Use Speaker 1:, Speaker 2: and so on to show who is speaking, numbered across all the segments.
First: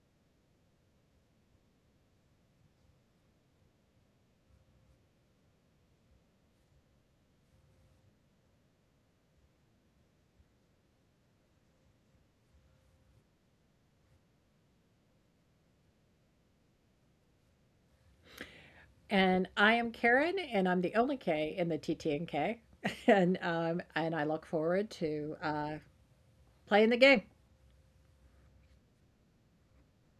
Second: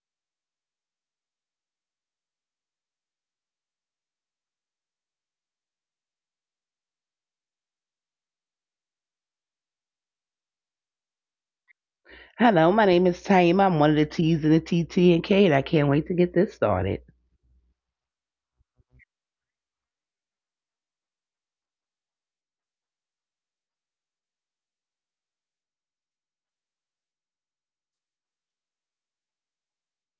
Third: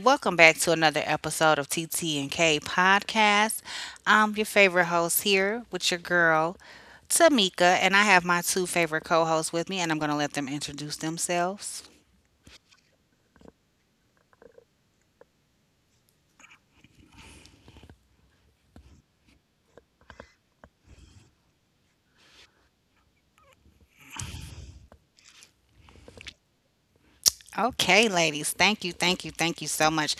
Speaker 1: Welcome back to another episode of TT and K Podcast. I'm your favorite host here with your girl, Tamika, and I have my two favorite co hosts with me, and I'm going to let them introduce themselves.
Speaker 2: Hello, my name is Taima. I'm one of the T's in the TT and K, and I can't wait to get this started.
Speaker 3: And I am Karen, and I'm the only K in the TTNK. And I look forward to playing the game.
Speaker 1: Okay, ladies. Thank you, thank you, thank you so much.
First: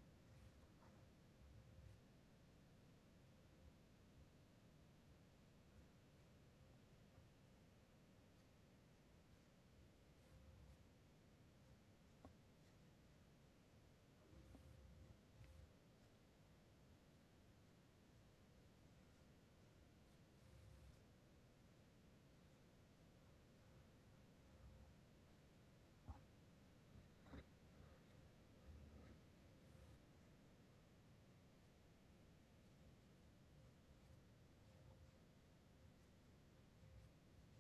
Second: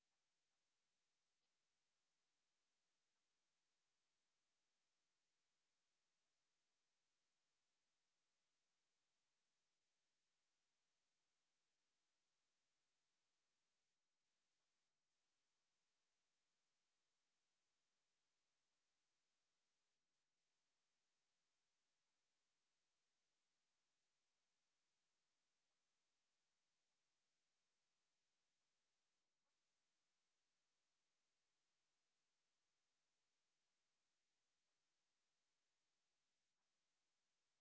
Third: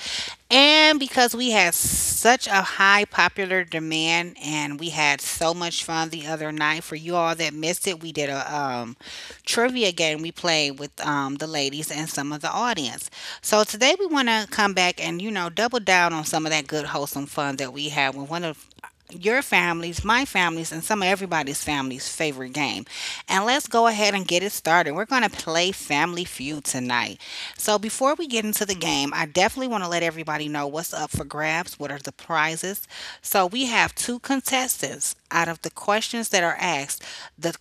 Speaker 1: And because we had such a high popular demand and we had so much fun the other night, for you all that missed it, we did a trivia game we played with the ladies and some of the audience. So today we want to come back and, you know, double down on some of that good, wholesome fun that we had with one of your family's, my family's, and some of everybody's family's favorite game. And let's go ahead and get it started. We're going to play Family Feud tonight. So, before we get into the game, I definitely want to let everybody know what's up for grabs, what are the prizes. So, we have two contestants out of the questions that are asked. The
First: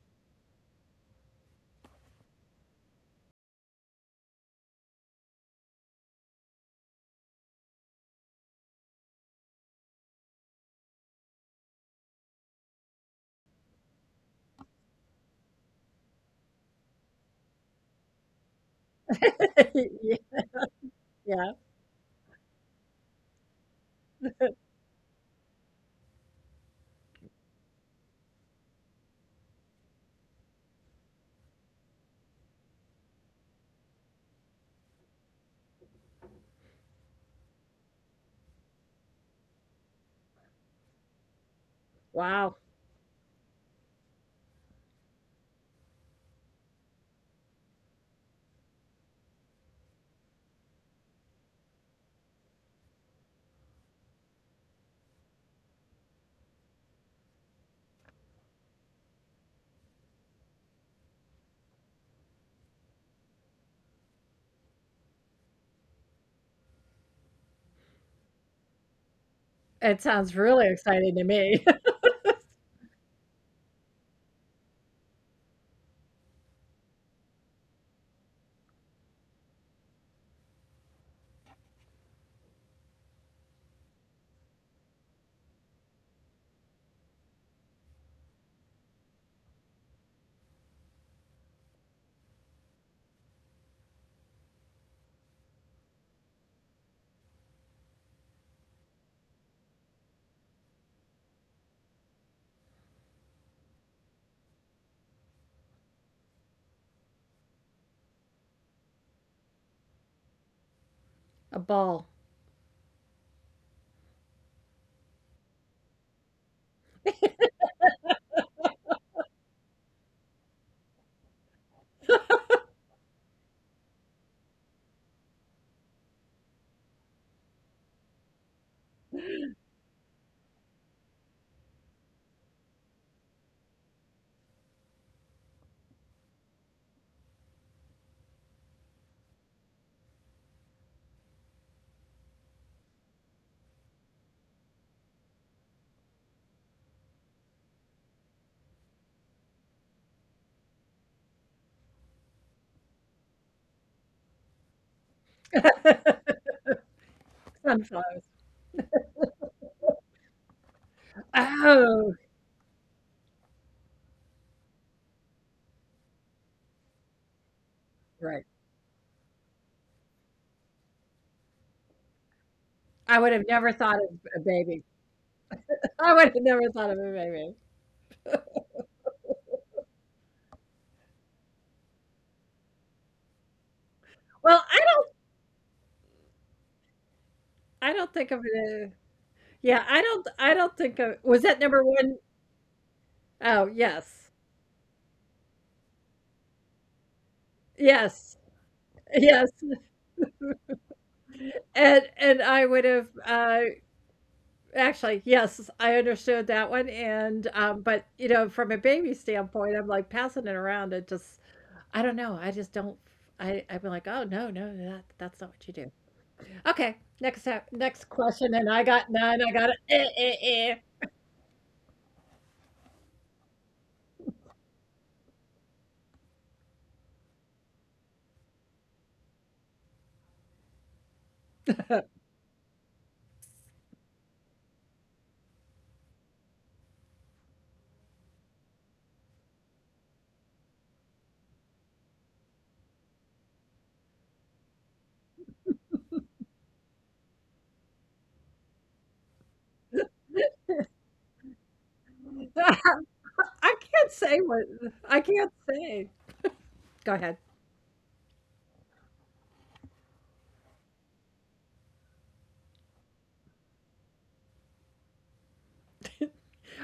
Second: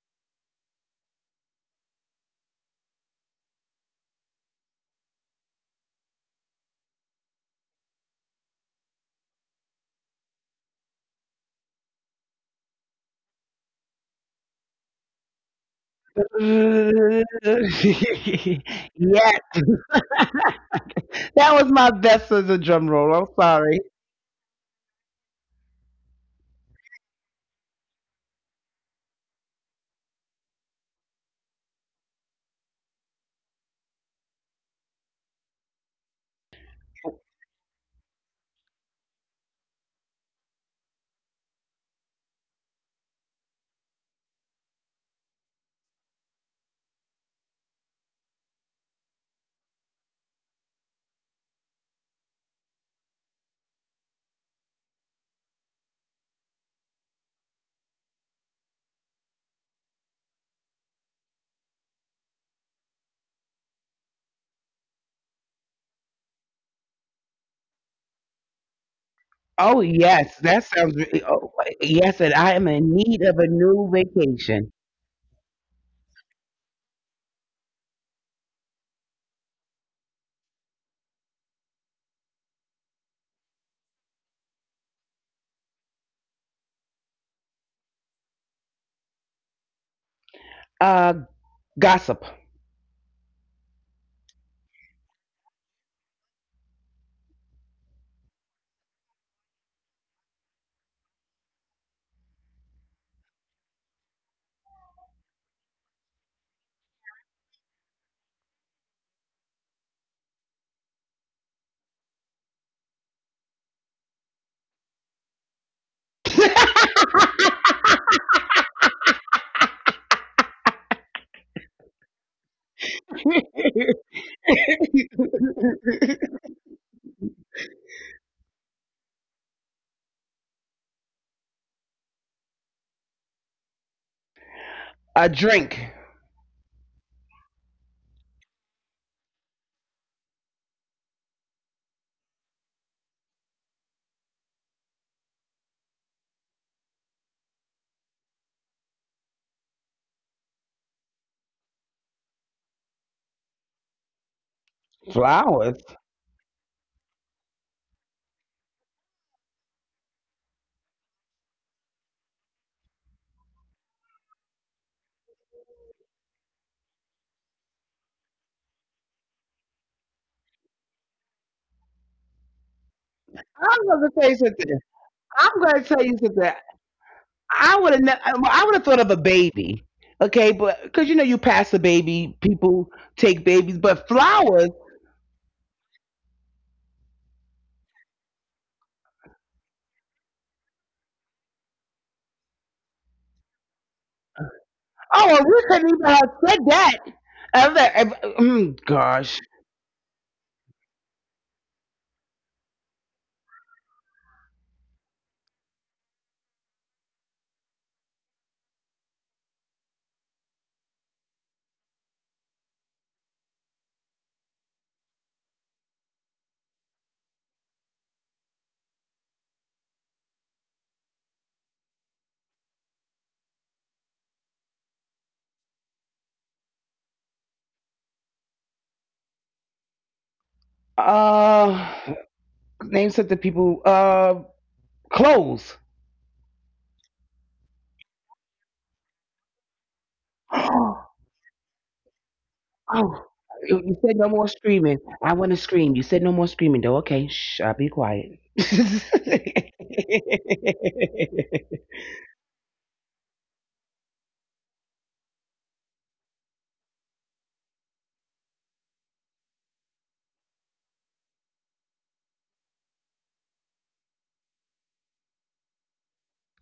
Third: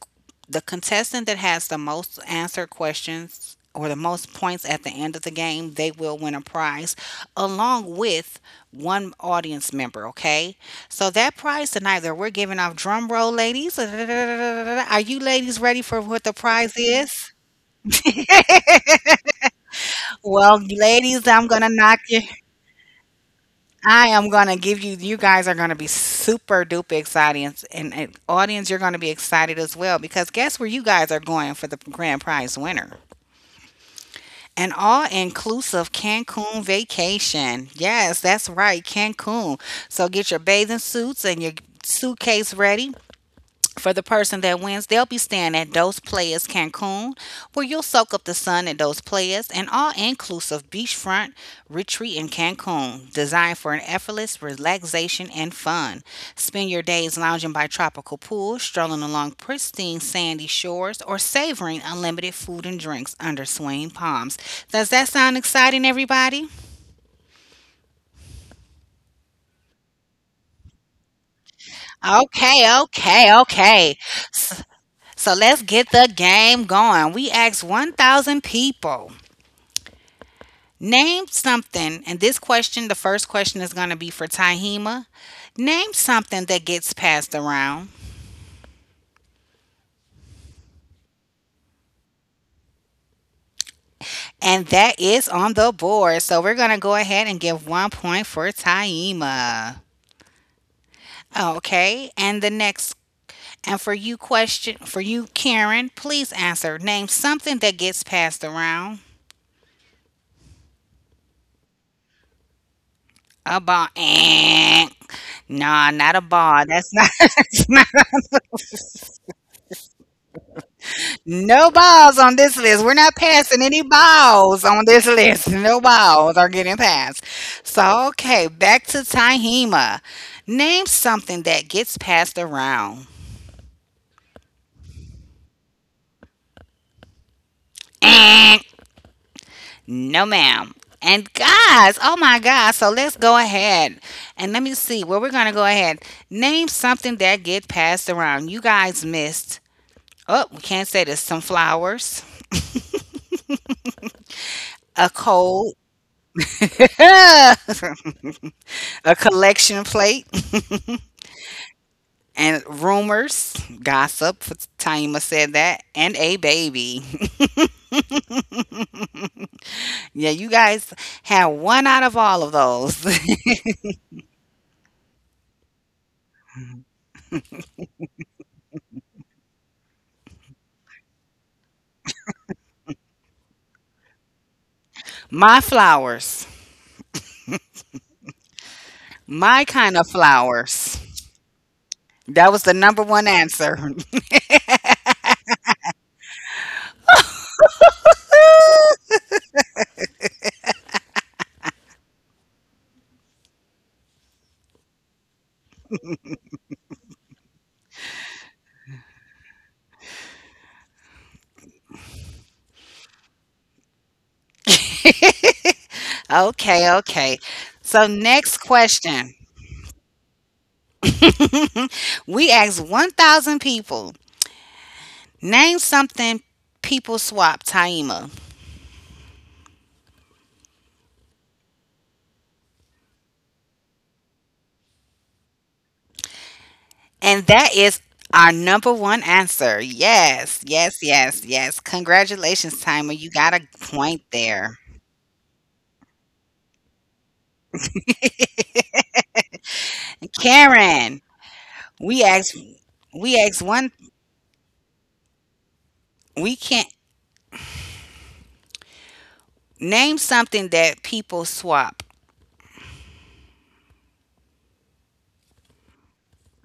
Speaker 1: the contestant that has the most answered questions or the most points at the end of the game, they will win a prize along with one audience member, okay? So that prize tonight that we're giving off drum roll ladies. Are you ladies ready for what the prize is?
Speaker 2: Yes,
Speaker 1: Well, ladies, I'm
Speaker 3: Yeah.
Speaker 2: that
Speaker 1: gonna
Speaker 2: was my
Speaker 1: knock you.
Speaker 2: best as a drum roll. I'm sorry.
Speaker 1: I am gonna give you. You guys are gonna be super duper excited, and audience, you're gonna be excited as well because guess where you guys are going for the grand prize winner? An all inclusive Cancun vacation. Yes, that's right, Cancun. So get your bathing suits and your suitcase
Speaker 3: Wow.
Speaker 1: ready for the person that wins, they'll be staying at Dos Playas Cancun, where you'll soak up the sun at Dos Playas, an all inclusive beachfront retreat in Cancun, designed for an effortless relaxation and fun. Spend your days lounging by tropical pools, strolling along pristine sandy shores, or savoring unlimited food and drinks under swaying palms. Does that sound exciting, everybody?
Speaker 2: Oh
Speaker 3: It sounds
Speaker 2: yes, that
Speaker 3: really
Speaker 2: sounds.
Speaker 3: exciting
Speaker 2: Really,
Speaker 3: to
Speaker 2: oh
Speaker 3: me.
Speaker 2: yes, and I am
Speaker 1: Okay,
Speaker 2: in need
Speaker 1: okay,
Speaker 2: of a new
Speaker 1: okay. S-
Speaker 2: vacation.
Speaker 1: So, let's get the game going. We asked 1,000 people. Name something, and this question, the first question is going to be for Tahima. Name something that gets passed around,
Speaker 2: Uh, Gossip.
Speaker 1: and that is on the board. So we're going to go ahead and give 1 point for Tahima. Okay, and the next, and for you, question for you, Karen, please answer. Name something that gets passed around.
Speaker 3: A ball.
Speaker 1: A ball. Eh. No, not a ball. That's not. No balls on this list. We're not passing any balls on this list. No balls are getting passed. So, okay, back to Tahima. Name something that gets passed around.
Speaker 2: A drink.
Speaker 1: Eh, no, ma'am. And guys, oh my God. So let's go ahead and let me see where we're going to go ahead. Name something that get passed around. You guys missed. Oh, we can't say this. Some flowers, a cold,
Speaker 2: Flowers.
Speaker 1: a
Speaker 3: Sunflowers.
Speaker 1: collection plate,
Speaker 3: Oh,
Speaker 1: and rumors, gossip. Taima said that, and a baby.
Speaker 3: right.
Speaker 1: Yeah, you guys had one out of all of those.
Speaker 3: I would have never
Speaker 2: I'm
Speaker 3: thought of
Speaker 2: gonna tell
Speaker 3: a
Speaker 2: you
Speaker 3: baby.
Speaker 2: something. I'm gonna tell
Speaker 3: I
Speaker 2: you
Speaker 3: would have
Speaker 2: something.
Speaker 3: never thought of a baby.
Speaker 2: I would have. Well, I would have thought of a baby. Okay, but because you know you pass a baby, people take babies, but
Speaker 3: Well,
Speaker 2: flowers.
Speaker 3: I don't.
Speaker 1: My flowers,
Speaker 3: I don't think of it.
Speaker 1: my
Speaker 3: Yeah,
Speaker 1: kind
Speaker 3: I
Speaker 1: of
Speaker 3: don't. I don't think
Speaker 1: flowers.
Speaker 3: of. Was that number one?
Speaker 1: That was the number one
Speaker 3: Oh,
Speaker 1: answer.
Speaker 3: yes,
Speaker 2: Oh, well, we couldn't even have said that. Other,
Speaker 3: yes,
Speaker 2: gosh.
Speaker 3: yes. And I would have, actually, yes, I understood that one, but, from a baby standpoint, I'm, like, passing it around, it just I don't know, I just don't I am like, "Oh, no, no, no, that's not what you do."
Speaker 1: Okay,
Speaker 3: Okay,
Speaker 1: okay.
Speaker 3: next up next
Speaker 1: So,
Speaker 3: question,
Speaker 1: next
Speaker 3: and I got
Speaker 1: question.
Speaker 3: none, I got it
Speaker 1: We asked 1,000 people, name something people swap, Taima.
Speaker 2: Uh, name something people. Clothes.
Speaker 1: And that is our number one answer. Yes, yes, yes, yes. Congratulations, Timer. You
Speaker 2: Oh,
Speaker 1: got a
Speaker 2: you
Speaker 1: point
Speaker 2: said no more
Speaker 1: there.
Speaker 2: screaming. I want to scream. You said no more screaming, though. Okay, shh, I'll be quiet.
Speaker 1: Karen, we
Speaker 3: eh.
Speaker 1: asked we
Speaker 3: I
Speaker 1: asked one
Speaker 3: can't say what I can't say.
Speaker 1: we can't
Speaker 3: Go ahead.
Speaker 1: name something that people swap.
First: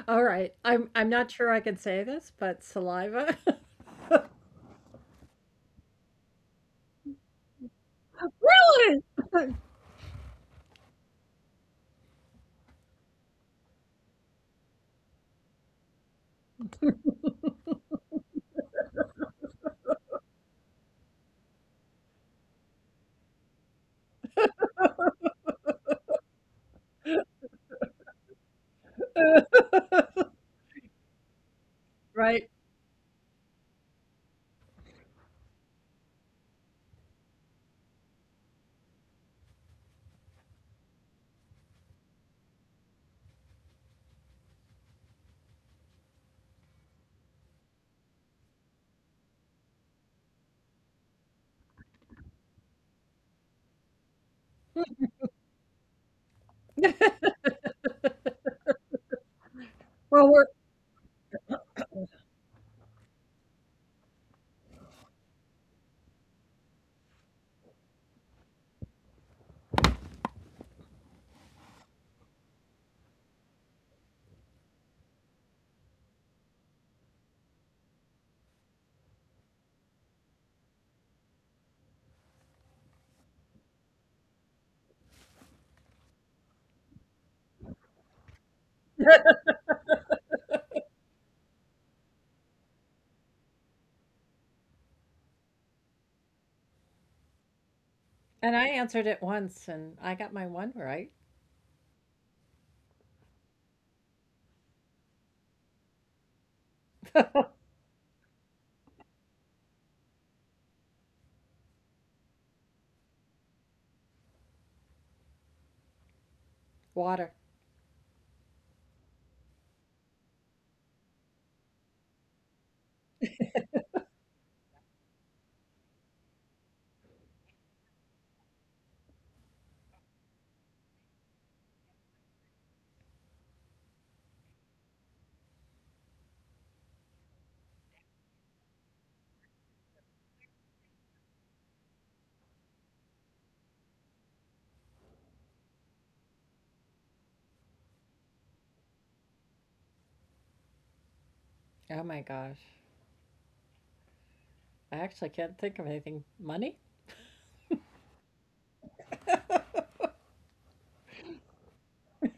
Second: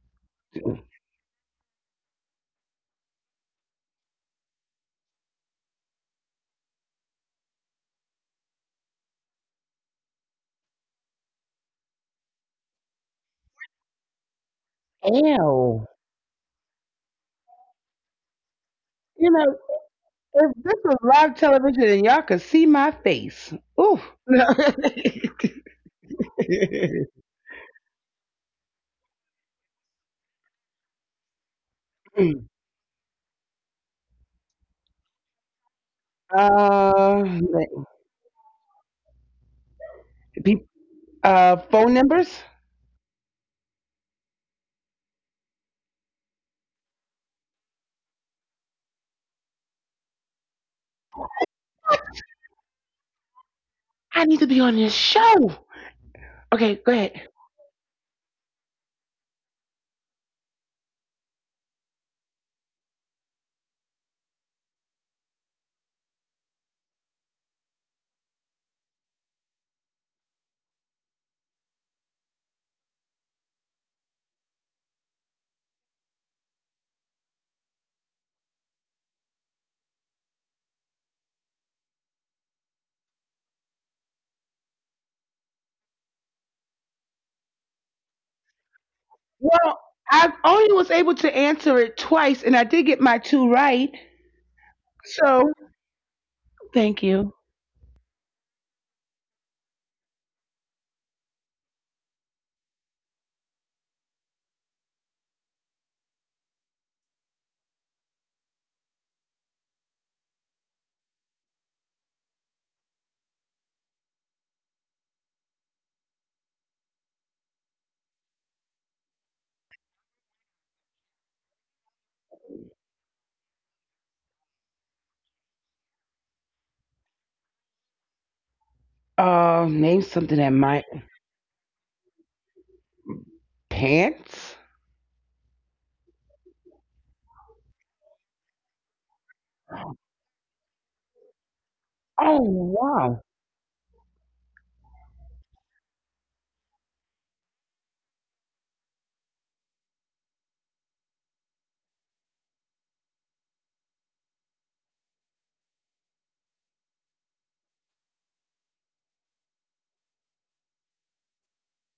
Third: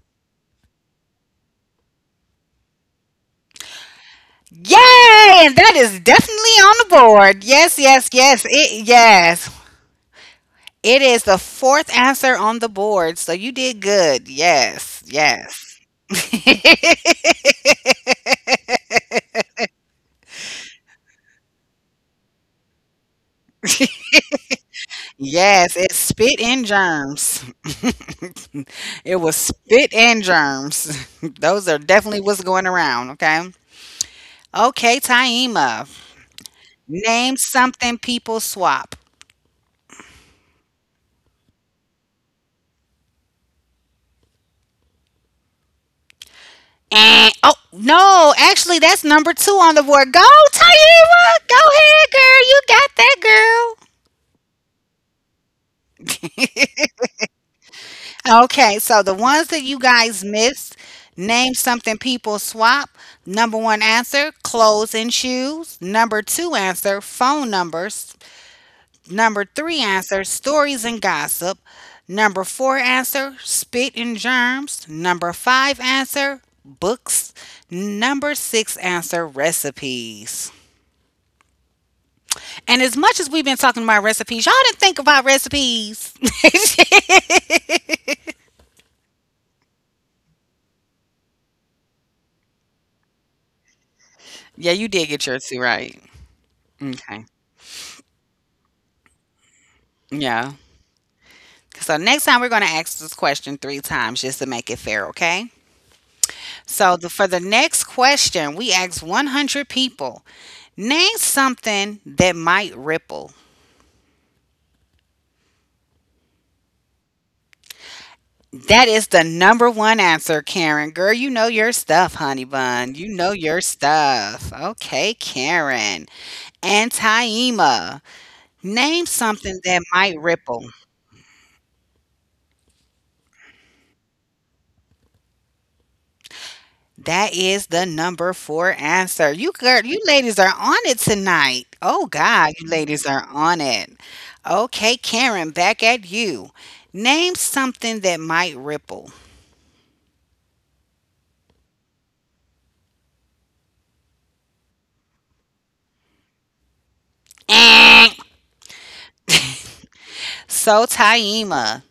Speaker 3: Alright, I'm not sure I can say this, but saliva.
Speaker 1: Yay! And that is definitely on the board. Yes, yes, yes. It
Speaker 3: Really?
Speaker 1: yes. It is the fourth answer on the board. So you did good. Yes,
Speaker 2: Ew.
Speaker 1: yes.
Speaker 2: You know, if this was live television and y'all could see my face. Ooh.
Speaker 1: Yes, it's spit
Speaker 2: uh,
Speaker 1: and germs. It was spit and germs. Those are
Speaker 3: Right.
Speaker 1: definitely what's going around, okay? Okay, Taima. Name something people swap.
Speaker 2: pe- Phone numbers?
Speaker 1: And oh no, actually that's number two on the board. Go, Taima! Go ahead, girl. You got that girl.
Speaker 2: I need to be on this show. Okay, go ahead.
Speaker 1: Okay, so the ones that you
Speaker 3: Well,
Speaker 1: guys
Speaker 3: we're.
Speaker 1: missed, name something people swap. Number one answer, clothes and shoes. Number two answer, phone numbers. Number three answer, stories and gossip. Number four answer, spit and germs. Number five answer, books. Number six answer, recipes. And as much as we've been talking about recipes, y'all didn't think about recipes.
Speaker 2: Well, I only was able to answer it twice, and I did get my two right.
Speaker 1: Yeah, you did get your
Speaker 2: So.
Speaker 1: two right.
Speaker 2: Thank
Speaker 1: Okay.
Speaker 2: you.
Speaker 3: And I answered it once and I got my one
Speaker 1: Yeah.
Speaker 3: right.
Speaker 1: So next time we're going to ask this question three times just to make it fair, okay? For the next question, we asked 100 people, name something that might ripple.
Speaker 3: Water.
Speaker 1: That is the number one answer, Karen. Girl, you know your stuff, honey bun. You know your stuff. Okay, Karen. And Taima, name something that
Speaker 2: Name
Speaker 1: might
Speaker 2: something that
Speaker 1: ripple.
Speaker 2: might Pants.
Speaker 1: That is the number four answer. You girl, you ladies are on it tonight. Oh
Speaker 2: Oh
Speaker 1: God, you ladies
Speaker 2: wow.
Speaker 1: are on it. Okay, Karen, back at you. Name something that might ripple.
Speaker 3: Oh my gosh. I actually can't think of anything. Money?
Speaker 1: Eh. So Taima,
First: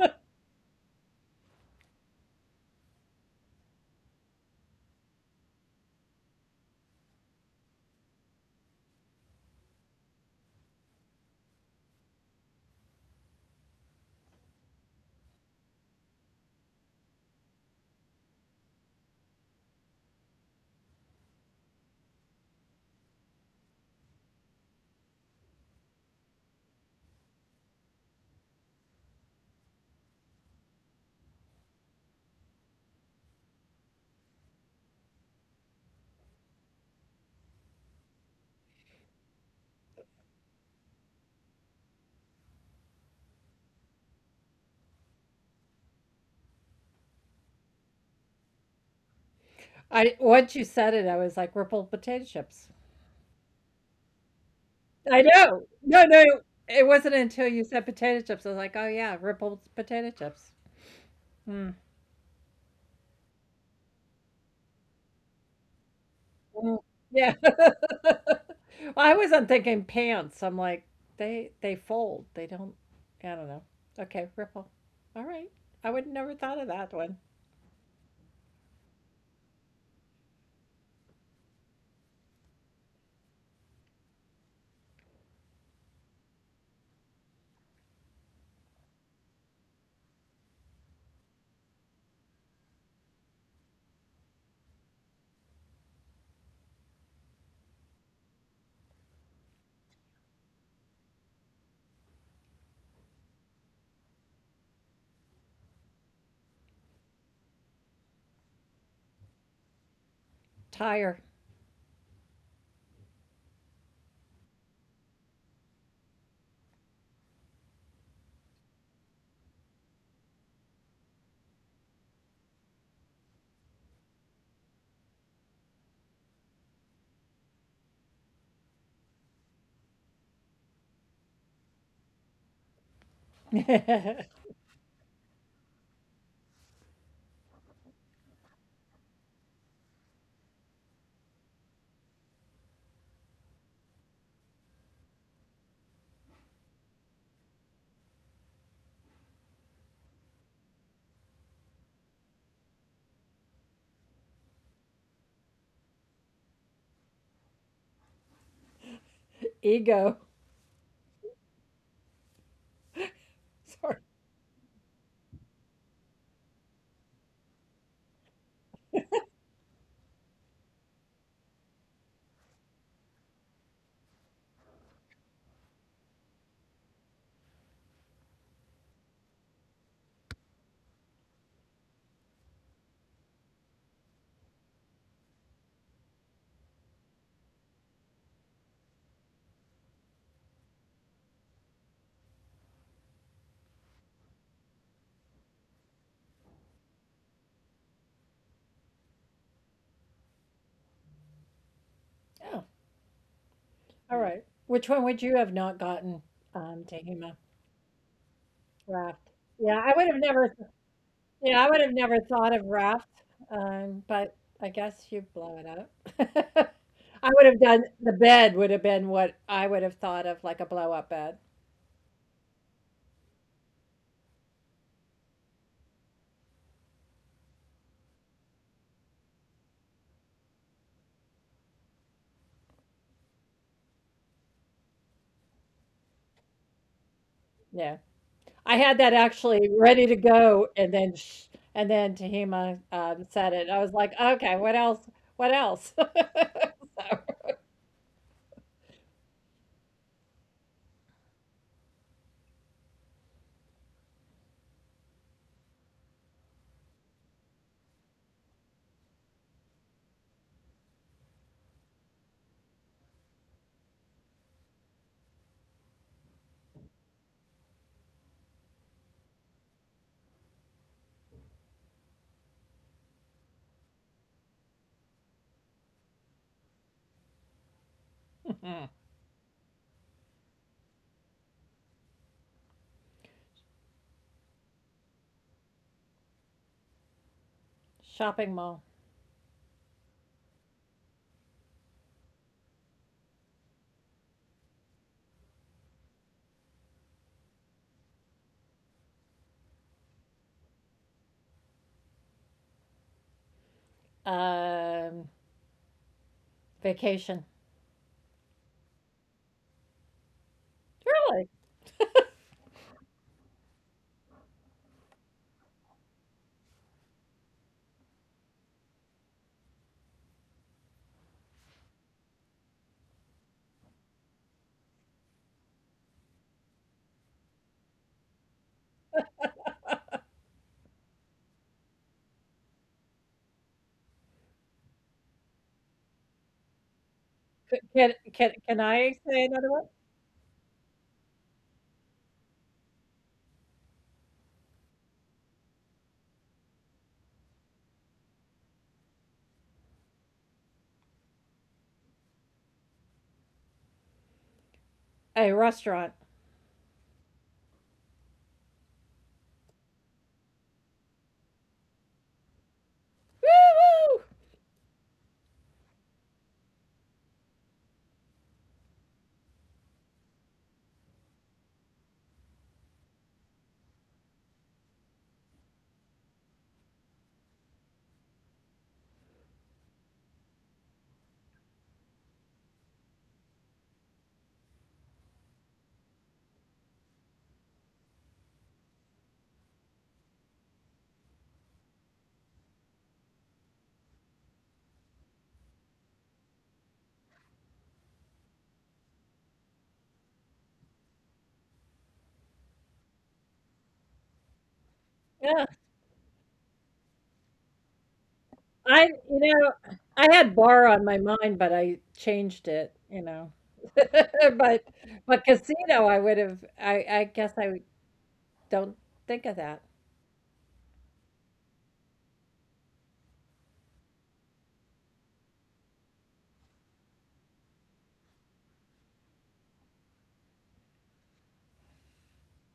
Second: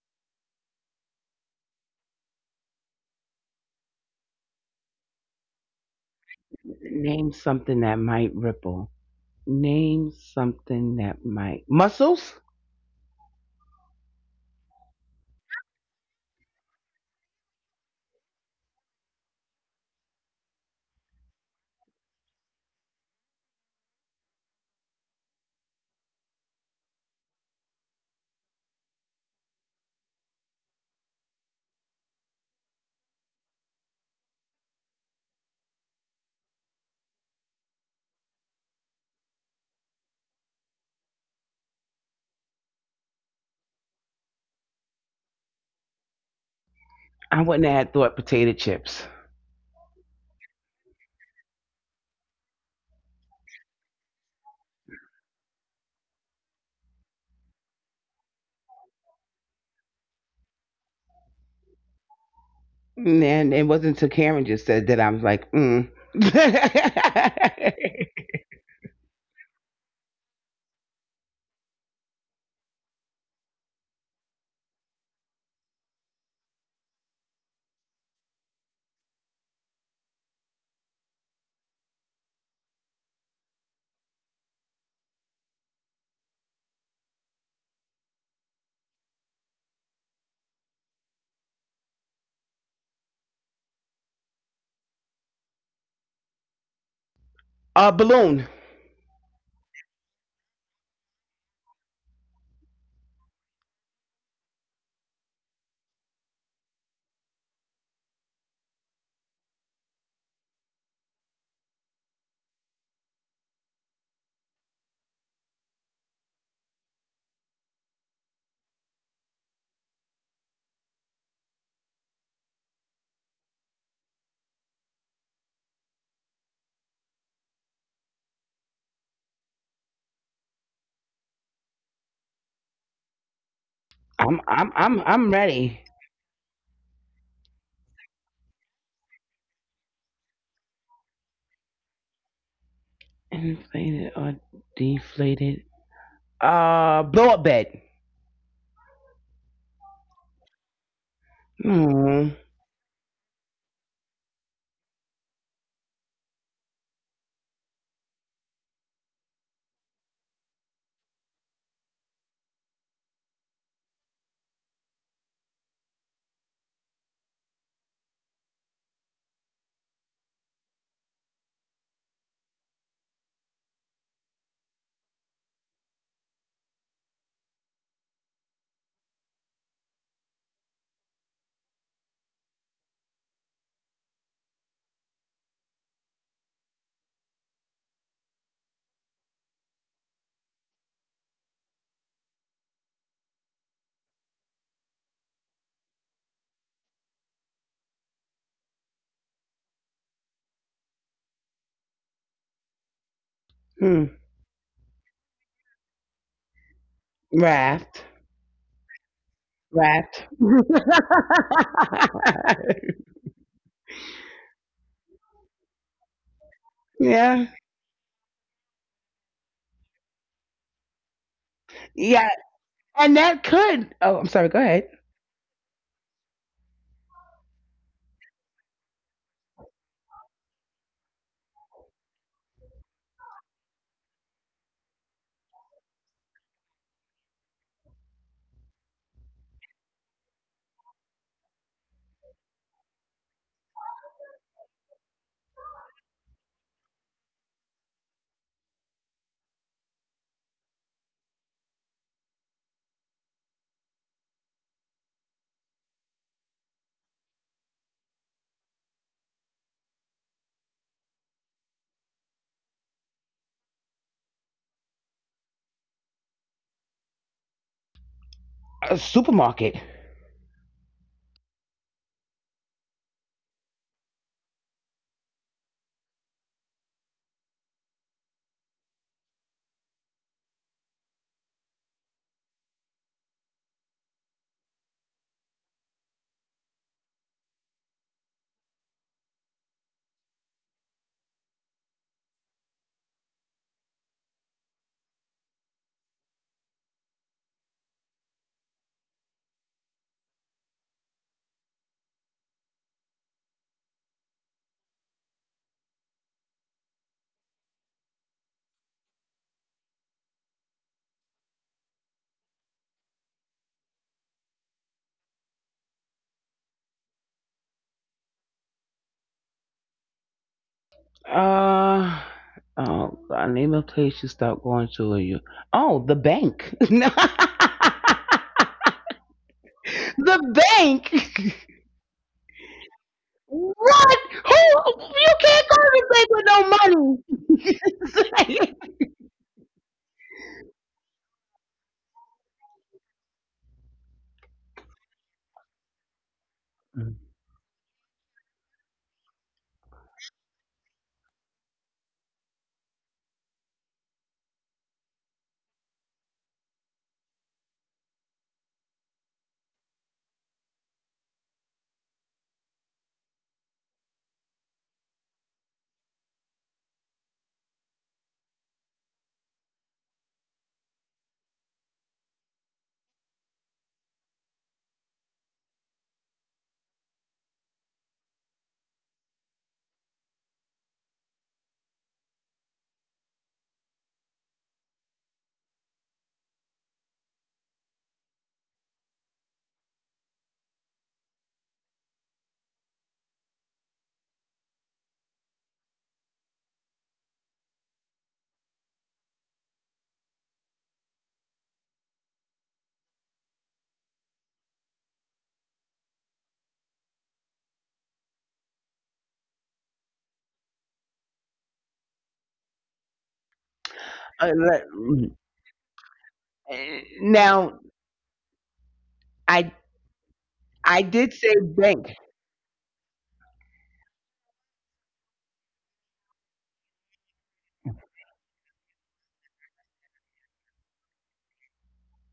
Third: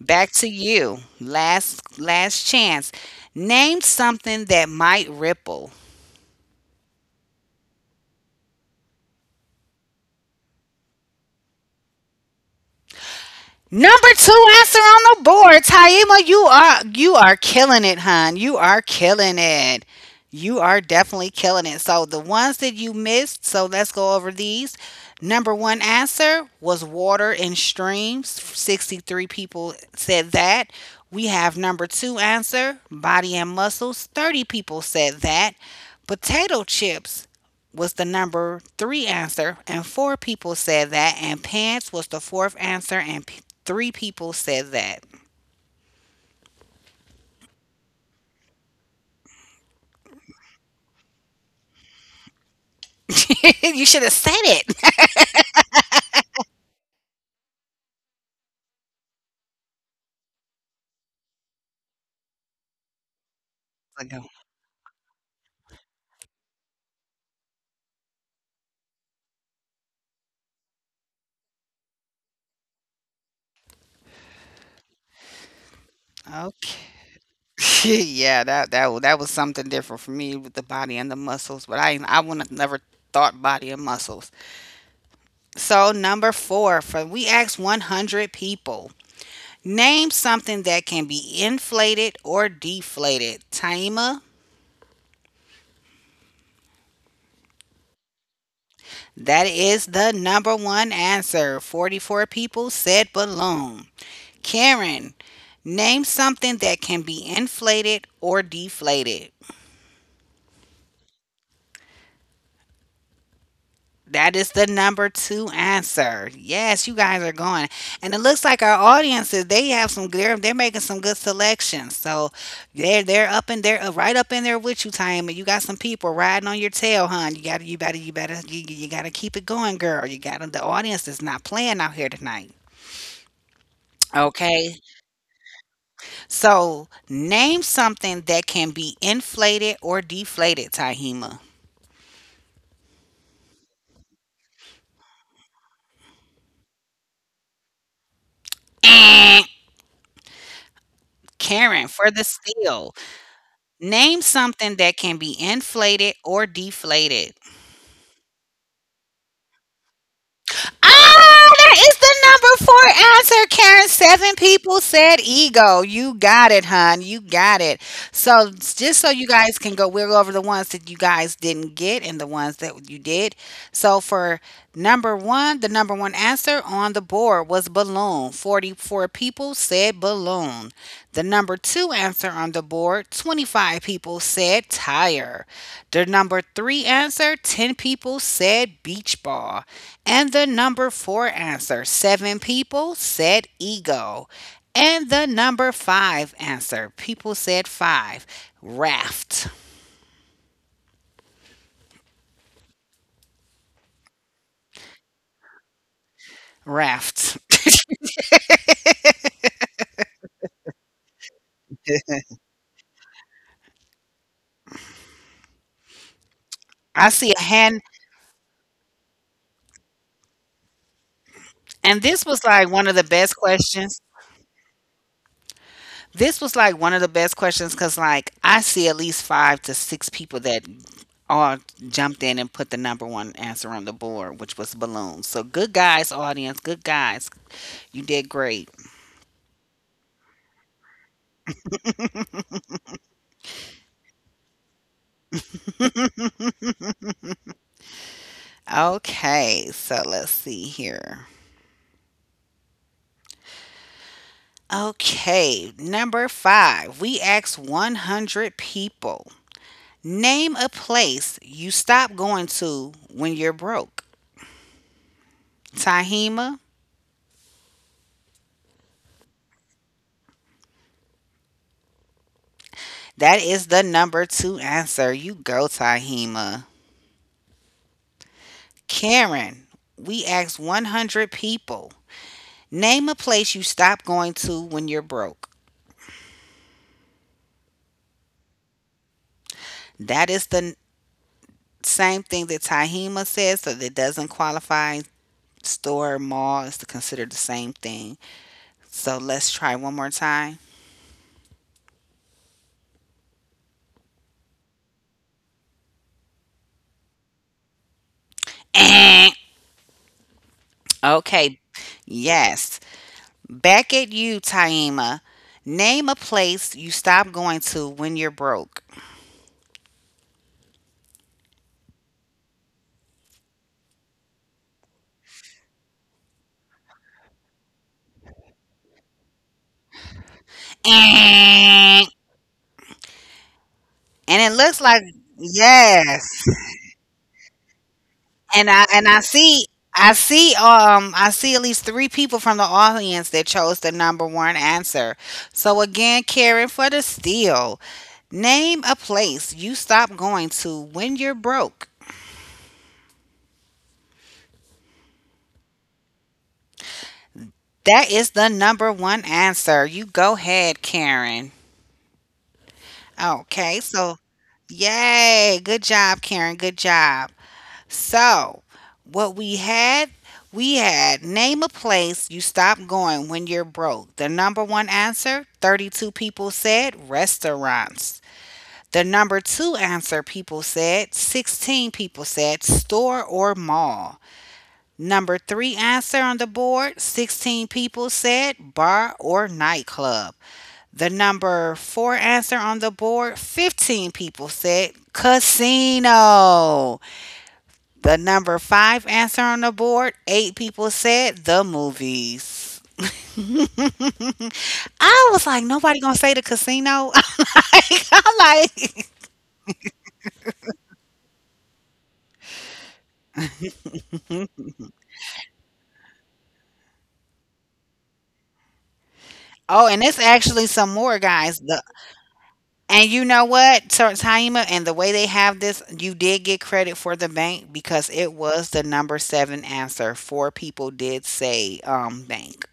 Speaker 1: back to you. Last chance. Name something that might ripple.
Speaker 2: Name something that might ripple. Name something that might muscles.
Speaker 1: Number two answer on the board, Taima. You are killing it, hon. You are killing it. You are definitely killing it. So the ones that you missed, so let's go over these. Number one answer was water and streams. 63 people said that. We have number two answer, body and muscles. 30 people said that. Potato chips was the number three answer, and four people said that, and pants was the fourth answer, and three people said that.
Speaker 2: I wouldn't have thought potato chips.
Speaker 3: I once you said it, I was like rippled potato chips.
Speaker 1: You should have said it.
Speaker 3: I know. No, no. It wasn't until you said potato chips. I was like, oh yeah, rippled potato chips. Hmm.
Speaker 2: And it wasn't until Karen just said that I was like, mm.
Speaker 3: Mm. Yeah. I wasn't thinking pants. I'm like, they fold. They don't. I don't know. Okay, ripple. All right. I would never thought of that one.
Speaker 1: Okay. Yeah, that that was something different for me with the body and the muscles, but I would have never thought body and muscles. So number four, for we asked 100 people, name something that can be inflated or deflated. Taima,
Speaker 2: Balloon.
Speaker 1: that is the number one answer. 44 people said balloon. Karen, name something that can be inflated or deflated.
Speaker 3: Tire.
Speaker 1: That is the number two answer. Yes, you guys are going. And it looks like our audiences, they have some good, they're making some good selections. So they're up in there right up in there with you, Time. You got some people riding on your tail, hon. You better, you gotta keep it going, girl. You gotta, the audience is not playing out here tonight.
Speaker 2: I'm ready.
Speaker 1: Okay. So, name something that can be inflated or deflated, Tahima.
Speaker 2: Inflated or deflated? Blow up bed. Hmm.
Speaker 1: Karen, for the steal. Name something that can be inflated or deflated.
Speaker 3: Ego.
Speaker 1: Ah, there is the number
Speaker 3: Sorry.
Speaker 1: four answer, Karen. 7 people said ego. You got it, hon. You got it. So just so you guys can go, we'll go over the ones that you guys didn't get and the ones that you did. So for number one, the number one answer on the board was balloon. 44 people said balloon. The number two answer on the board, 25 people said tire. The number three answer, 10 people said beach ball. And the number four answer, 7 people said ego. And the number five answer, people said five, raft.
Speaker 3: Oh.
Speaker 2: Hmm.
Speaker 3: All right. Which one would you have not gotten, Tehima?
Speaker 1: Raft.
Speaker 2: Raft.
Speaker 3: Raft. Yeah, I would have
Speaker 2: Rat.
Speaker 3: never yeah, I would have never thought of raft, but I guess you blow it up.
Speaker 1: I
Speaker 3: I
Speaker 1: see
Speaker 3: would
Speaker 1: a
Speaker 2: Yeah.
Speaker 3: have done
Speaker 1: hand.
Speaker 3: the bed would have been what I would have thought of, like a blow up bed.
Speaker 1: And this
Speaker 2: Yeah.
Speaker 1: was like one of the
Speaker 2: And
Speaker 1: best
Speaker 2: that
Speaker 1: questions.
Speaker 2: could oh, I'm sorry, go ahead.
Speaker 1: This was like one of the best questions because, like, I see at least five to six people that all jumped in and put the number one answer on the board, which was balloons. So, good guys, audience. Good guys.
Speaker 3: Yeah.
Speaker 1: You did great.
Speaker 3: I had that actually ready to go and then sh and then Tahima said it. I was like, "Okay, what else? What else?" So,
Speaker 1: Okay. So, let's see here. Okay, number five, we asked 100 people. Name a place you stop going to when you're broke. Tahima,
Speaker 2: A supermarket.
Speaker 1: that is the number two answer. You go, Tahima. Karen, we asked 100 people. Name a place you stop going to when you're broke.
Speaker 3: shopping mall.
Speaker 1: That is same thing that Tahima says, so that doesn't qualify. Store, mall is considered the same thing. So let's try one more time.
Speaker 3: Um, Vacation. Really?
Speaker 1: Okay. Yes. Back at you, Taima. Name a place you stop going to when you're broke.
Speaker 2: Uh oh God, name a place you stop going to or you. Oh, the bank. The bank. What? Who
Speaker 1: And
Speaker 2: you
Speaker 1: it
Speaker 2: can't
Speaker 1: looks
Speaker 2: go to
Speaker 1: like
Speaker 2: the bank with
Speaker 3: C
Speaker 1: yes.
Speaker 2: no
Speaker 3: can I
Speaker 2: money.
Speaker 3: say another one?
Speaker 1: And I see I see I see at least three people from the audience that chose the number one answer. So again, Karen for the steal. Name a place you stop going to when you're broke.
Speaker 3: A restaurant.
Speaker 1: That is the number one answer. You go ahead, Karen.
Speaker 3: Woo-hoo!
Speaker 1: Okay, so yay, good job, Karen. Good job. So, what we had name a place you stop going when you're broke. The number one answer, 32 people said restaurants. The number two answer, people said, 16 people said store or mall. Number three answer on the board, 16 people said bar or nightclub. The number four answer on the board, 15 people said casino. The number five answer on the board, 8 people said the movies. I was
Speaker 3: Yeah,
Speaker 1: like, nobody gonna say the casino. I'm like,
Speaker 3: I you know, I had bar on my mind, but I changed it. But
Speaker 2: Let-
Speaker 3: but
Speaker 2: mm.
Speaker 3: casino, I would have I
Speaker 2: Uh,
Speaker 3: guess I
Speaker 2: now
Speaker 3: don't think of that.
Speaker 1: oh, and it's
Speaker 2: I
Speaker 1: actually some more
Speaker 2: I
Speaker 1: guys. The,
Speaker 2: did say bank.
Speaker 1: and you know what, Sir Taima, and the way they have this, you did get credit for the bank because it was the number seven answer. Four people did say bank.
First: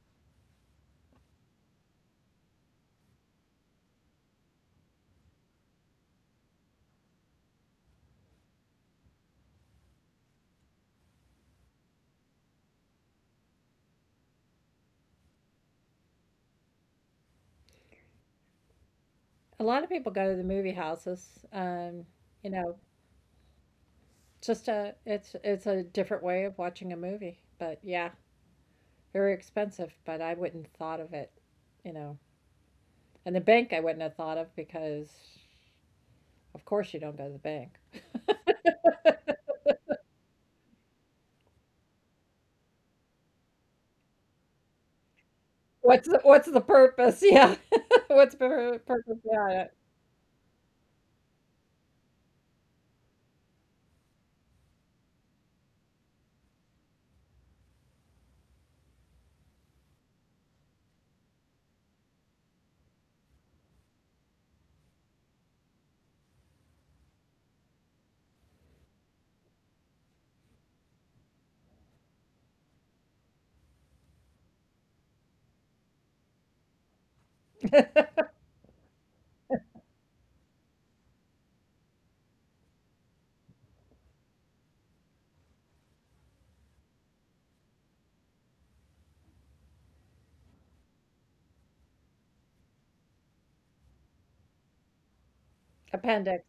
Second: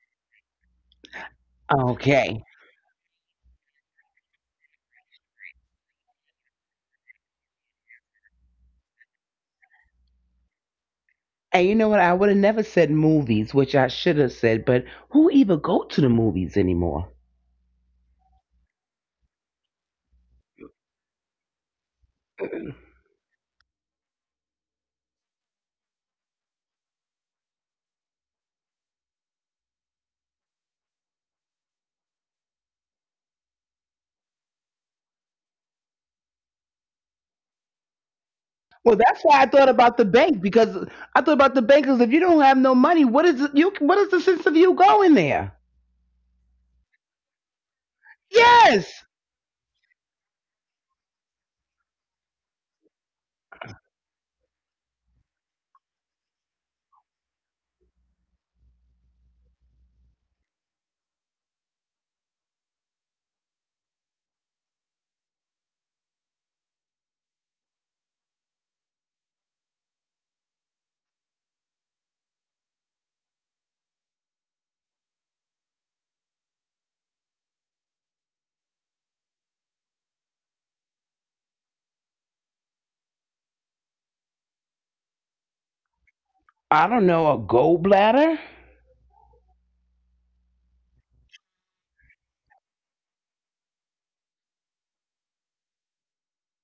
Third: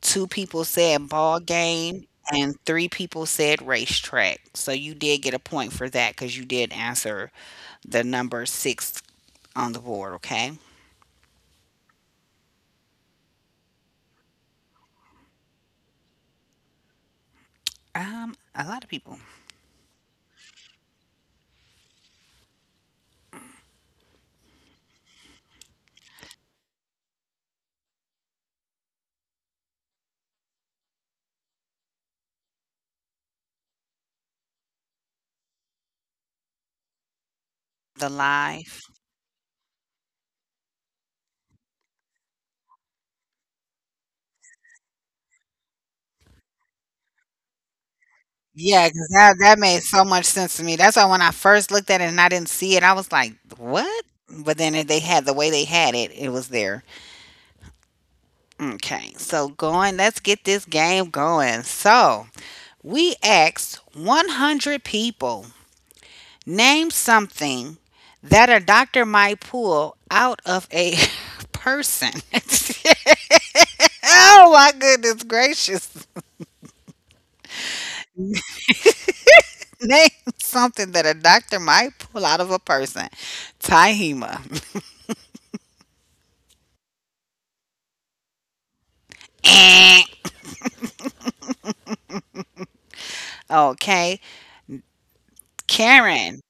Speaker 1: 2 people said ball game,
Speaker 2: Okay.
Speaker 1: and 3 people said racetrack. So you did get a point for that because you did answer the number 6 on the board, okay?
Speaker 2: And you know what? I would have never said movies, which I should have said, but who even go to the movies anymore?
Speaker 1: A lot of people.
Speaker 3: A lot of people go to the movie houses. You know, just a it's a different way of watching a movie. But yeah, very expensive, but I wouldn't thought of it, you know. And the bank I wouldn't have thought of because of course you don't go to the bank.
Speaker 1: The live.
Speaker 2: Well, that's why I thought about the bank because I thought about the bank because if you don't have no money, what is it, you? What is the sense of you going there?
Speaker 3: What's the purpose? Yeah. What's the
Speaker 1: Yeah,
Speaker 2: Yes,
Speaker 1: because
Speaker 3: purpose?
Speaker 1: that
Speaker 3: Yeah.
Speaker 1: made so much sense to me. That's why when I first looked at it and I didn't see it, I was like, "What?" But then if they had the way they had it, it was there. Okay, so going, let's get this game going. So we asked 100 people. Name something that a doctor might pull out of a person. Oh my goodness gracious. Name something that a doctor might pull out of a person. Tahima.
Speaker 2: I don't know, a gallbladder.
Speaker 1: Eh. Okay. Karen.
Speaker 3: Appendix.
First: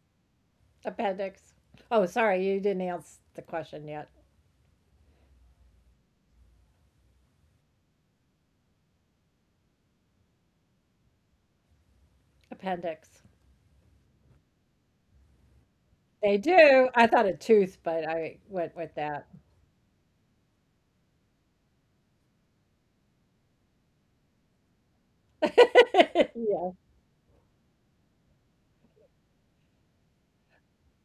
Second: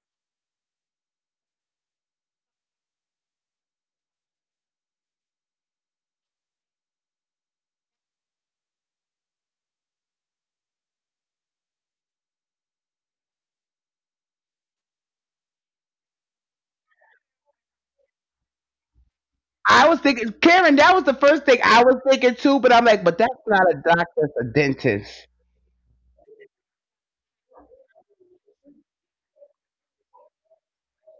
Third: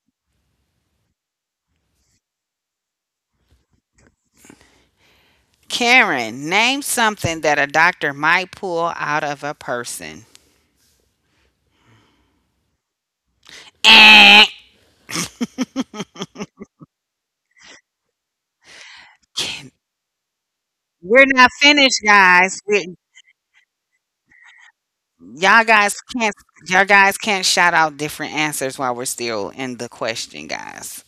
Speaker 3: Appendix. Oh, sorry, you didn't answer the question yet.
Speaker 1: Karen, name something that a doctor might pull out of a person.
Speaker 3: Appendix.
Speaker 1: Eh.
Speaker 3: They do. I thought a tooth, but I went with that.
Speaker 2: I was thinking, Karen, that was the
Speaker 1: We're
Speaker 2: first thing
Speaker 1: not
Speaker 2: I was
Speaker 1: finished,
Speaker 2: thinking too,
Speaker 1: guys.
Speaker 2: but I'm like, but that's not a doctor, it's a dentist.
Speaker 1: Y'all guys can't
Speaker 3: Yeah.
Speaker 1: shout out different answers while we're still in the question, guys.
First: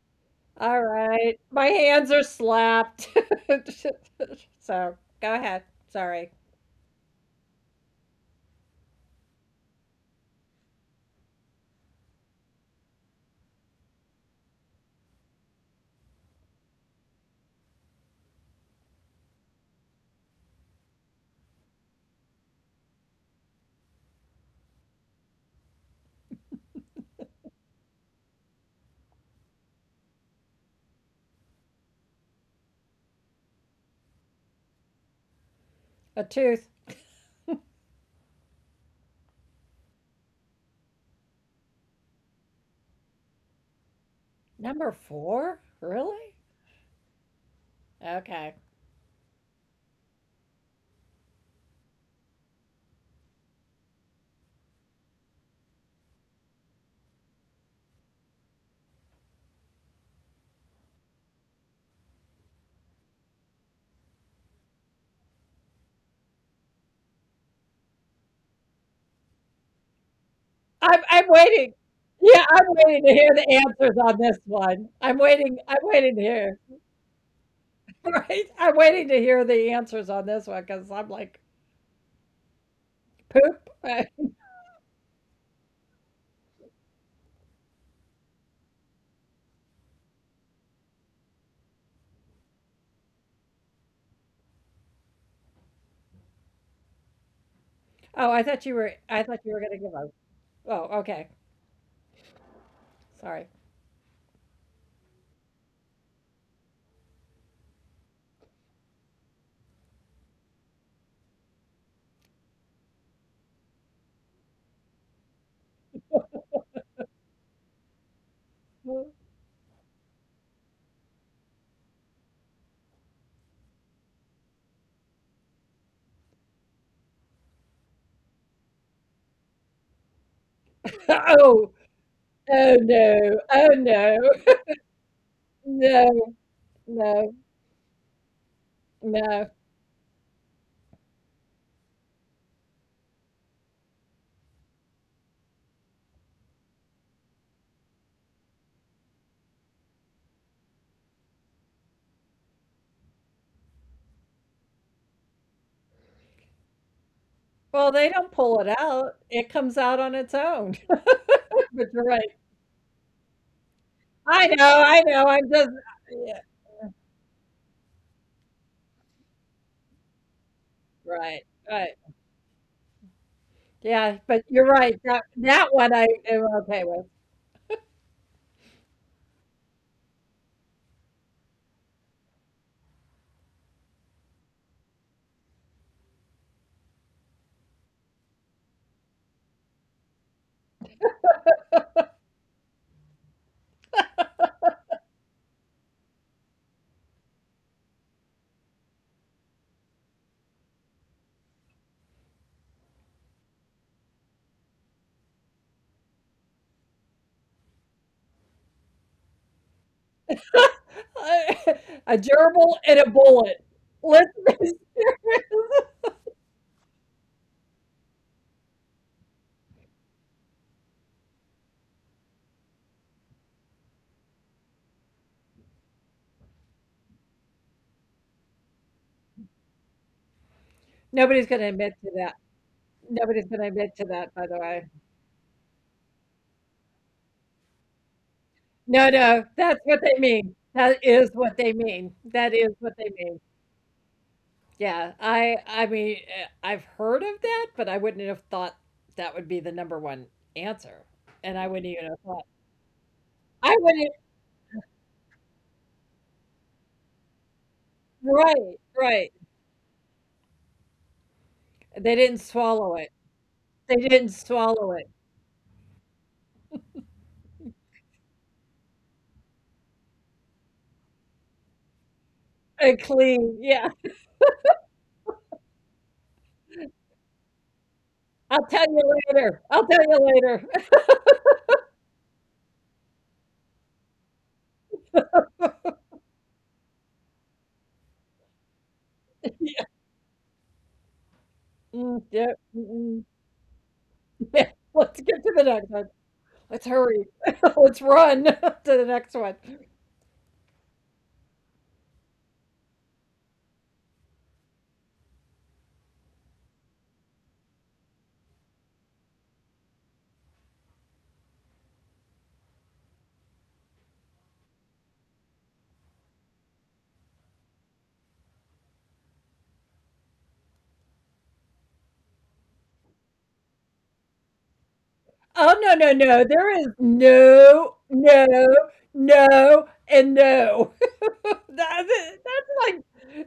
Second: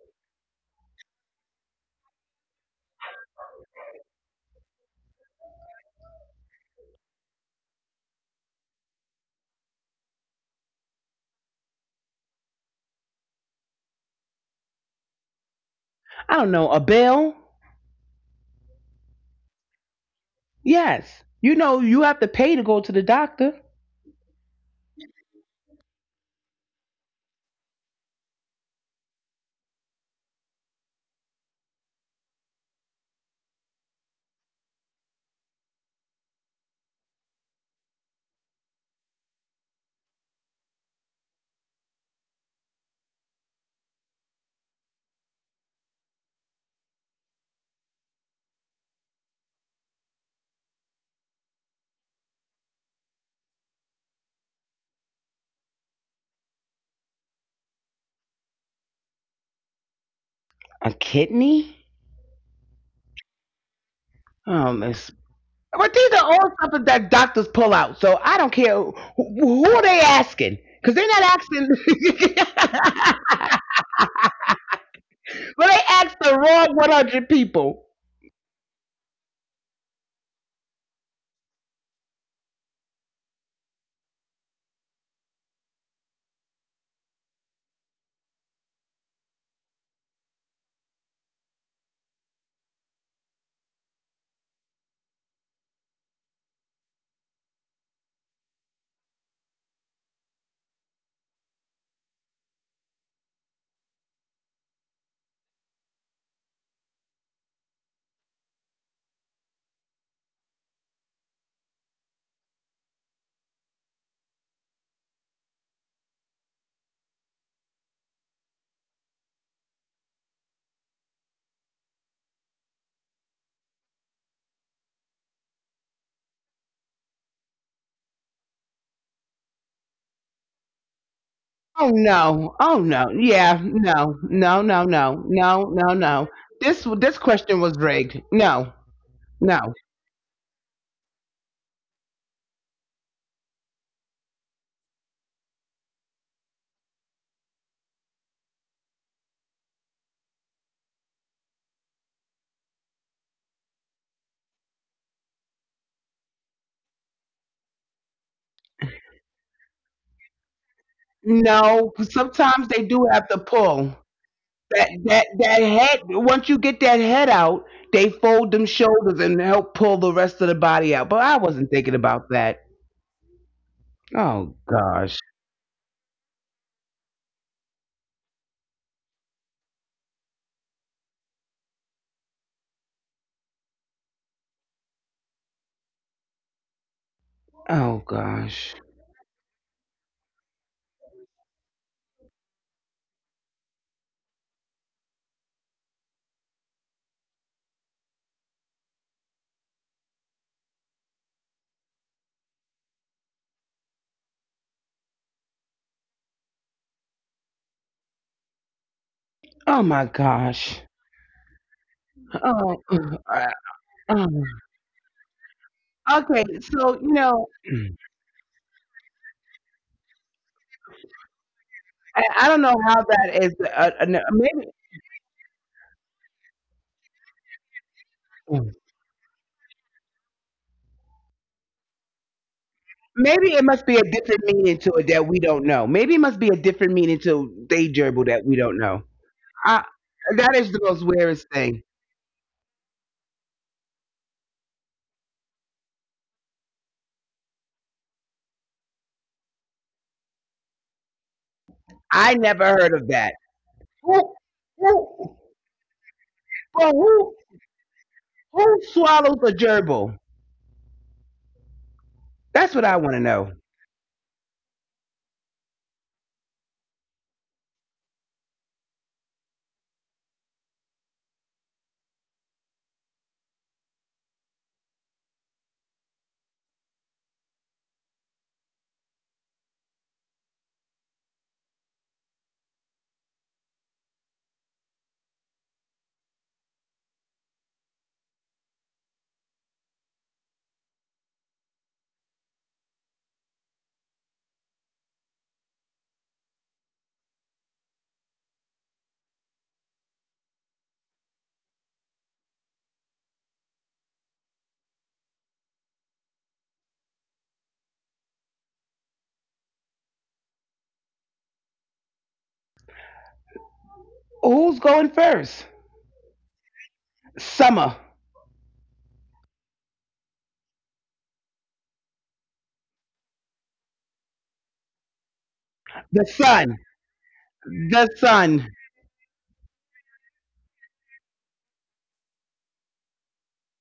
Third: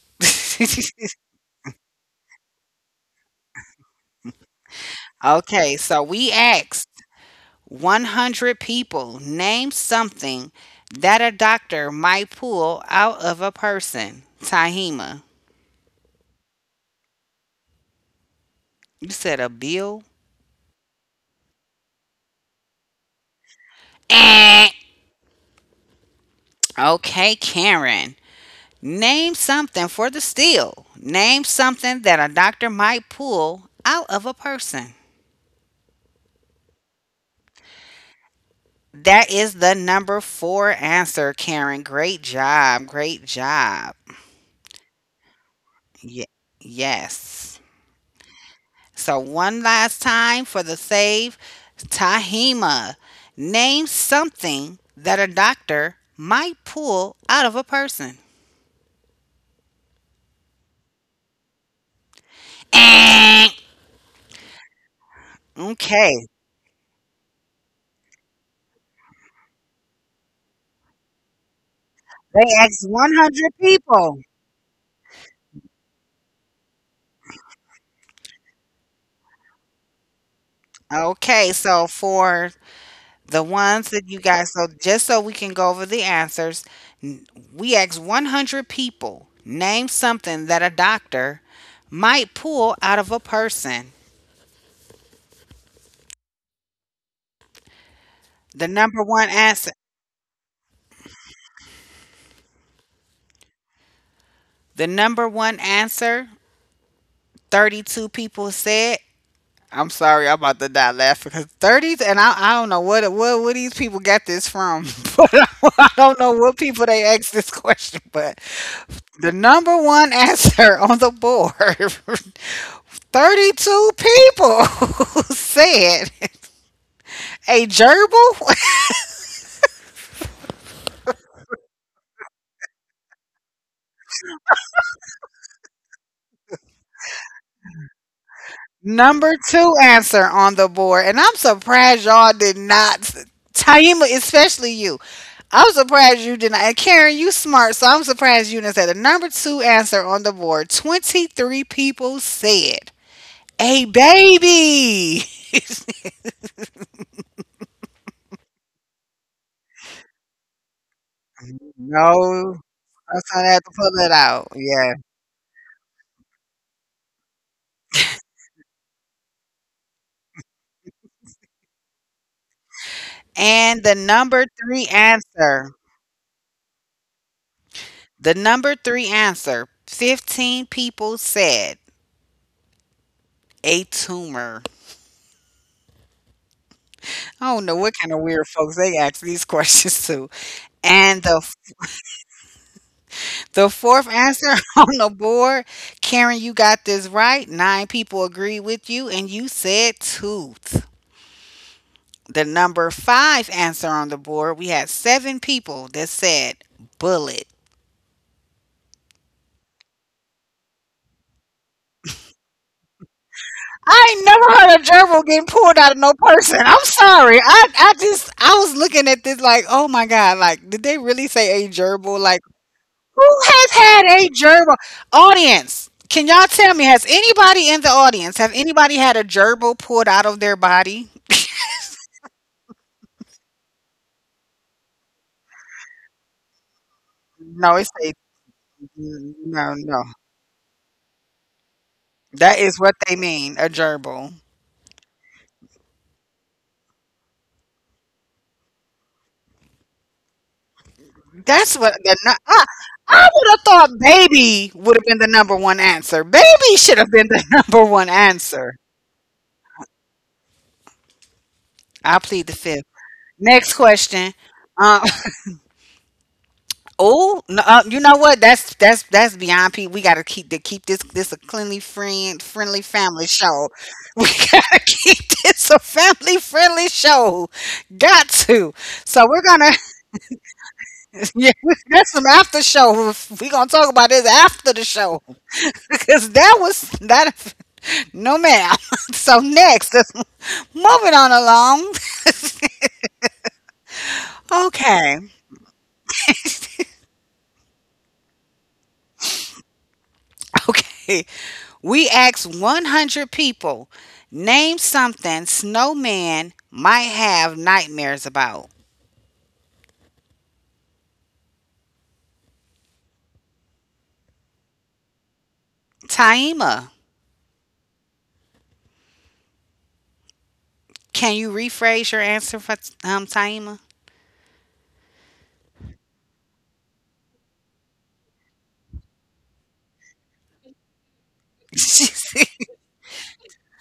Speaker 3: All right. My hands are slapped. So go ahead.
Speaker 1: Okay, so
Speaker 3: Sorry.
Speaker 1: we asked 100 people, name something that a doctor might pull out of a person. Tahima,
Speaker 2: I don't know, a bill.
Speaker 1: you said a bill?
Speaker 2: Yes, you know you have to pay to go to the doctor.
Speaker 1: Eh. Okay, Karen. Name something for the steal. Name something that a doctor might pull out of a person.
Speaker 3: A tooth.
Speaker 1: That is the number four answer, Karen. Great job. Great job.
Speaker 3: Number four?
Speaker 1: Ye-
Speaker 3: Really?
Speaker 1: yes.
Speaker 3: Okay.
Speaker 1: So, one last time for the save. Tahima, name something that a doctor might pull out of a person.
Speaker 2: A kidney.
Speaker 1: Eh.
Speaker 2: Um, But these
Speaker 1: Okay.
Speaker 2: are all something that doctors pull out. So I don't care who are they asking. Because they're
Speaker 3: I'm
Speaker 2: not
Speaker 3: waiting. Yeah,
Speaker 1: They
Speaker 3: I'm
Speaker 1: asked
Speaker 2: asking.
Speaker 3: waiting to hear the
Speaker 1: 100
Speaker 3: answers on
Speaker 1: people.
Speaker 3: this one. I'm waiting.
Speaker 2: Well, they
Speaker 3: I'm
Speaker 2: asked
Speaker 3: waiting to
Speaker 2: the
Speaker 3: hear.
Speaker 2: wrong 100 people.
Speaker 3: Right? I'm waiting to hear the answers on this one because I'm like,
Speaker 1: Okay. So, for The
Speaker 3: poop.
Speaker 1: ones that you guys, so just so we can go over the answers, n- we asked 100 people, name something that a doctor might pull out of a person.
Speaker 3: Oh, I thought you were.
Speaker 1: The
Speaker 3: I
Speaker 1: number
Speaker 3: thought you
Speaker 1: one
Speaker 3: were going to give
Speaker 1: answer,
Speaker 3: us. Oh, okay. Sorry.
Speaker 1: the number one answer, 32 people said. I'm sorry, I'm about to die laughing because 30s, and I don't know what, what these people got this from, but I don't know what people they asked this question. But the number one answer on the board 32 people said a gerbil.
Speaker 3: Oh,
Speaker 2: Oh, no. Oh,
Speaker 3: oh
Speaker 2: no.
Speaker 3: no.
Speaker 2: Yeah.
Speaker 3: Oh
Speaker 2: No.
Speaker 3: no.
Speaker 2: No. No, no,
Speaker 3: No,
Speaker 2: no. This, this
Speaker 3: no,
Speaker 2: question was rigged. No.
Speaker 3: no.
Speaker 2: No.
Speaker 1: Number two answer on the board. And I'm surprised y'all did not. Taima, especially you. I'm surprised you did not. And Karen, you smart, so I'm surprised you didn't say the number two answer on the board. 23 people said a baby.
Speaker 3: Well, they don't pull it out. It comes out on its own. But
Speaker 2: No.
Speaker 3: you're right.
Speaker 2: Sometimes they
Speaker 1: No,
Speaker 2: do have to
Speaker 1: that's how
Speaker 2: pull.
Speaker 1: I had to
Speaker 3: I
Speaker 1: pull it
Speaker 3: know.
Speaker 2: That,
Speaker 1: out.
Speaker 3: I know.
Speaker 2: that,
Speaker 1: Yeah.
Speaker 3: I'm
Speaker 2: that
Speaker 3: just.
Speaker 2: head,
Speaker 3: Yeah.
Speaker 2: once you get that head out, they fold them shoulders and help pull the rest of the body out. But I
Speaker 3: Right.
Speaker 2: wasn't
Speaker 3: Right.
Speaker 2: thinking about that.
Speaker 3: Yeah,
Speaker 1: And the
Speaker 3: but
Speaker 2: Oh
Speaker 3: you're
Speaker 1: number
Speaker 3: right,
Speaker 2: gosh.
Speaker 3: that
Speaker 1: three
Speaker 3: that one I
Speaker 1: answer
Speaker 3: am okay with.
Speaker 1: The number three answer 15 people said a tumor. I don't
Speaker 2: Oh
Speaker 1: know what kind of weird
Speaker 2: gosh.
Speaker 1: folks they ask these questions to. And the, the fourth answer on the board, Karen, you got this right. Nine people agree with you, and you said tooth. The number five answer on the board, we had seven people that said bullet.
Speaker 2: Oh my gosh.
Speaker 3: A gerbil
Speaker 2: Oh.
Speaker 3: and a
Speaker 2: uh,
Speaker 3: bullet.
Speaker 1: I
Speaker 2: uh,
Speaker 1: ain't
Speaker 3: Let's.
Speaker 1: never heard a gerbil getting pulled out of no
Speaker 2: okay.
Speaker 1: person. I'm
Speaker 2: So you
Speaker 1: sorry.
Speaker 2: know,
Speaker 1: I just I was looking at this like, oh my god, like did they really say a gerbil?
Speaker 2: I,
Speaker 1: Like
Speaker 2: I don't know how
Speaker 1: who
Speaker 2: that is.
Speaker 1: has
Speaker 2: No,
Speaker 1: had a
Speaker 2: maybe
Speaker 1: gerbil? Audience, can y'all tell me, has anybody in the audience, have anybody had a gerbil pulled out of their body?
Speaker 3: Nobody's gonna admit to that. Nobody's
Speaker 2: maybe it
Speaker 3: gonna
Speaker 2: must
Speaker 3: admit
Speaker 2: be a
Speaker 3: to that,
Speaker 2: different
Speaker 3: by the
Speaker 2: meaning
Speaker 3: way.
Speaker 2: to it that we don't know. Maybe it must be a different meaning to
Speaker 1: No,
Speaker 2: day
Speaker 1: it's a
Speaker 2: gerbil that we don't know.
Speaker 3: No, no,
Speaker 1: no,
Speaker 3: that's
Speaker 2: I,
Speaker 3: what
Speaker 1: no.
Speaker 3: they mean.
Speaker 2: that is the
Speaker 3: That
Speaker 2: most
Speaker 3: is
Speaker 2: weirdest
Speaker 3: what they
Speaker 2: thing.
Speaker 3: mean. That
Speaker 1: That
Speaker 3: is
Speaker 1: is
Speaker 3: what
Speaker 1: what
Speaker 3: they
Speaker 1: they
Speaker 3: mean.
Speaker 1: mean, a gerbil.
Speaker 3: Yeah, I mean, I've heard of that, but I wouldn't have thought that would be the number one answer, and I
Speaker 1: That's
Speaker 3: wouldn't
Speaker 1: what
Speaker 3: even have
Speaker 1: the nu-
Speaker 2: I
Speaker 3: thought.
Speaker 2: never heard of
Speaker 1: I
Speaker 2: that.
Speaker 1: would have
Speaker 3: I
Speaker 1: thought.
Speaker 3: wouldn't.
Speaker 2: Who,
Speaker 1: Baby would have been the
Speaker 2: who,
Speaker 1: number one answer. Baby
Speaker 2: well,
Speaker 1: should have been
Speaker 2: who,
Speaker 1: the number one
Speaker 3: Right,
Speaker 1: answer.
Speaker 2: who
Speaker 3: right.
Speaker 2: swallows a gerbil?
Speaker 3: They
Speaker 1: I
Speaker 3: didn't
Speaker 1: plead the
Speaker 2: That's
Speaker 1: fifth.
Speaker 2: what
Speaker 3: swallow
Speaker 2: I
Speaker 3: it.
Speaker 2: want to know.
Speaker 1: Next
Speaker 3: They didn't
Speaker 1: question.
Speaker 3: swallow
Speaker 1: Um,
Speaker 3: it.
Speaker 1: oh, no, you know what? That's beyond Pete. We gotta keep this a cleanly friend friendly
Speaker 3: And
Speaker 1: family
Speaker 3: clean,
Speaker 1: show.
Speaker 3: yeah.
Speaker 1: We gotta keep this a family friendly show. Got
Speaker 3: I'll
Speaker 1: to.
Speaker 3: tell you
Speaker 1: So we're
Speaker 3: later.
Speaker 1: gonna
Speaker 3: I'll tell you later.
Speaker 1: yeah, We that's some after show. We gonna talk about this after the show because that was that. No ma'am. So
Speaker 3: Yeah,
Speaker 1: next, moving on along.
Speaker 3: mm, yeah, mm-mm. Yeah, let's
Speaker 1: Okay.
Speaker 3: get to the next one. Let's hurry. Let's run. To the next one.
Speaker 1: Okay. We asked 100 people, name something snowman might have nightmares about.
Speaker 2: Who's going first?
Speaker 1: Taima,
Speaker 2: Summer.
Speaker 1: can you rephrase your answer for Taima?
Speaker 3: Oh, no, no,
Speaker 2: The
Speaker 3: no. There
Speaker 2: sun.
Speaker 3: is no,
Speaker 2: The sun.
Speaker 3: no, no, and no. That's it. That's like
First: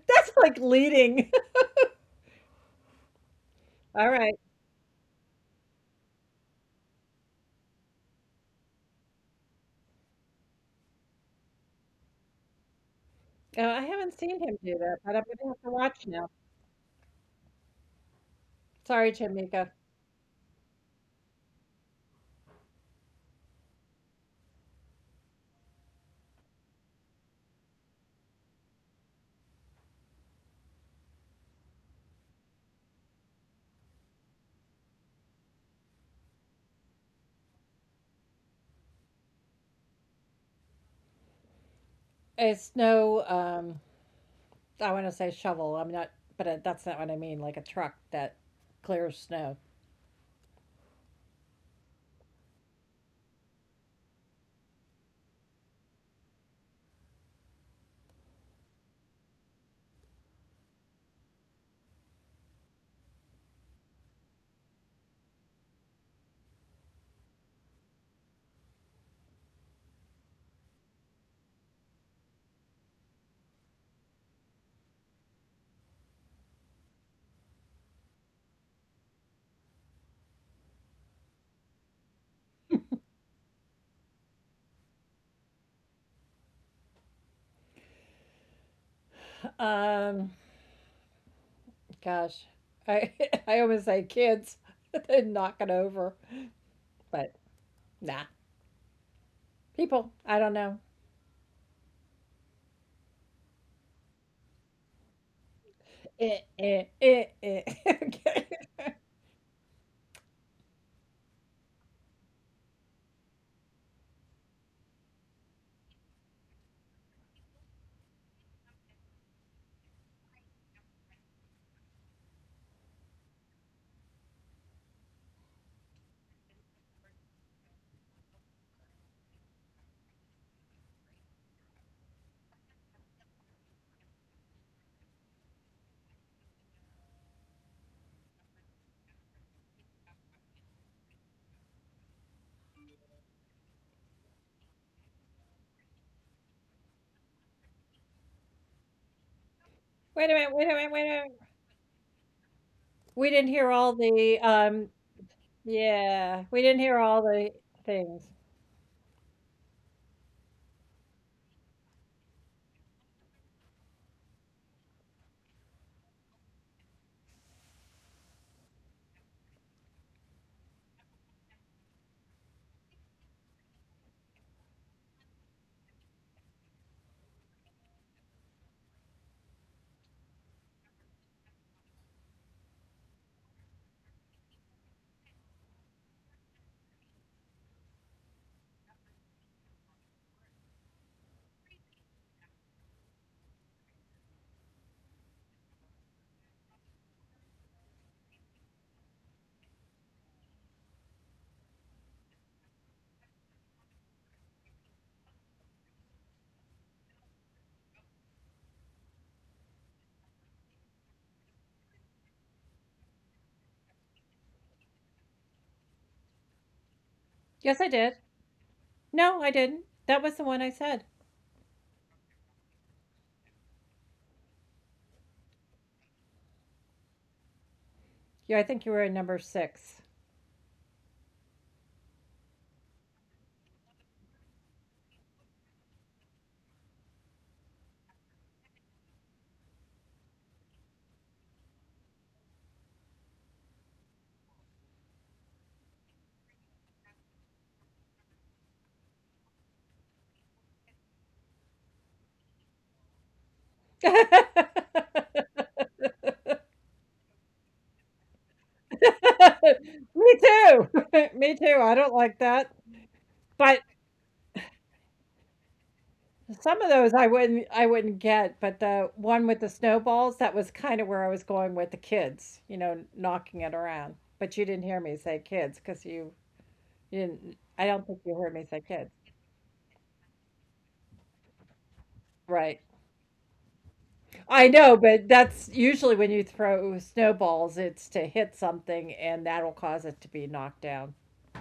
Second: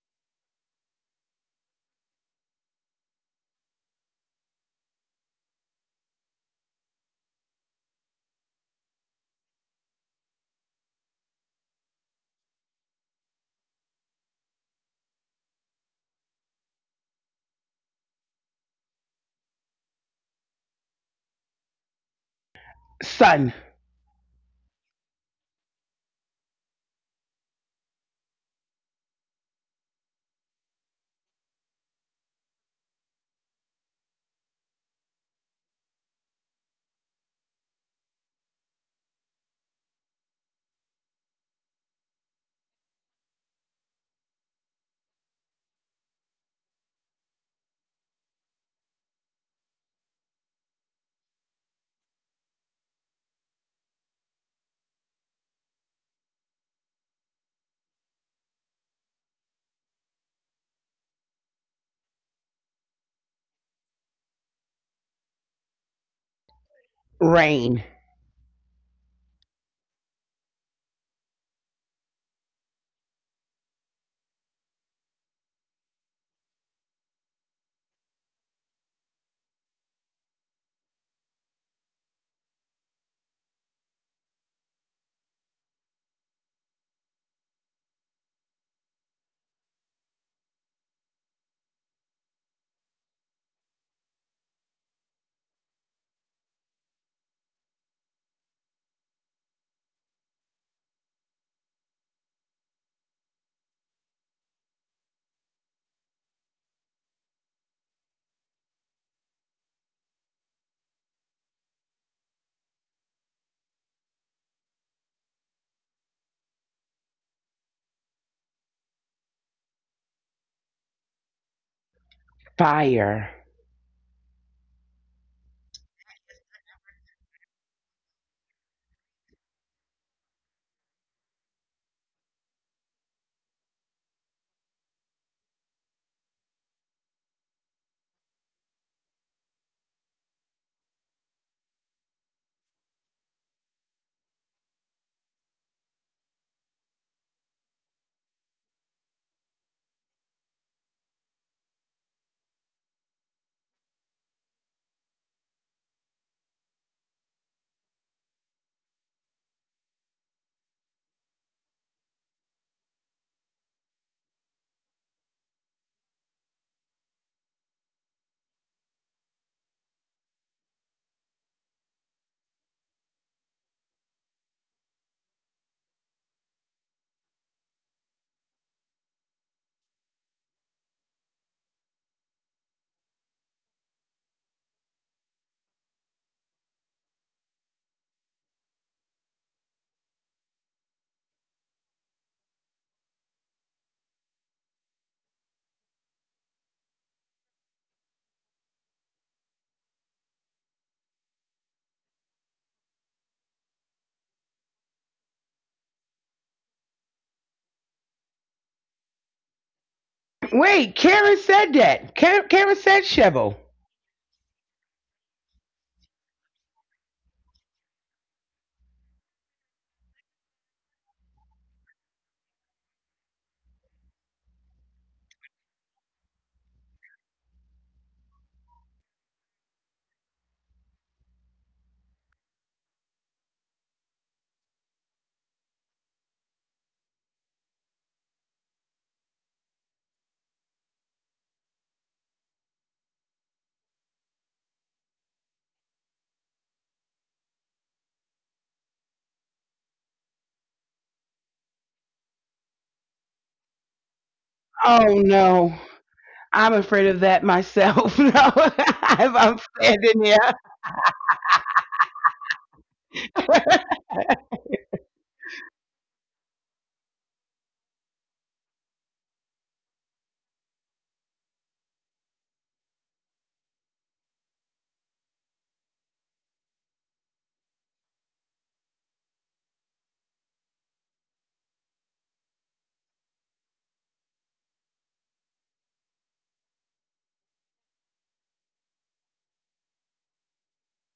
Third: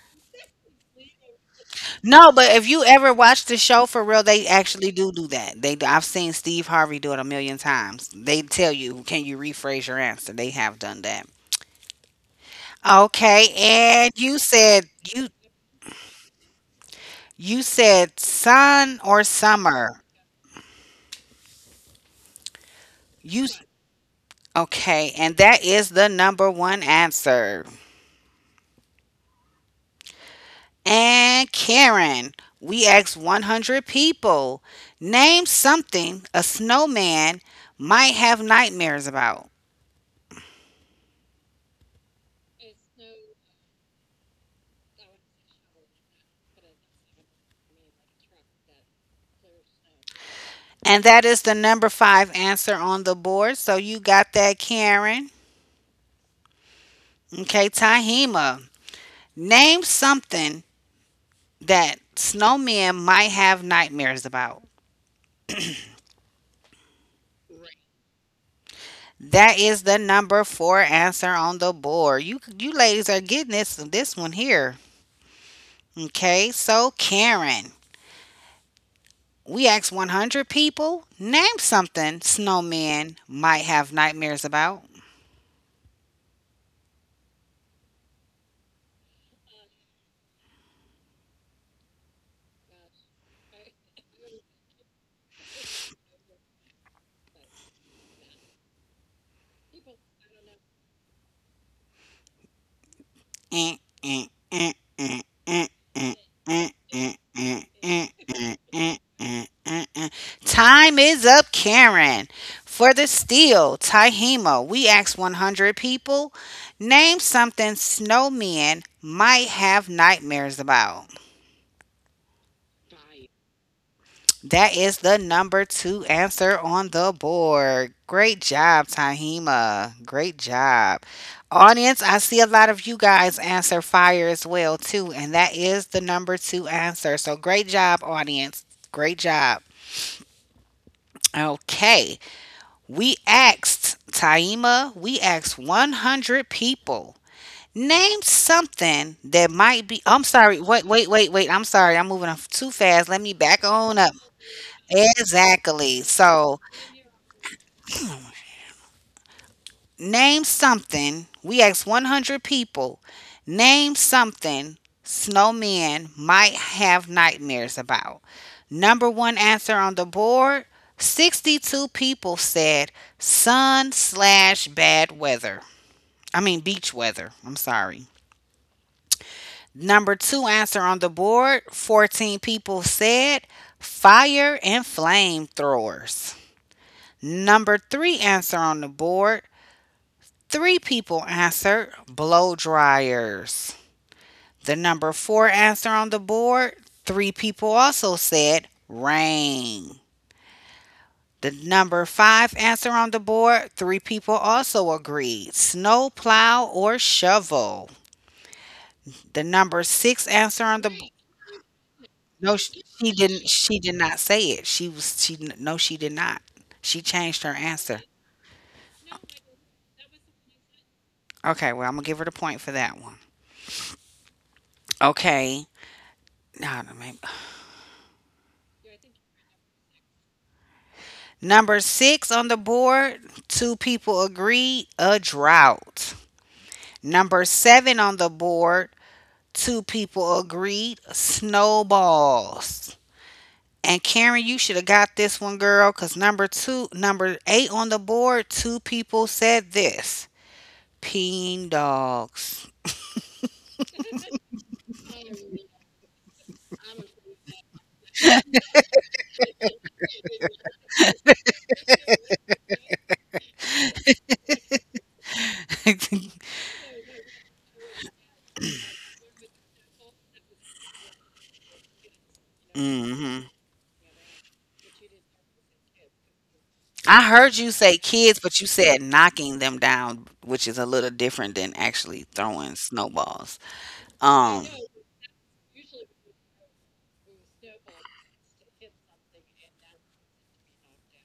Speaker 3: that's like leading.
Speaker 1: No, but if you ever watch the show for
Speaker 3: All
Speaker 1: real,
Speaker 3: right.
Speaker 1: they actually do do that. They I've seen Steve Harvey do it a million times. They tell you, can you rephrase your answer? They have done that. Okay,
Speaker 3: Oh, I
Speaker 1: and
Speaker 3: haven't
Speaker 1: you
Speaker 3: seen him do
Speaker 1: said
Speaker 3: that, but I'm
Speaker 1: you
Speaker 3: gonna have to watch now.
Speaker 1: you said sun
Speaker 3: Sorry,
Speaker 1: or
Speaker 3: Jamaica.
Speaker 1: summer. You
Speaker 2: Sun.
Speaker 1: Okay, and that is the number one answer. And Karen, we asked 100 people, name something a snowman might have nightmares about.
Speaker 3: It's no. I want to say shovel. I'm not, but that's not what I mean. Like a truck that clears snow.
Speaker 1: And that is the number five answer on the board. So you got that, Karen. Okay, Tahima, name something that snowmen might have nightmares about.
Speaker 2: Rain.
Speaker 1: That is the number four answer on the board. You ladies are getting this one here. Okay, so Karen, we asked 100 people, name something snowmen might have nightmares about.
Speaker 3: Um, Gosh, I I always say kids. They knock it over, but nah, people. I don't know.
Speaker 1: Eh, eh, eh, eh, eh, eh, eh,
Speaker 3: Eh,
Speaker 1: eh,
Speaker 3: eh,
Speaker 1: eh,
Speaker 3: eh, eh.
Speaker 1: eh, eh,
Speaker 3: Okay.
Speaker 1: eh, eh, eh, eh. Time is up, Karen. For the steal, Tahima, we asked 100 people, name something snowmen might have nightmares about.
Speaker 2: Fire.
Speaker 1: That is the number two answer on the board. Great job, Tahima. Great job. Audience, I see a lot of you guys answer fire as well, too. And that is the number two answer. So great job, audience. Great job. Okay. We asked, Taima, we asked 100 people. Name something that might be.
Speaker 3: Wait a
Speaker 1: I'm
Speaker 3: minute. Wait a
Speaker 1: sorry.
Speaker 3: minute. Wait a
Speaker 1: Wait, wait,
Speaker 3: minute.
Speaker 1: wait, wait. I'm sorry. I'm moving off too
Speaker 3: We
Speaker 1: fast. Let
Speaker 3: didn't
Speaker 1: me
Speaker 3: hear
Speaker 1: back
Speaker 3: all
Speaker 1: on up.
Speaker 3: the.
Speaker 1: Exactly.
Speaker 3: Yeah, we didn't
Speaker 1: So
Speaker 3: hear all the things.
Speaker 1: Name something. We asked 100 people. Name something snowmen might have nightmares about. Number one answer on the board, 62 people said sun slash bad weather. I mean, beach weather. I'm sorry. Number two answer on the board, 14 people said fire and flamethrowers. Number three answer on the board, three people answered blow dryers. The number four answer on the board, three people also said rain. The number five answer on the board, three people also agreed snow plow or shovel. The number six answer on the
Speaker 2: Wait, Karen said that. Karen,
Speaker 1: No,
Speaker 2: Karen said
Speaker 1: she didn't.
Speaker 2: shovel.
Speaker 1: She did not say it. She was she No, she did not. She changed
Speaker 3: Yes, I
Speaker 1: her
Speaker 3: did.
Speaker 1: answer.
Speaker 3: No, I didn't. That was the one I said.
Speaker 1: Okay, well, I'm gonna give her the point for that one. Okay, no, no, maybe
Speaker 3: Yeah, I think you were in number six.
Speaker 1: Number six on the board, two people agreed, a drought. Number seven on the board, two people agreed, snowballs. And Karen, you should have got this one, girl, because number eight on the board, two people said this, peeing dogs.
Speaker 2: Oh no. I'm afraid of that myself. No, I'm
Speaker 3: Me
Speaker 2: standing
Speaker 3: too.
Speaker 2: there.
Speaker 3: Me too. I don't like that. But some of those I wouldn't get, but the one with the snowballs, that was kind of where I was going with the kids, knocking it
Speaker 1: Hmm,
Speaker 3: around. But you didn't hear me say kids because you didn't.
Speaker 1: I
Speaker 3: I
Speaker 1: heard
Speaker 3: don't
Speaker 1: you
Speaker 3: think
Speaker 1: say
Speaker 3: you heard me
Speaker 1: kids,
Speaker 3: say
Speaker 1: but you
Speaker 3: kids.
Speaker 1: said knocking them down, which is a little different than actually
Speaker 3: Right.
Speaker 1: throwing snowballs.
Speaker 3: I know,
Speaker 1: Um,
Speaker 3: but that's usually when you throw snowballs, it's to hit something and that'll cause it to be knocked down.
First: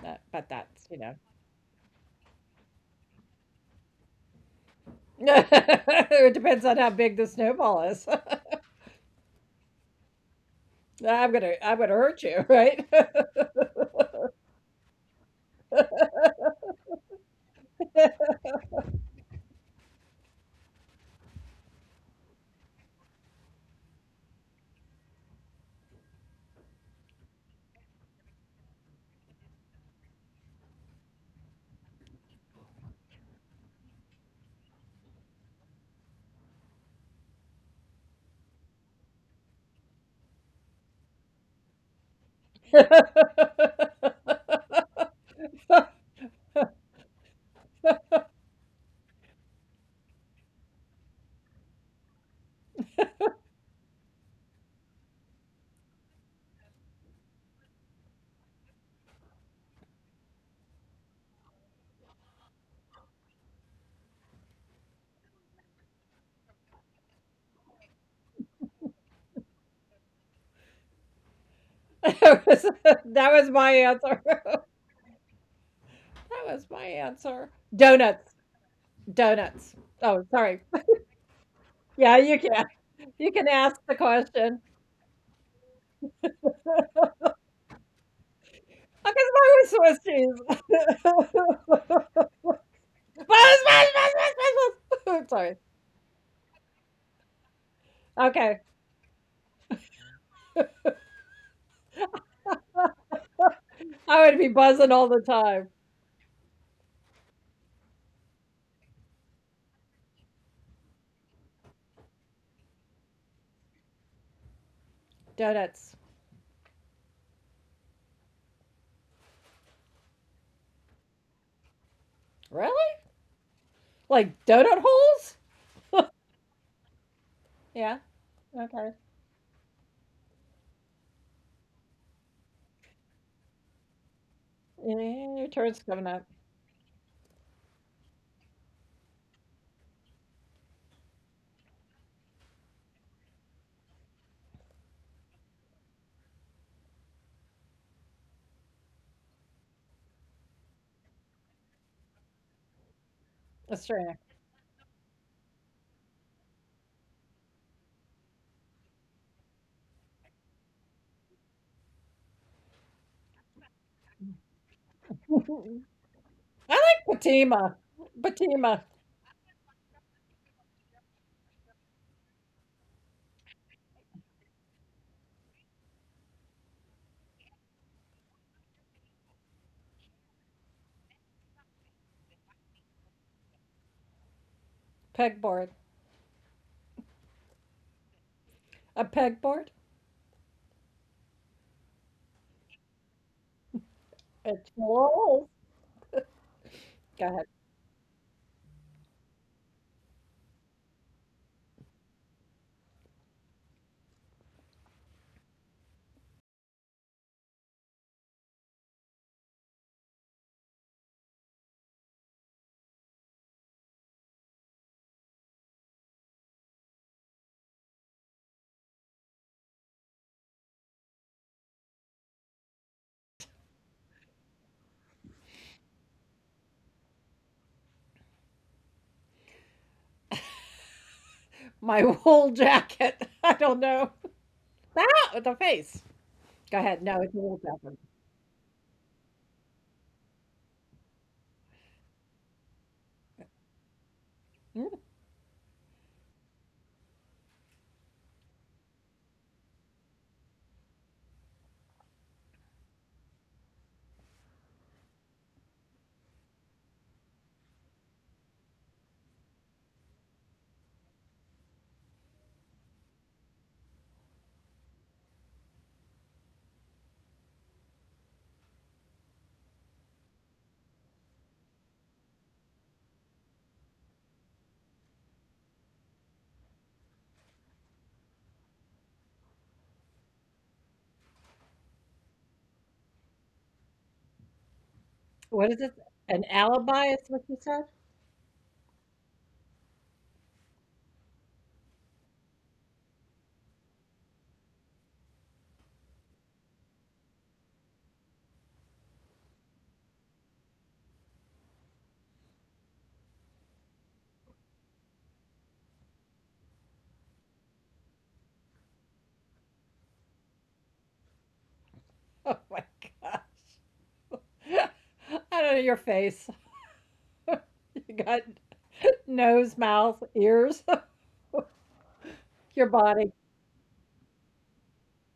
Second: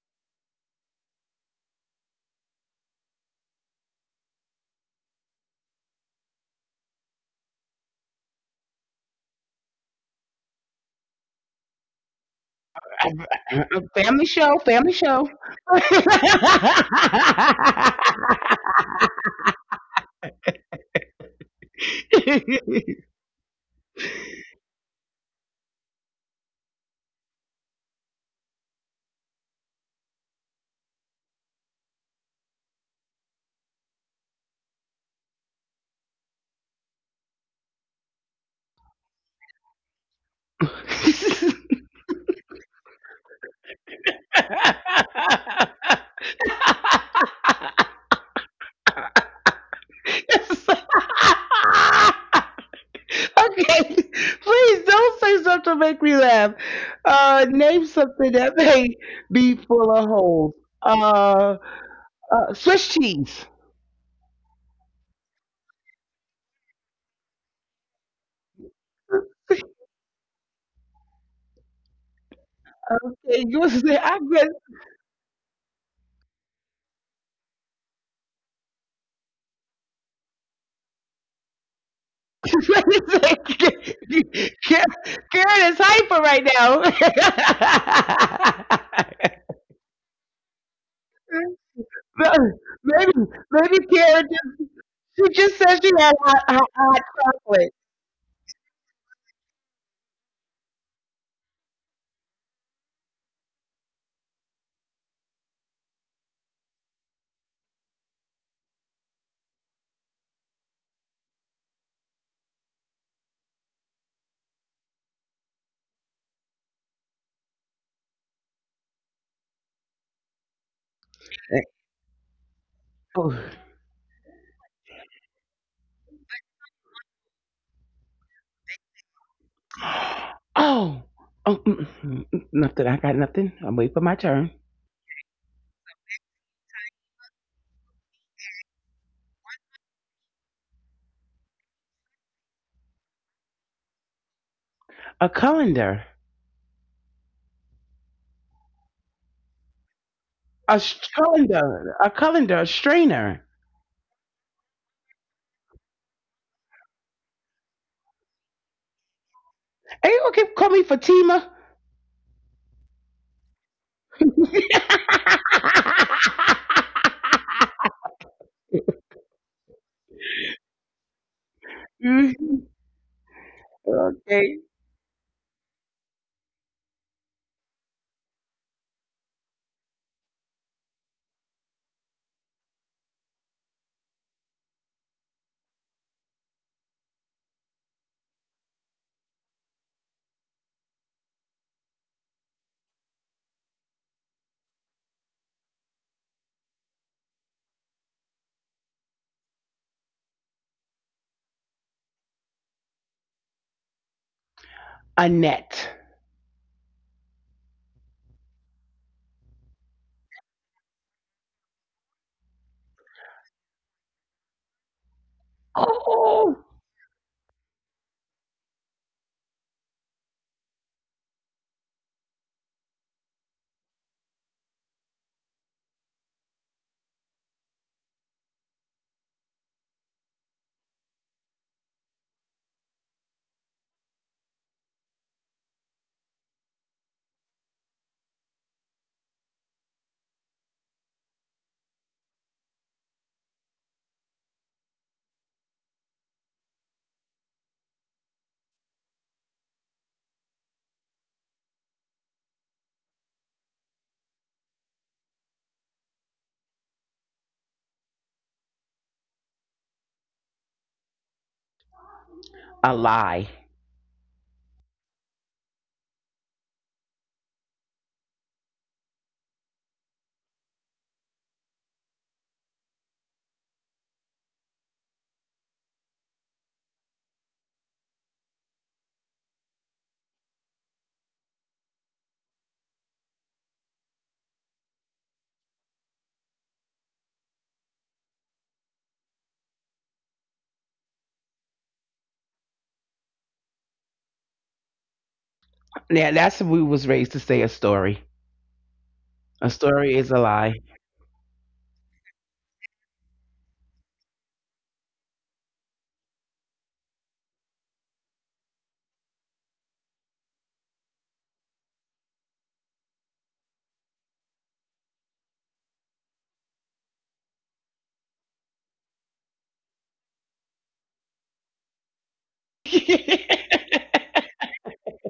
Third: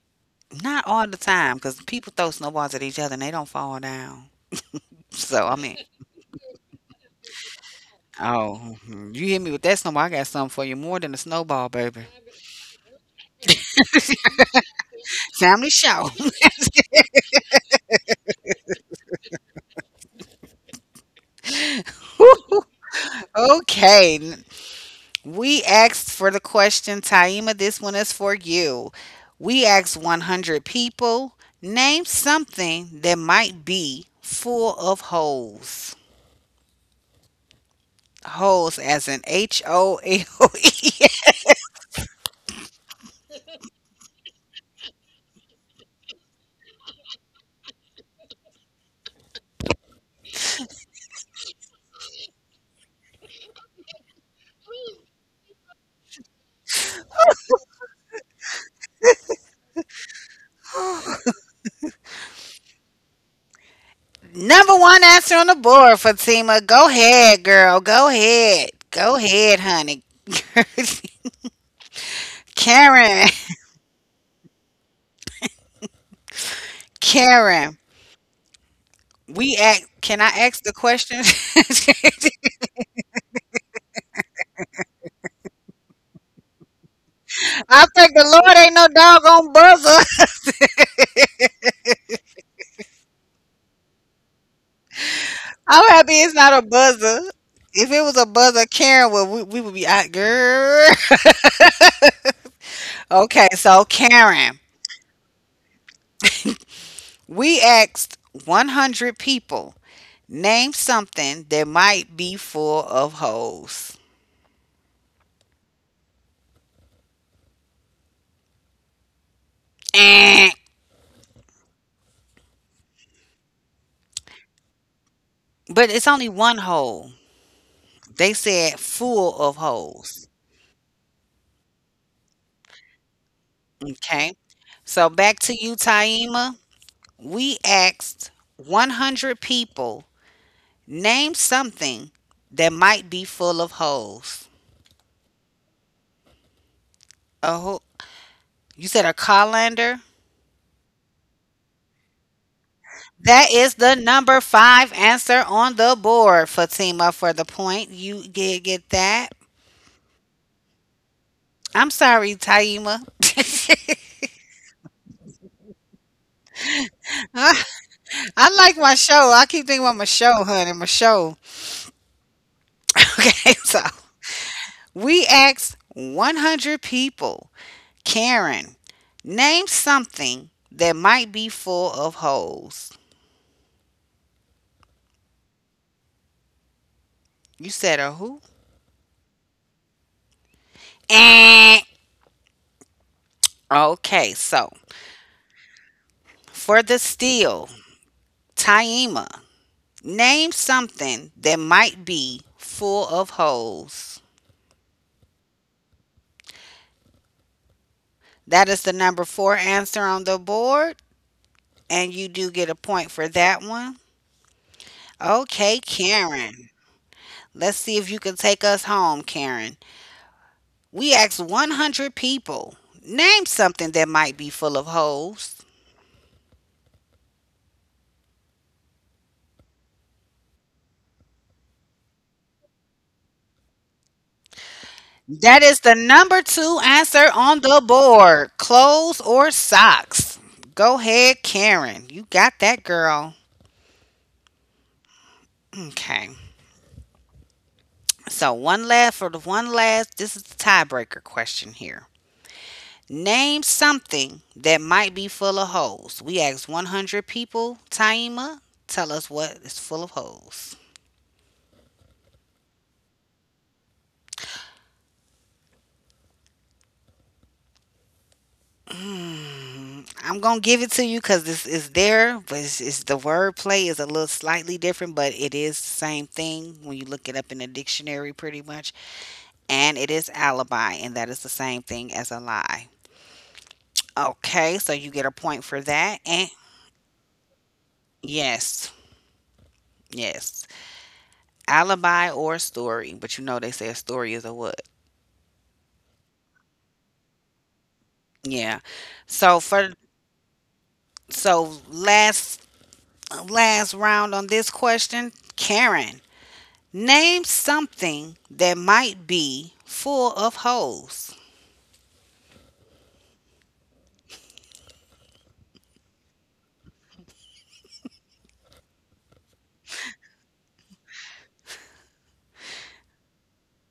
Speaker 3: But
Speaker 1: Not
Speaker 3: that's,
Speaker 1: all the time, cause people throw snowballs at each other and they don't fall down. So, I mean
Speaker 3: it depends on how big the snowball is.
Speaker 1: oh, mhm, you hit me with that snowball, I got something for you more than a
Speaker 3: I'm gonna
Speaker 1: snowball,
Speaker 3: I'm gonna
Speaker 1: baby.
Speaker 3: hurt you, right?
Speaker 2: Family show, family show.
Speaker 1: Family show. Okay, we asked for the question, Taima, this one is for you. We asked 100 people, name something that might be full of holes. Holes as in H O L E.
Speaker 2: Okay, please don't say something to make me laugh. Name something that may be full of holes. Uh, Swiss cheese.
Speaker 1: Number one answer on the board, Fatima. Go ahead, girl. Go ahead. Go ahead, honey.
Speaker 3: That was that
Speaker 2: Okay,
Speaker 3: was
Speaker 2: you
Speaker 3: my
Speaker 2: was
Speaker 1: Karen,
Speaker 2: say I
Speaker 3: answer.
Speaker 2: guess.
Speaker 3: That was my answer.
Speaker 1: Karen,
Speaker 3: Donuts. Donuts.
Speaker 1: we act.
Speaker 3: Oh, sorry.
Speaker 1: Can I ask the question?
Speaker 3: Yeah,
Speaker 1: I
Speaker 3: you
Speaker 2: Wait
Speaker 3: can.
Speaker 2: a
Speaker 3: You can ask
Speaker 2: second.
Speaker 3: the question.
Speaker 2: Karen Karen is hyper right now.
Speaker 1: thank the Lord ain't
Speaker 3: Oh, 'cause
Speaker 1: no
Speaker 3: mine
Speaker 1: doggone
Speaker 3: was Swiss
Speaker 1: buzzer.
Speaker 3: cheese.
Speaker 2: maybe,
Speaker 3: Buzz,
Speaker 2: Maybe
Speaker 3: buzz, buzz,
Speaker 2: Karen
Speaker 3: buzz,
Speaker 2: just,
Speaker 3: buzz,
Speaker 2: she
Speaker 3: buzz.
Speaker 2: just
Speaker 3: Sorry.
Speaker 2: said she had
Speaker 1: I'm happy it's not
Speaker 2: hot
Speaker 1: a buzzer.
Speaker 2: chocolate.
Speaker 1: If it was a
Speaker 3: Okay.
Speaker 1: buzzer, Karen would we would be out, girl. Okay, so
Speaker 3: I would be
Speaker 1: Karen,
Speaker 3: buzzing all the time.
Speaker 1: we asked 100 people, name something that might be full of holes.
Speaker 3: Donuts.
Speaker 1: Eh,
Speaker 3: Really?
Speaker 2: Oh,
Speaker 3: Like donut holes?
Speaker 1: but it's only one
Speaker 3: Yeah.
Speaker 1: hole.
Speaker 3: Okay.
Speaker 1: They said full of
Speaker 2: oh,
Speaker 1: holes.
Speaker 2: oh nothing. I got nothing. I'm waiting for my turn.
Speaker 1: Okay.
Speaker 3: Yeah, your turn's coming
Speaker 1: So
Speaker 3: up.
Speaker 1: back to you, Taima. We asked 100 people, name something that might be full of
Speaker 2: A
Speaker 1: holes.
Speaker 2: colander.
Speaker 1: A ho- you said a colander?
Speaker 2: Colander. A colander. A strainer.
Speaker 3: That's true.
Speaker 1: That is the number five answer on the board, Fatima, for the point. You did get
Speaker 2: Ain't you gonna
Speaker 1: that.
Speaker 2: keep calling me Fatima?
Speaker 1: I'm sorry, Taima.
Speaker 3: I like Patima. Patima
Speaker 1: I like my show. I keep thinking about my show, honey. My show.
Speaker 2: Mhm. Okay.
Speaker 1: Okay, so we asked 100 people, Karen, name something that might be full of holes.
Speaker 3: pegboard.
Speaker 1: You
Speaker 3: A
Speaker 1: said a
Speaker 3: pegboard?
Speaker 1: who? Eh.
Speaker 3: It's wool.
Speaker 1: Okay, so
Speaker 3: Go ahead.
Speaker 1: for the steel, Taima, name something that might be full of
Speaker 2: A
Speaker 1: holes.
Speaker 2: net.
Speaker 1: That is the number four answer on the board, and you do get a point for that one.
Speaker 2: Oh.
Speaker 1: Okay, Karen. Let's see if you can take us home, Karen. We asked 100 people, name something that might be full of holes.
Speaker 3: My wool jacket. I don't know. Ah, with the face. Go
Speaker 1: That
Speaker 3: ahead.
Speaker 1: is
Speaker 3: No,
Speaker 1: the
Speaker 3: it's a wool
Speaker 1: number
Speaker 3: jacket.
Speaker 1: two answer on the board, clothes or socks. Go ahead, Karen. You got that, girl.
Speaker 3: Hmm?
Speaker 1: Okay. So, one last for the one last. This is the tiebreaker question here. Name something that might be full of holes. We asked 100 people. Taima, tell us what is full of holes.
Speaker 2: A lie.
Speaker 1: I'm gonna give it to you because this is there, but it's, the wordplay is a little slightly different, but it is the same thing when you look it up in the dictionary, pretty much. And it is alibi, and that is the same thing as a lie.
Speaker 3: What is it?
Speaker 1: Okay, so
Speaker 3: An
Speaker 1: you get a point
Speaker 3: alibi
Speaker 1: for
Speaker 3: is what you
Speaker 1: that.
Speaker 3: said?
Speaker 1: And yes, yes, alibi or story, but you know they say a story is a what?
Speaker 2: Yeah, that's what we was raised to say a story. A story
Speaker 1: Yeah.
Speaker 2: is a lie.
Speaker 1: So for so last round on this question, Karen. Name something that might be full of
Speaker 3: Oh
Speaker 1: holes.
Speaker 3: my gosh. I don't know your face. You got nose, mouth, ears, your
Speaker 2: You
Speaker 3: body.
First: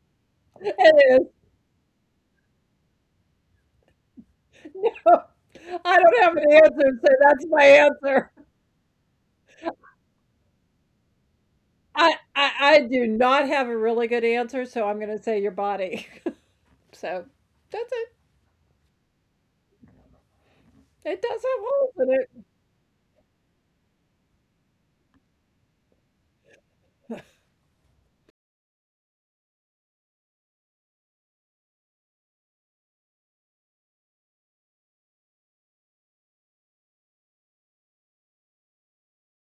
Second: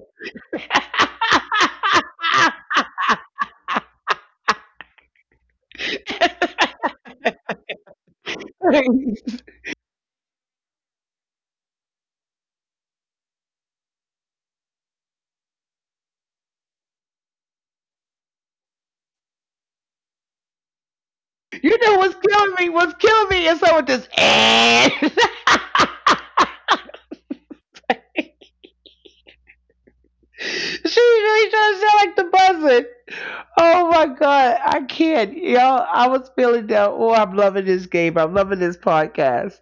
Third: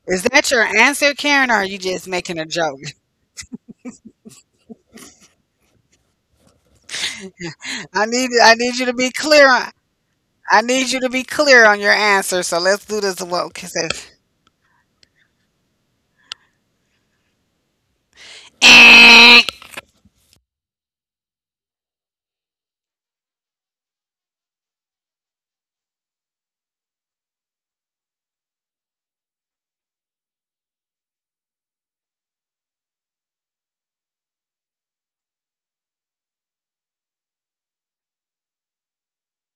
Speaker 1: Is that your answer,
Speaker 3: It is.
Speaker 1: Karen, or are you just making a joke?
Speaker 3: No, I don't have an answer, so that's my
Speaker 1: I
Speaker 3: answer.
Speaker 1: need I need you to be clear on I need You to be clear on your
Speaker 3: I
Speaker 1: answer.
Speaker 3: I
Speaker 1: So
Speaker 3: I
Speaker 1: let's do
Speaker 3: do
Speaker 1: this. Well,
Speaker 3: not have
Speaker 1: okay,
Speaker 3: a really good answer, so I'm gonna say your body. So that's it. It does have
Speaker 2: know
Speaker 3: holes
Speaker 2: what's
Speaker 3: in it.
Speaker 2: killing me? What's killing me is someone just eh. She's really trying to sound like the buzzard. Oh my god, I can't. Y'all, I was feeling down. Oh, I'm loving this game. I'm loving this podcast.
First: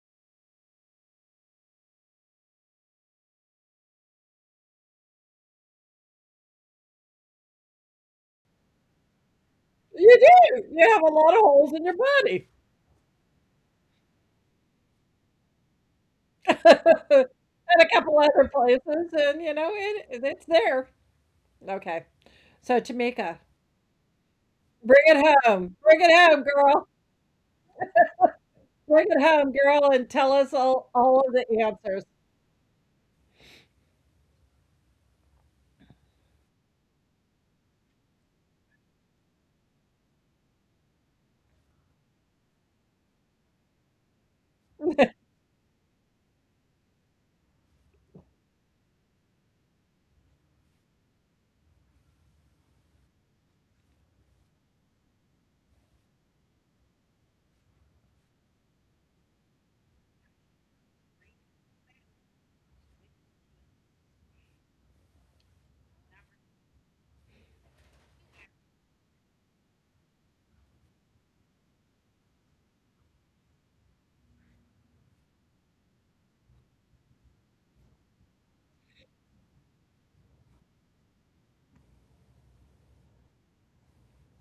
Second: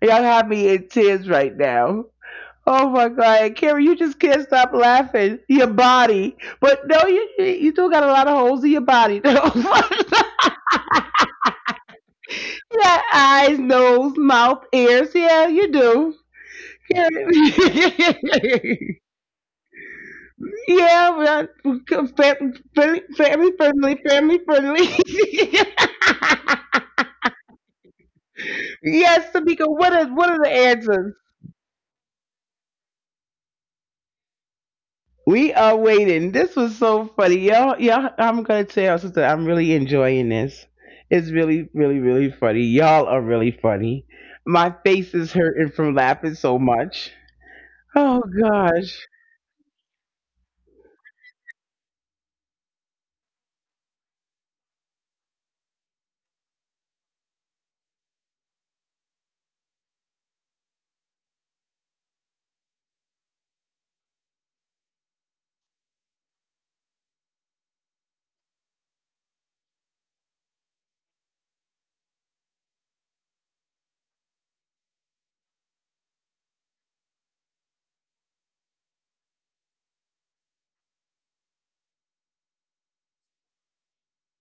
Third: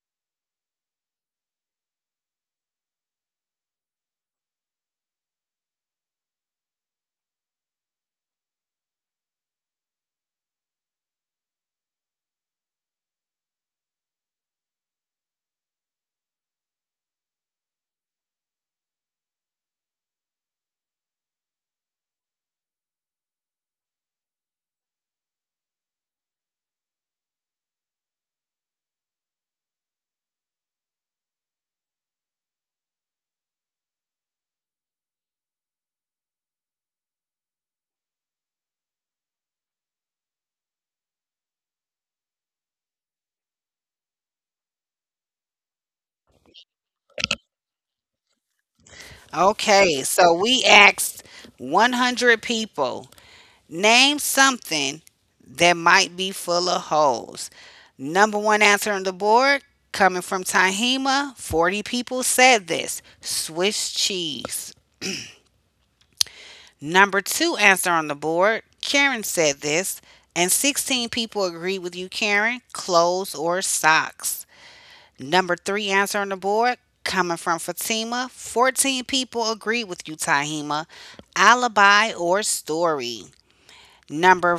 Speaker 2: Y'all have me in tears right now. Oh my god, Carrie, you just can't stop laughing. Your body, but no, you still got a lot of holes in your body.
Speaker 3: You
Speaker 2: Yeah,
Speaker 3: do. You have a lot of holes in your body.
Speaker 2: eyes, nose, mouth, ears. Yeah, you do. Yeah.
Speaker 3: And a couple other places, and it's there.
Speaker 2: Yeah, we are
Speaker 3: Okay. So
Speaker 2: family,
Speaker 3: Tamika,
Speaker 2: family friendly, family friendly.
Speaker 3: bring it home. Bring it home, girl. Bring it
Speaker 2: Yes,
Speaker 3: home,
Speaker 2: Tamika,
Speaker 3: girl,
Speaker 2: what are
Speaker 3: and
Speaker 2: what
Speaker 3: tell
Speaker 2: are the
Speaker 3: us all,
Speaker 2: answers?
Speaker 3: all of the answers.
Speaker 2: We are waiting. This was so funny, y'all. Y'all, I'm gonna tell y'all something. I'm really enjoying this. It's really funny. Y'all are really funny. My face is hurting from laughing so much. Oh gosh.
Speaker 1: Okay, so we asked 100 people, name something that might be full of holes. Number one answer on the board, coming from Tahima, 40 people said this: Swiss cheese. Number two answer on the board, Karen said this, and 16 people agree with you, Karen: clothes or socks. Number three answer on the board, coming from Fatima, 14 people agree with you, Tahima: alibi or story. Number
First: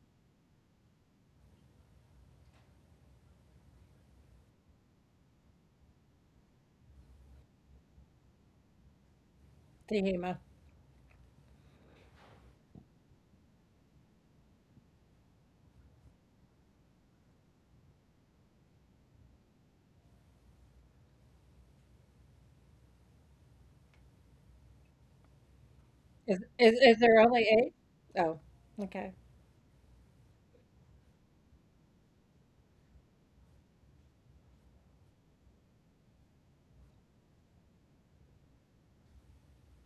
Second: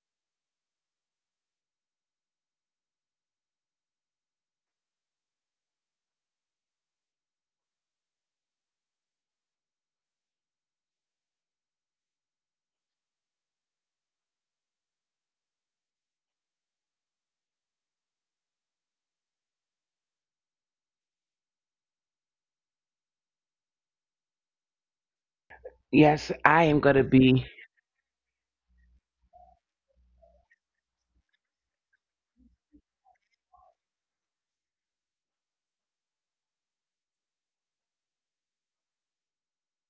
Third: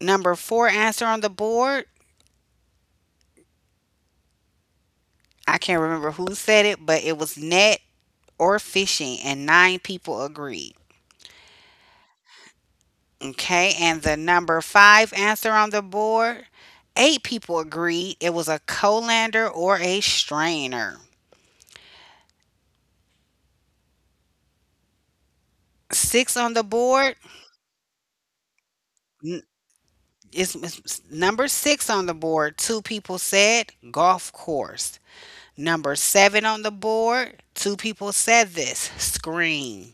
Speaker 1: number four answer on the board, I can't remember who said it, but it was net or fishing, and nine people
Speaker 3: Tahima.
Speaker 1: agreed. Okay, and the number five answer on the board, eight people agreed it was a colander or a strainer. Six
Speaker 2: Yes,
Speaker 3: Is,
Speaker 1: on the
Speaker 2: I
Speaker 3: is
Speaker 2: am
Speaker 3: is
Speaker 2: gonna
Speaker 1: board,
Speaker 3: there
Speaker 2: be.
Speaker 3: only eight? Oh, okay.
Speaker 1: n- number six on the board, two people said golf course. Number seven on the board, two people said this: screen.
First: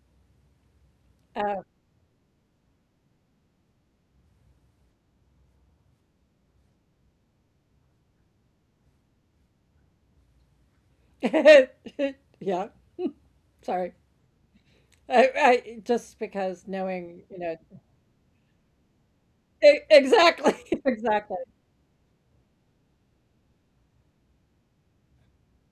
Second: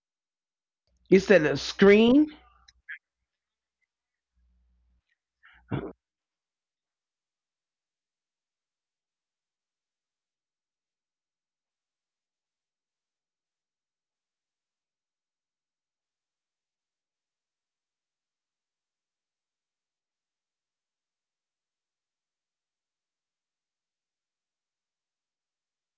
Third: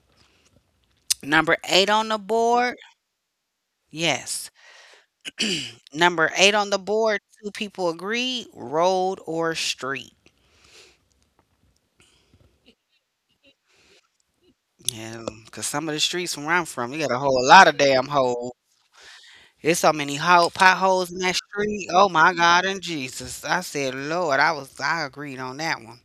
Speaker 2: You said a
Speaker 1: Number
Speaker 3: Oh.
Speaker 1: eight on the
Speaker 2: screen.
Speaker 1: board, yes. Number eight on the board, two people agreed: road or street.
Speaker 3: Yeah. Sorry.
Speaker 1: Yeah, cause
Speaker 3: I
Speaker 1: some of the
Speaker 3: I
Speaker 1: streets from where I'm
Speaker 3: just
Speaker 1: from, you got
Speaker 3: because
Speaker 1: a whole lot
Speaker 3: knowing,
Speaker 1: of
Speaker 3: you know.
Speaker 1: damn holes. There's so many
Speaker 3: E
Speaker 1: hole
Speaker 3: exactly,
Speaker 1: potholes in that
Speaker 3: exactly.
Speaker 1: street. Oh my God and Jesus, I said, Lord, I agreed on that one.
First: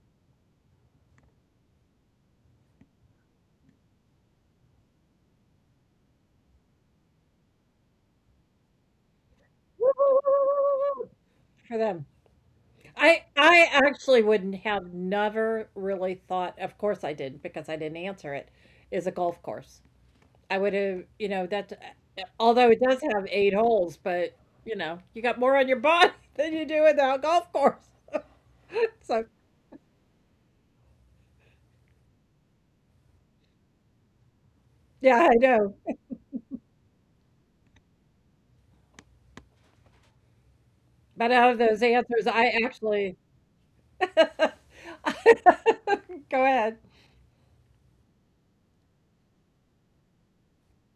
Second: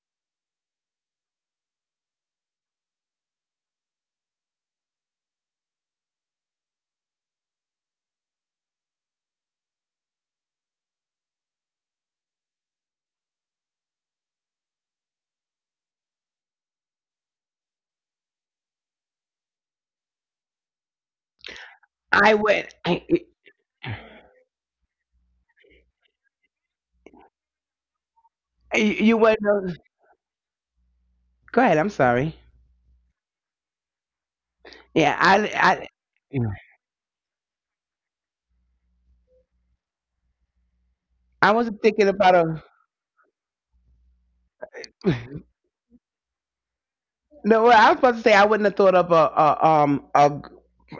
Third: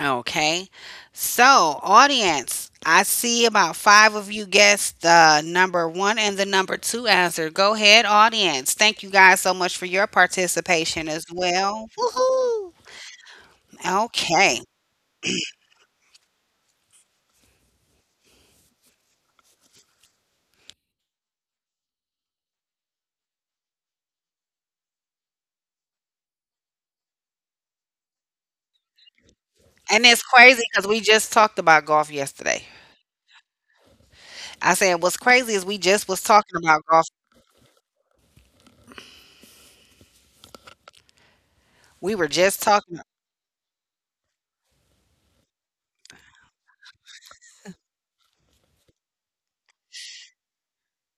Speaker 1: Okay. So, audience, I see about five of you guessed the number one and the number two answer. Go ahead, audience. Thank you guys so
Speaker 3: "Woo,
Speaker 1: much for
Speaker 3: woo, woo,
Speaker 1: your
Speaker 3: woo, woo, woo,"
Speaker 1: participation as
Speaker 3: for them.
Speaker 1: well. Woohoo!
Speaker 3: I actually wouldn't
Speaker 1: Okay.
Speaker 3: have never really thought. Of course I didn't, because I didn't answer it, is a golf course. I would've, that
Speaker 2: I
Speaker 3: although it
Speaker 2: went.
Speaker 3: does
Speaker 2: I,
Speaker 3: have 8 holes, but, you got more on your body than you do in a golf course.
Speaker 2: you
Speaker 3: So,
Speaker 2: you went.
Speaker 1: And it's crazy because we just talked
Speaker 2: Go
Speaker 1: about
Speaker 2: ahead. I'm
Speaker 1: golf
Speaker 2: sorry.
Speaker 1: yesterday. I said, what's
Speaker 2: Yeah,
Speaker 3: yeah, I
Speaker 1: crazy is we
Speaker 3: know.
Speaker 2: I,
Speaker 1: just was
Speaker 2: Yeah.
Speaker 1: talking about golf.
Speaker 3: But
Speaker 2: I
Speaker 3: out of
Speaker 2: wasn't
Speaker 3: those
Speaker 1: We
Speaker 2: thinking
Speaker 1: were
Speaker 3: answers,
Speaker 2: about
Speaker 1: just
Speaker 3: I
Speaker 2: a.
Speaker 1: talking.
Speaker 3: actually. Go ahead.
Speaker 2: No, well, I was about to say I wouldn't have thought of a.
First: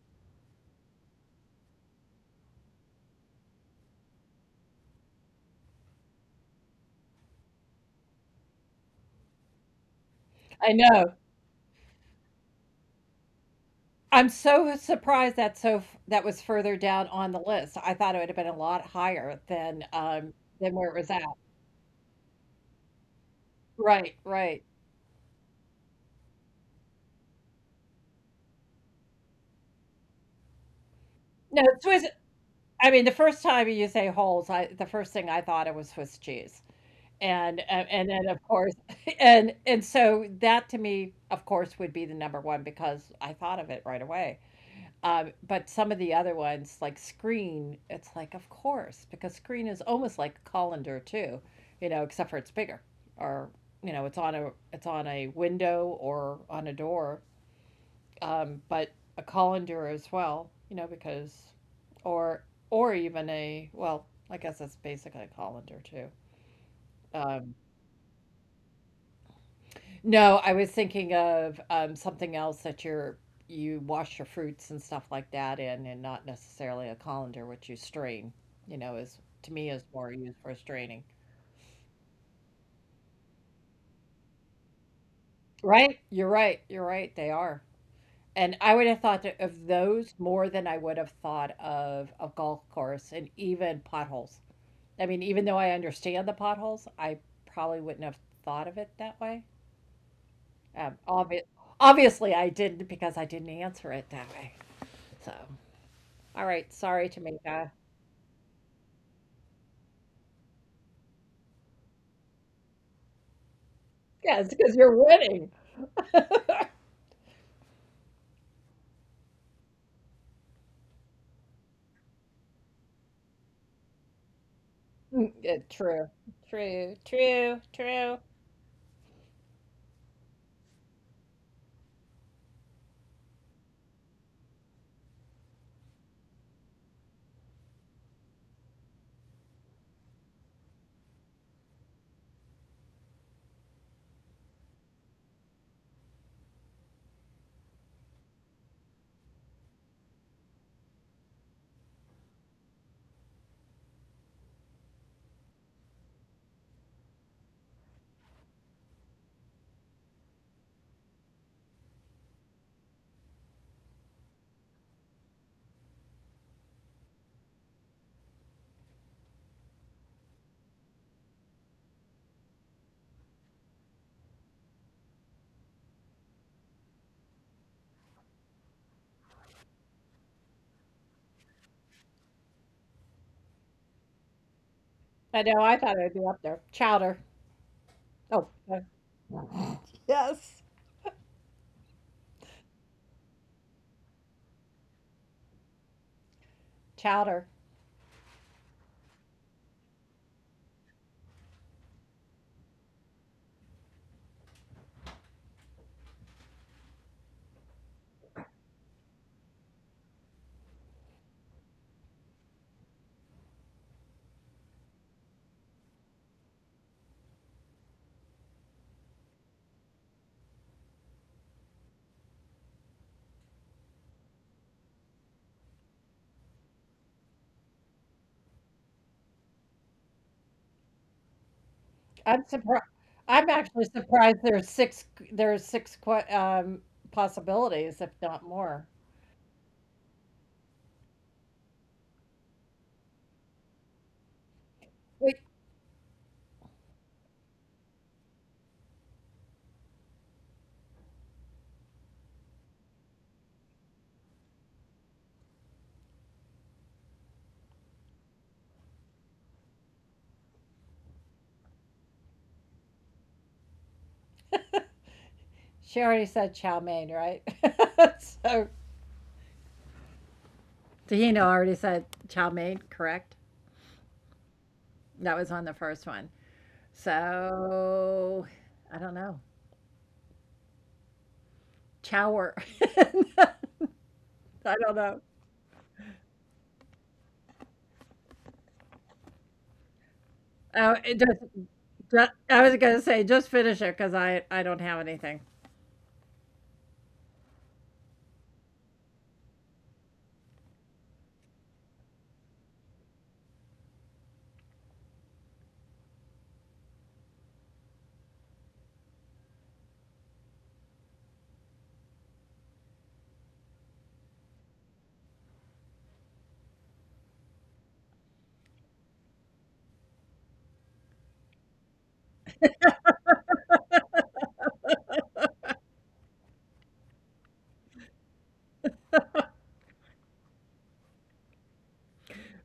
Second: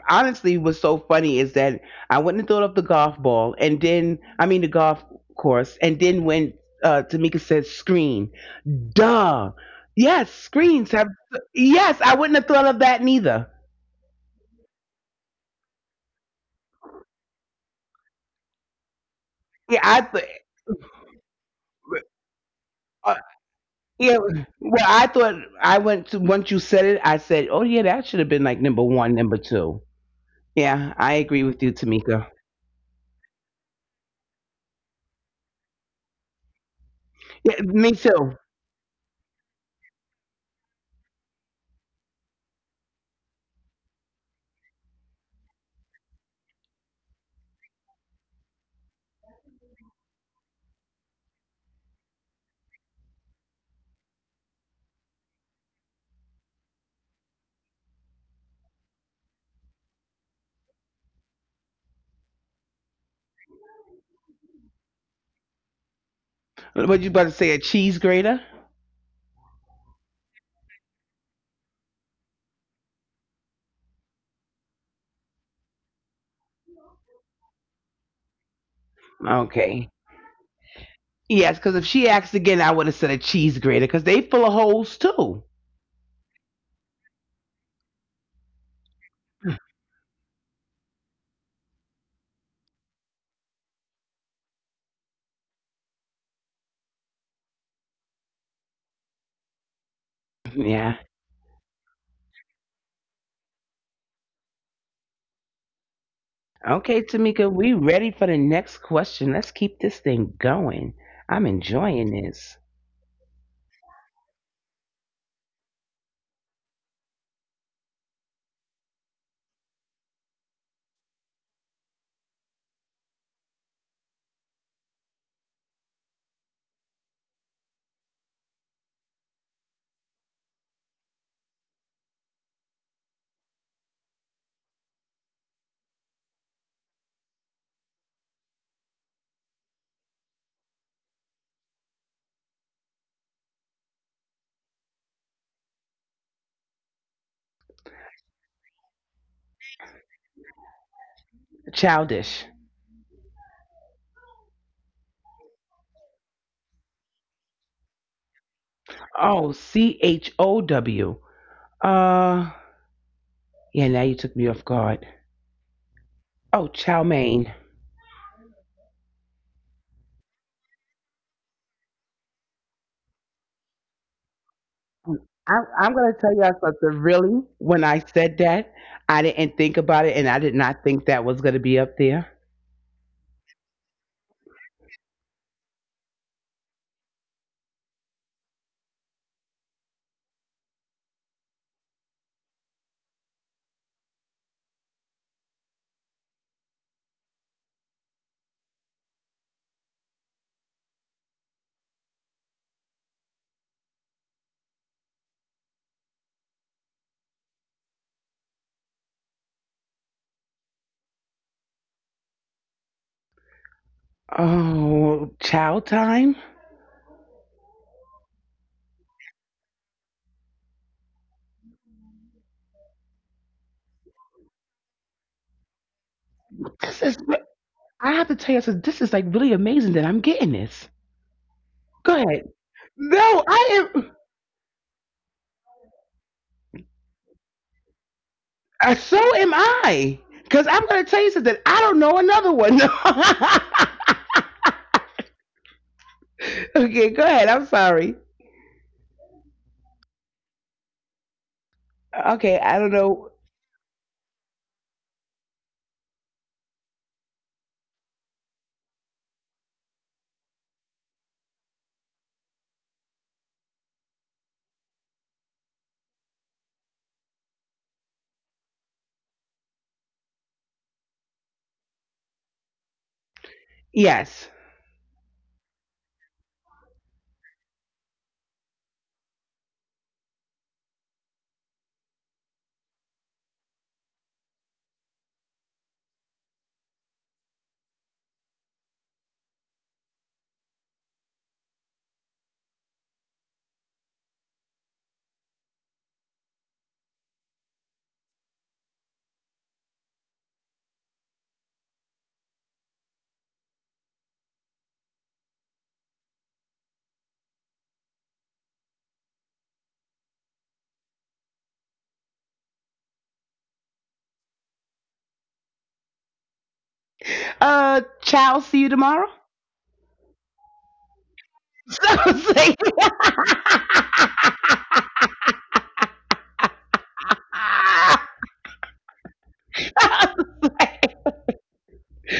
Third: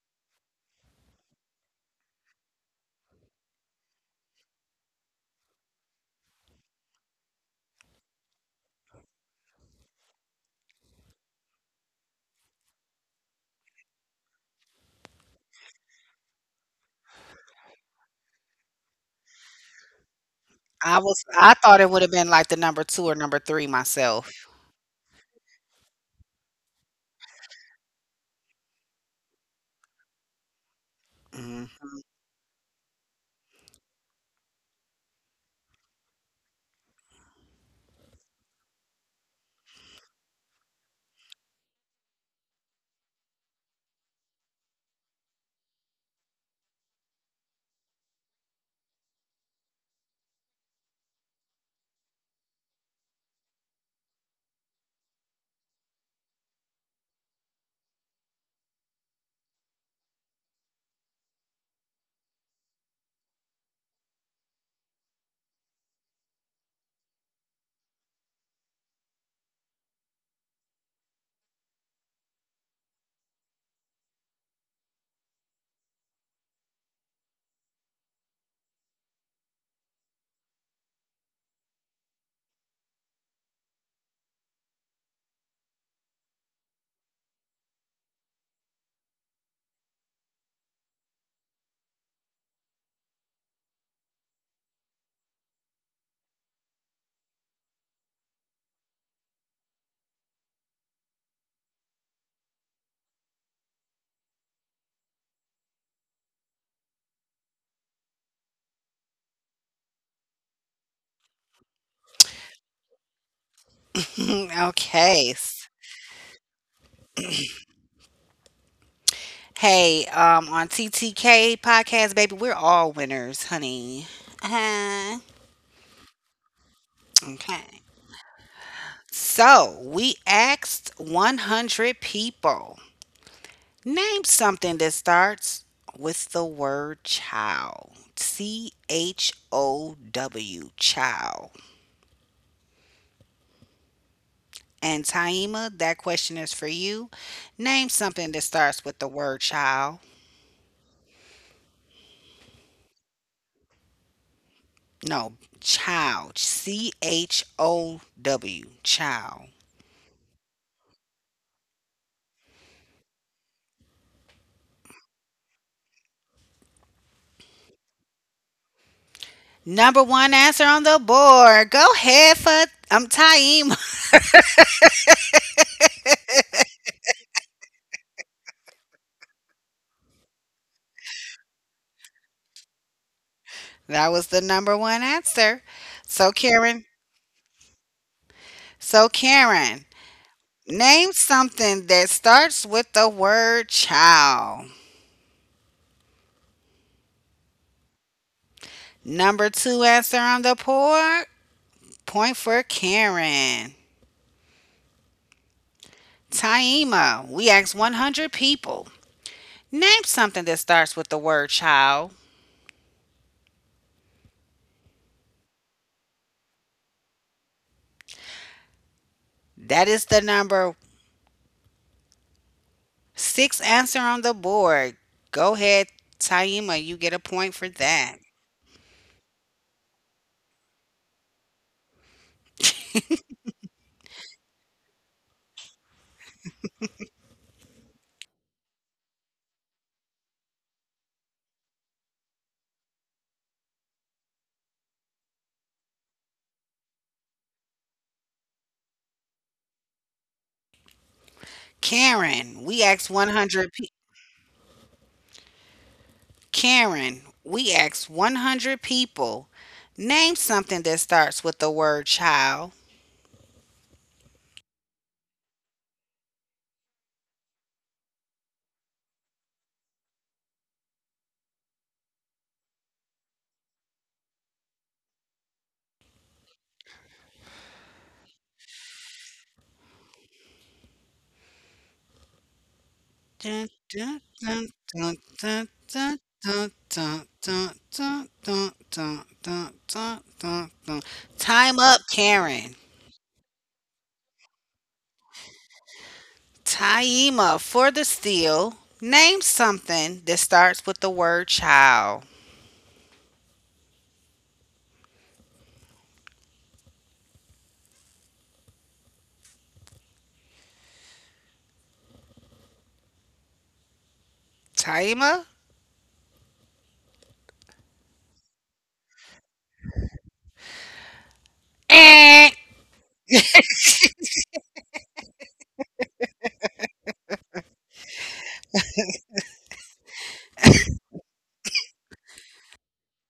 Speaker 2: Honestly, what's so funny is that I wouldn't have thought of the golf ball, and then I mean the golf course, and then when Tamika said screen, duh, yes,
Speaker 3: I
Speaker 2: screens have.
Speaker 3: know.
Speaker 2: Yes, I wouldn't have thought of that neither.
Speaker 3: I'm so surprised that so f that was further down on the list. I thought it would have been a lot higher
Speaker 2: Yeah,
Speaker 3: than,
Speaker 2: I. Th-
Speaker 3: um, than where it
Speaker 1: I
Speaker 3: was
Speaker 1: was
Speaker 3: at.
Speaker 1: I thought it would have been like the number 2 or
Speaker 2: uh,
Speaker 1: number 3
Speaker 3: Right,
Speaker 2: yeah,
Speaker 1: myself.
Speaker 3: right.
Speaker 2: well, I went to, once you said it, I said, oh yeah, that should have been like number one, number two. Yeah, I agree
Speaker 1: Mhm.
Speaker 2: with
Speaker 3: No,
Speaker 2: you,
Speaker 3: Swiss
Speaker 2: Tamika.
Speaker 3: I mean, the first time you say holes, I the first thing I thought it was Swiss cheese.
Speaker 2: Yeah,
Speaker 3: And, uh,
Speaker 2: me
Speaker 3: and then,
Speaker 2: too.
Speaker 3: of course, and so that to me, of course, would be the number 1 because I thought of it right away. But some of the other ones, like Screen, it's like, of course, because Screen is almost like a colander too, except for it's bigger, or it's on a window or on a door, but a colander as well, because, or or even a well, I guess that's basically a colander too.
Speaker 2: What you about to say?
Speaker 3: Um,
Speaker 2: A cheese grater?
Speaker 3: No, I was thinking of something else that you wash your fruits and stuff like that in, and not necessarily a colander, which you strain. Is to me is
Speaker 2: Okay.
Speaker 3: more used for straining.
Speaker 2: Yes, because if she asked again, I would have said a cheese grater because they full of holes too.
Speaker 3: Right? You're right. You're right. They are. And I would have thought of those more than I would have thought of a golf course and even potholes. I mean, even though I understand the potholes, I probably wouldn't have thought of it that way.
Speaker 2: Yeah.
Speaker 3: Um, obvi- Obviously, I didn't because I didn't answer it that way. So. All right, sorry,
Speaker 2: Okay, Tamika,
Speaker 3: Tamika.
Speaker 2: we ready for the next question. Let's keep this thing going. I'm enjoying this.
Speaker 3: Yes, because you're
Speaker 1: Okay.
Speaker 3: winning.
Speaker 1: Hey, on TTK podcast, baby, we're all winners, honey. Uh-huh.
Speaker 3: Mm, yeah, true, true, true,
Speaker 1: Okay.
Speaker 3: true.
Speaker 1: So we asked 100 people, name something that starts with the word "chow." C H O W, C H O W, chow. And Taima, that question is for you. Name something that starts with the word child.
Speaker 2: Childish.
Speaker 1: No, child. C H O W. Child.
Speaker 2: Oh, chow. Uh, yeah. Now you took me off guard. Oh, chow mein.
Speaker 1: Number one answer on the board. Go ahead for I'm Taima.
Speaker 2: I'm going to tell y'all something. Really, when I said that, I didn't think about it, and I did not think that was going to be up there.
Speaker 1: That was the number one answer.
Speaker 3: I know.
Speaker 1: So
Speaker 3: I thought it would
Speaker 1: Karen.
Speaker 3: be up there. Chowder.
Speaker 1: So
Speaker 3: Oh,
Speaker 1: Karen. Name
Speaker 3: yes,
Speaker 1: something that starts with the word child.
Speaker 3: chowder.
Speaker 1: Number two answer on the board. Point for Karen. Taima, we asked 100 people. Name something that starts with the word child.
Speaker 2: Oh, child time.
Speaker 1: That is the number six answer on the board. Go ahead, Taima. You get a point for
Speaker 2: This is.
Speaker 1: that.
Speaker 2: re- I have to tell you something. This is like really amazing that I'm getting this. Go
Speaker 3: I'm
Speaker 2: ahead.
Speaker 3: surprised. I'm
Speaker 2: No,
Speaker 3: actually
Speaker 2: I am.
Speaker 3: surprised there's six. There's six possibilities, if not more.
Speaker 2: So am I. Because I'm going to tell you something. I don't know another one.
Speaker 3: Wait,
Speaker 2: Okay, go ahead. I'm sorry.
Speaker 1: Karen, we asked
Speaker 2: Okay, I
Speaker 1: 100
Speaker 2: don't
Speaker 1: pe-
Speaker 2: know.
Speaker 1: Karen, we asked 100 people. Name something that starts with the word child.
Speaker 3: she already said chow mein, right? so Tahina already said chow mein, correct?
Speaker 2: Yes.
Speaker 3: That was on the first one. So I don't know. Chower.
Speaker 1: Dun, dun, dun, dun,
Speaker 3: I don't
Speaker 1: dun,
Speaker 3: know.
Speaker 1: dun, dun, dun, dun, dun, dun, dun, dun, dun, dun, dun.
Speaker 3: Oh,
Speaker 1: Time
Speaker 3: it
Speaker 1: up,
Speaker 3: just.
Speaker 1: Karen.
Speaker 3: Ju I was gonna say, just finish it, cause I don't have anything.
Speaker 1: Taima for the steal. Name something that starts with the word child. Taima?
Speaker 2: Child, see you tomorrow.
Speaker 1: Eh.
Speaker 2: So say-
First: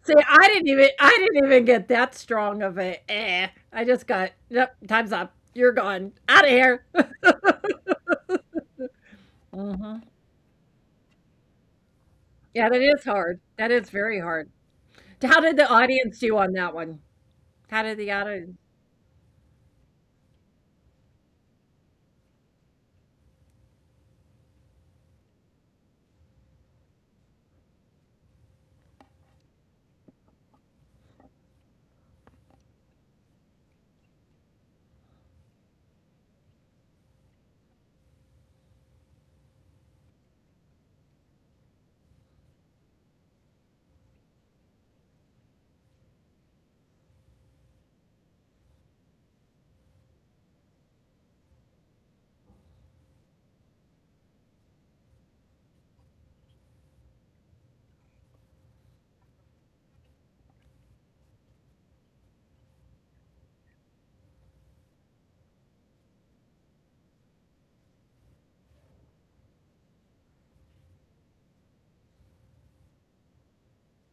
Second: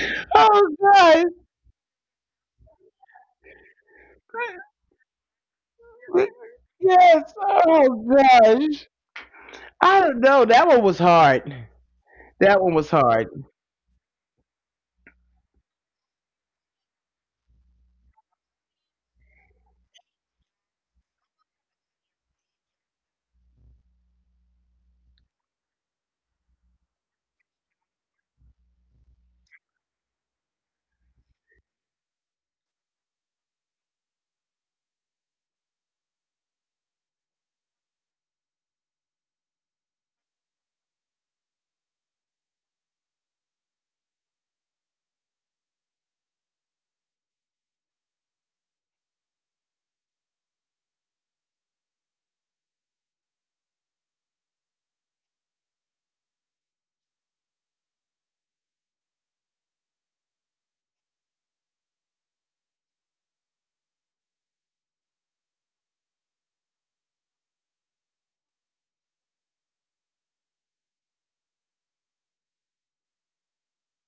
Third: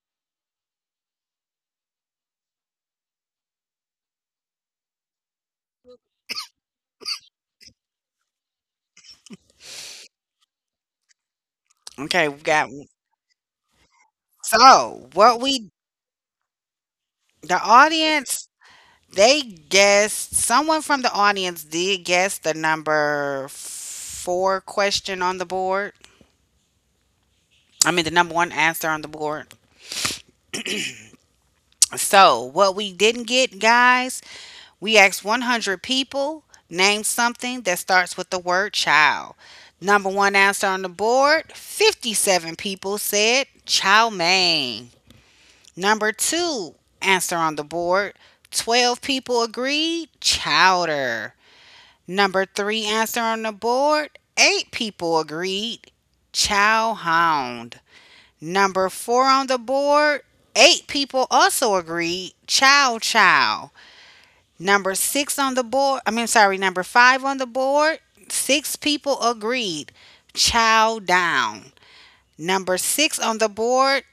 Speaker 3: See, I didn't
Speaker 2: oh,
Speaker 3: even I
Speaker 2: gosh.
Speaker 3: didn't even get that strong of a, "Eh." I just got, "Yep, time's up. You're gone. Out of here."
Speaker 2: Yes. Oh, gosh. I
Speaker 3: Mhm.
Speaker 2: don't know. That one was hard.
Speaker 1: Okay, we
Speaker 2: That
Speaker 3: Yeah,
Speaker 1: got
Speaker 2: one
Speaker 3: that
Speaker 2: was
Speaker 3: is
Speaker 2: hard.
Speaker 3: hard. That is very hard.
Speaker 1: so what
Speaker 3: How did the
Speaker 1: we
Speaker 3: audience do on that one?
Speaker 1: the
Speaker 3: How did the
Speaker 1: audience,
Speaker 3: audience?
Speaker 1: they guessed, someone from the audience did guess the number four question on the board. I mean, the number one answer on the board. So, what we didn't get, guys, we asked 100 people, name something that starts with the word child. Number one answer on the board, 57 people said chow mein. Number two answer on the board, 12 people agreed chowder. Number three answer on the board, 8 people agreed chow hound. Number four on the board, eight people also agreed Chow Chow. Number six on the board, I mean, sorry, number five on the board, six people agreed Chow Down. Number six on the board,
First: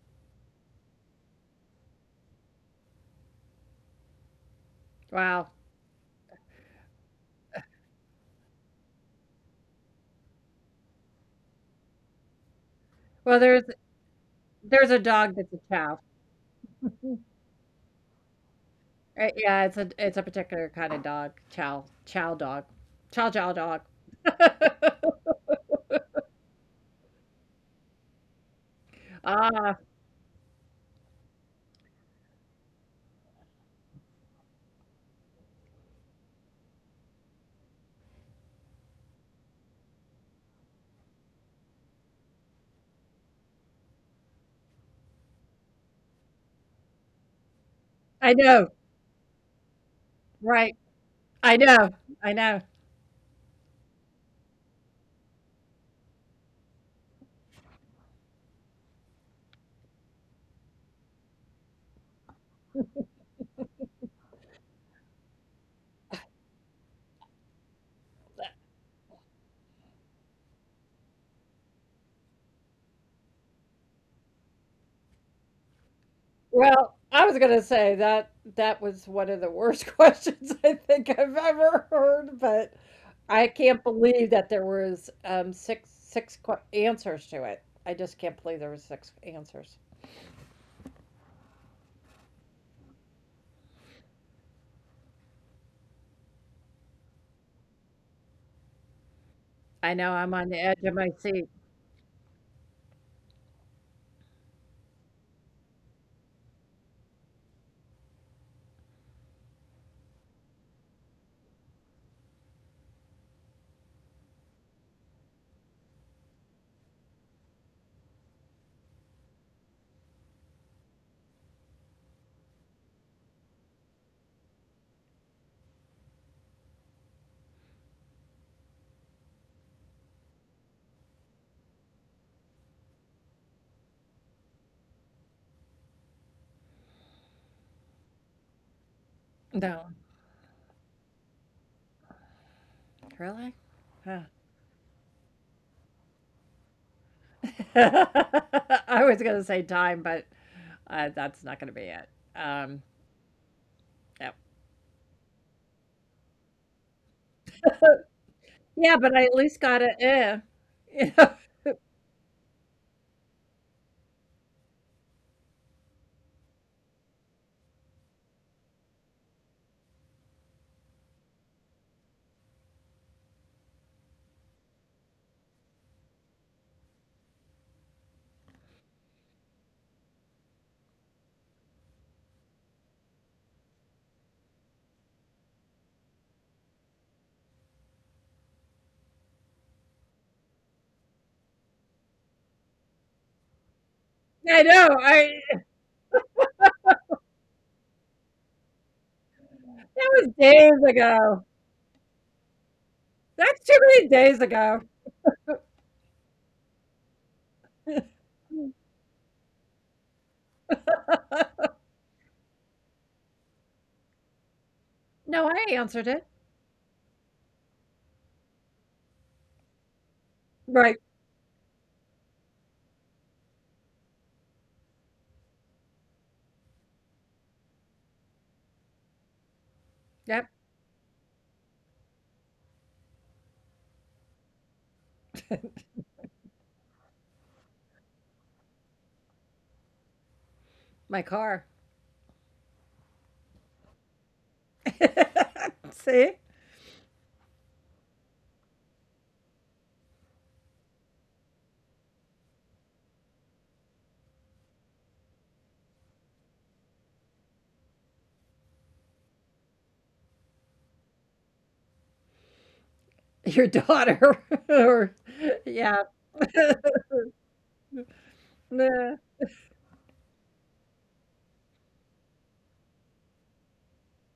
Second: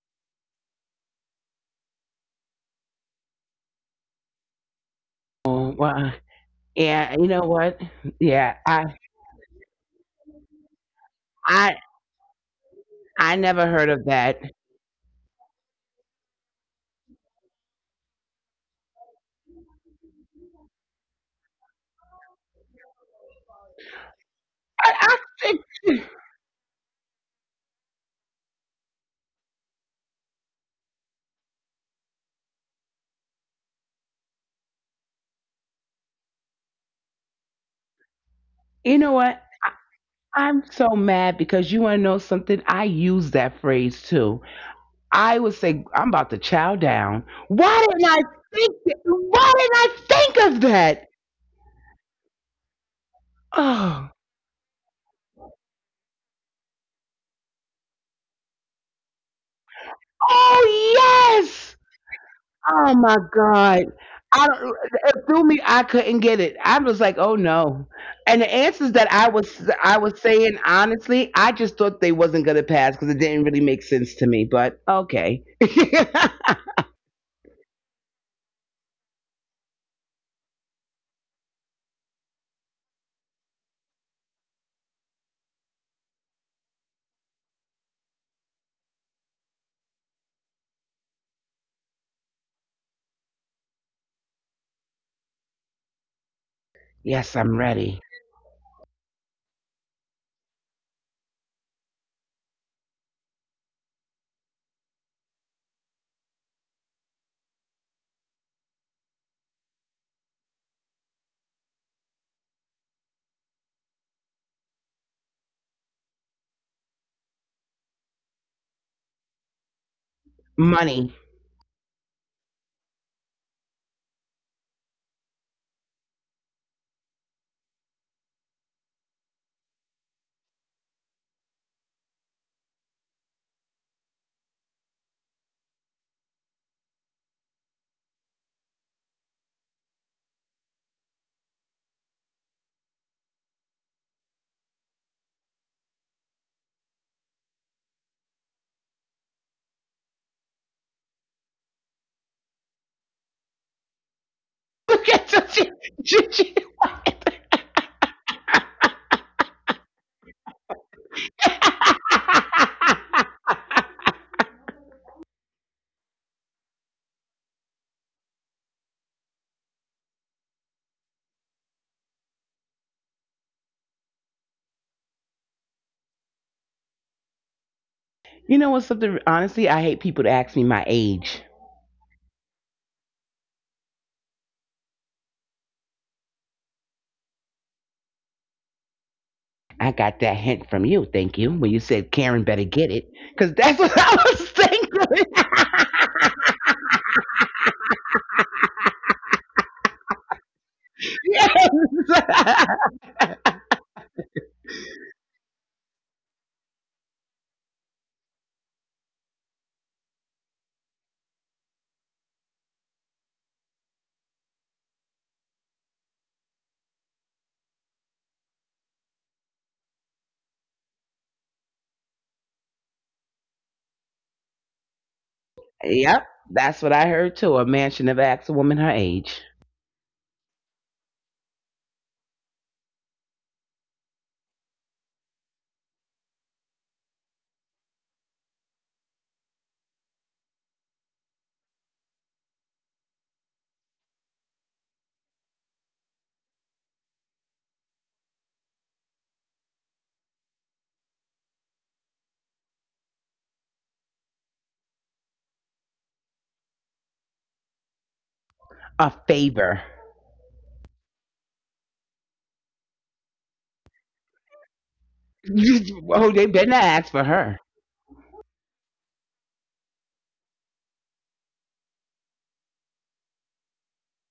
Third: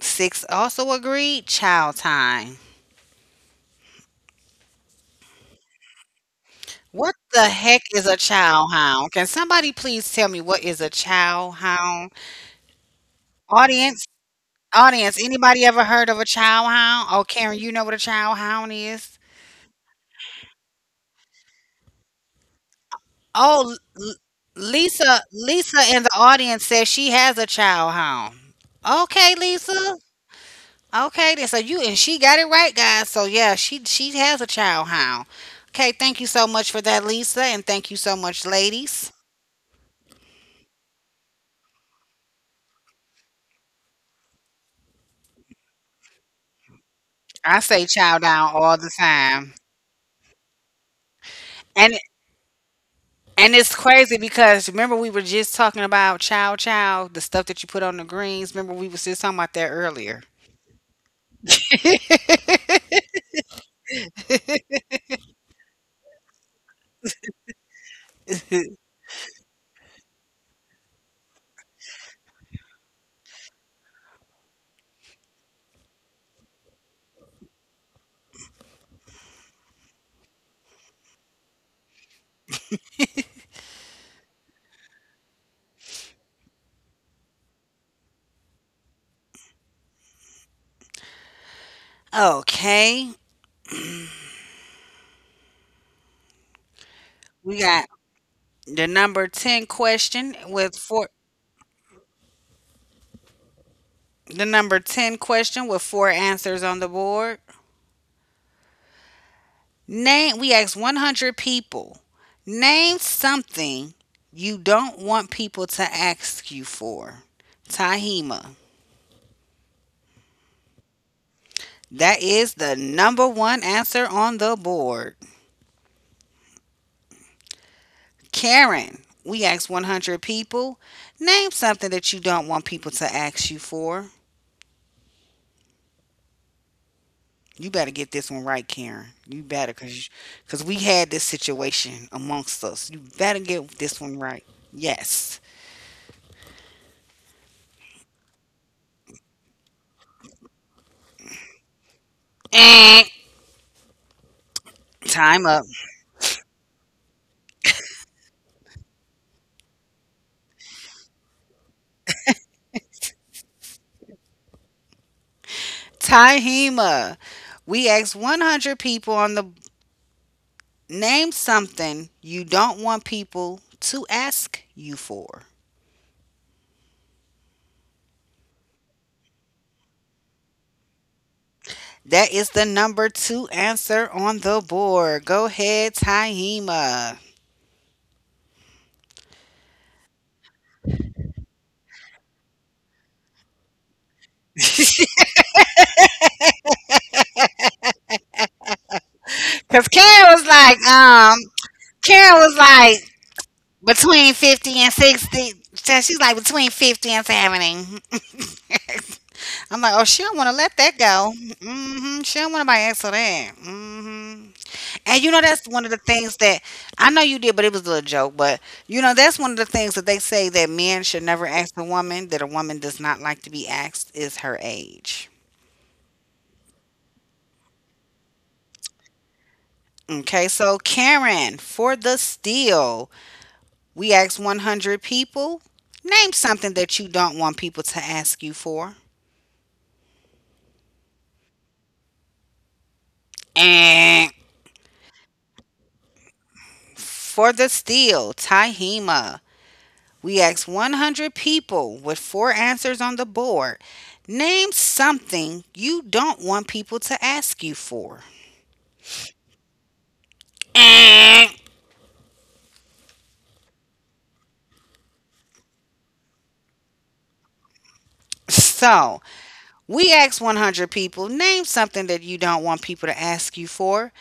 Speaker 1: six also agreed Chow Time.
Speaker 3: Wow.
Speaker 2: Oh, well,
Speaker 1: What
Speaker 2: yeah, you know
Speaker 1: the
Speaker 2: what?
Speaker 1: heck is a
Speaker 2: Yeah,
Speaker 1: chow
Speaker 2: I,
Speaker 1: hound? Can somebody please tell me what is a chow
Speaker 2: I,
Speaker 1: hound?
Speaker 2: I
Speaker 3: Well, there's
Speaker 2: never heard
Speaker 1: Audience,
Speaker 2: of that.
Speaker 3: there's a
Speaker 1: audience,
Speaker 3: dog that's a
Speaker 1: anybody ever
Speaker 3: chow.
Speaker 1: heard of a chow hound? Oh, Karen, you know what a chow hound is?
Speaker 3: Yeah, it's a particular kind of dog. Chow chow dog. Chow chow
Speaker 1: Oh,
Speaker 3: dog.
Speaker 2: I, think,
Speaker 1: Lisa in the audience says she has a child home. Okay,
Speaker 3: Ah,
Speaker 1: Lisa. Okay, then so you and she got it right, guys. So yeah, she has a child hound. Okay, thank you so much for that, Lisa, and thank you so much,
Speaker 2: you
Speaker 1: ladies.
Speaker 2: know what? I'm so mad because you want to know something? I use that phrase too. I would say, I'm about to chow down.
Speaker 1: I say
Speaker 2: Why didn't I
Speaker 1: child
Speaker 3: I
Speaker 1: down
Speaker 3: know.
Speaker 2: think,
Speaker 1: all the
Speaker 2: why
Speaker 1: time.
Speaker 2: didn't I think of
Speaker 3: Right.
Speaker 2: that?
Speaker 3: I know.
Speaker 1: And
Speaker 3: I know.
Speaker 1: and it's
Speaker 2: Oh,
Speaker 1: crazy because remember we were just talking about chow chow, the stuff that you put on the greens. Remember we was just talking about that earlier.
Speaker 2: oh yes. Oh my God. I don't, It threw me. I couldn't get it. I was like, "Oh no!" And the answers that I was saying honestly, I just thought they wasn't gonna pass because it didn't really make sense to me. But okay.
Speaker 3: Well, I was gonna say that that was one of the worst questions I think I've ever heard, but I can't believe that there was six answers to it. I just can't believe there was six answers.
Speaker 1: Okay.
Speaker 2: Yes, I'm
Speaker 1: We got
Speaker 2: ready.
Speaker 1: The number 10
Speaker 3: I know
Speaker 1: question
Speaker 3: I'm on the
Speaker 1: with
Speaker 3: edge of
Speaker 1: four
Speaker 3: my seat.
Speaker 1: The number 10 question with four answers on the board. Name we asked 100 people. Name something you don't want people to ask you for. Tahima.
Speaker 2: Money.
Speaker 1: That is the number one answer on the board. Karen, we asked 100 people. Name something that you don't want people to ask you for. You better get this one right, Karen. You better,
Speaker 3: No,
Speaker 1: cause, cause we had this situation amongst us. You better
Speaker 3: really?
Speaker 1: get this one
Speaker 3: Huh.
Speaker 1: right. Yes.
Speaker 3: I was gonna say time, but that's not gonna be it. Um,
Speaker 1: Eh.
Speaker 3: yep.
Speaker 2: Look at so
Speaker 1: Time up.
Speaker 2: she-
Speaker 3: Yeah, but I at least got it. "Eh." You know?
Speaker 1: Tahima. We asked 100 people on the, name something you don't want people to ask you for.
Speaker 2: You know what's something? Honestly, I hate people to ask me my age.
Speaker 1: That is the number two answer on the board. Go ahead, Tahima.
Speaker 2: I got that hint from you, thank you, when you said Karen better get it, because that's what I was
Speaker 3: I know,
Speaker 2: thinking.
Speaker 3: I That
Speaker 1: Cause
Speaker 3: was days ago.
Speaker 2: Yes.
Speaker 1: Karen was like,
Speaker 3: That's too many days
Speaker 1: between
Speaker 3: ago.
Speaker 1: 50 and 60. So she's like between 50 and 70. I'm like, oh, she don't want to let that go. Hmm. She don't want nobody ask her that. Hmm. And
Speaker 3: No,
Speaker 1: you know,
Speaker 3: I
Speaker 1: that's
Speaker 3: answered
Speaker 1: one of the
Speaker 3: it.
Speaker 1: things that, I know you did, but it was a little joke. But you know, that's one of the things that they say, that
Speaker 3: Right.
Speaker 1: men should never ask a woman, that a woman does not like to be asked, is her age.
Speaker 2: Yep, that's what I heard too. A man should never ask a woman her age.
Speaker 3: Yep,
Speaker 1: Okay, so Karen, for the steal, we asked 100 people. Name something that you don't want people to ask you for.
Speaker 3: my car.
Speaker 1: And
Speaker 3: See?
Speaker 1: for the steal, Tahima, we asked 100 people with four answers on the board. Name something you don't want people to ask you for.
Speaker 2: A favor.
Speaker 3: Your daughter or yeah.
Speaker 2: Oh, they better not ask for her.
Speaker 3: Nah,
Speaker 1: So, we asked 100 people, name something that you don't want people to ask you for.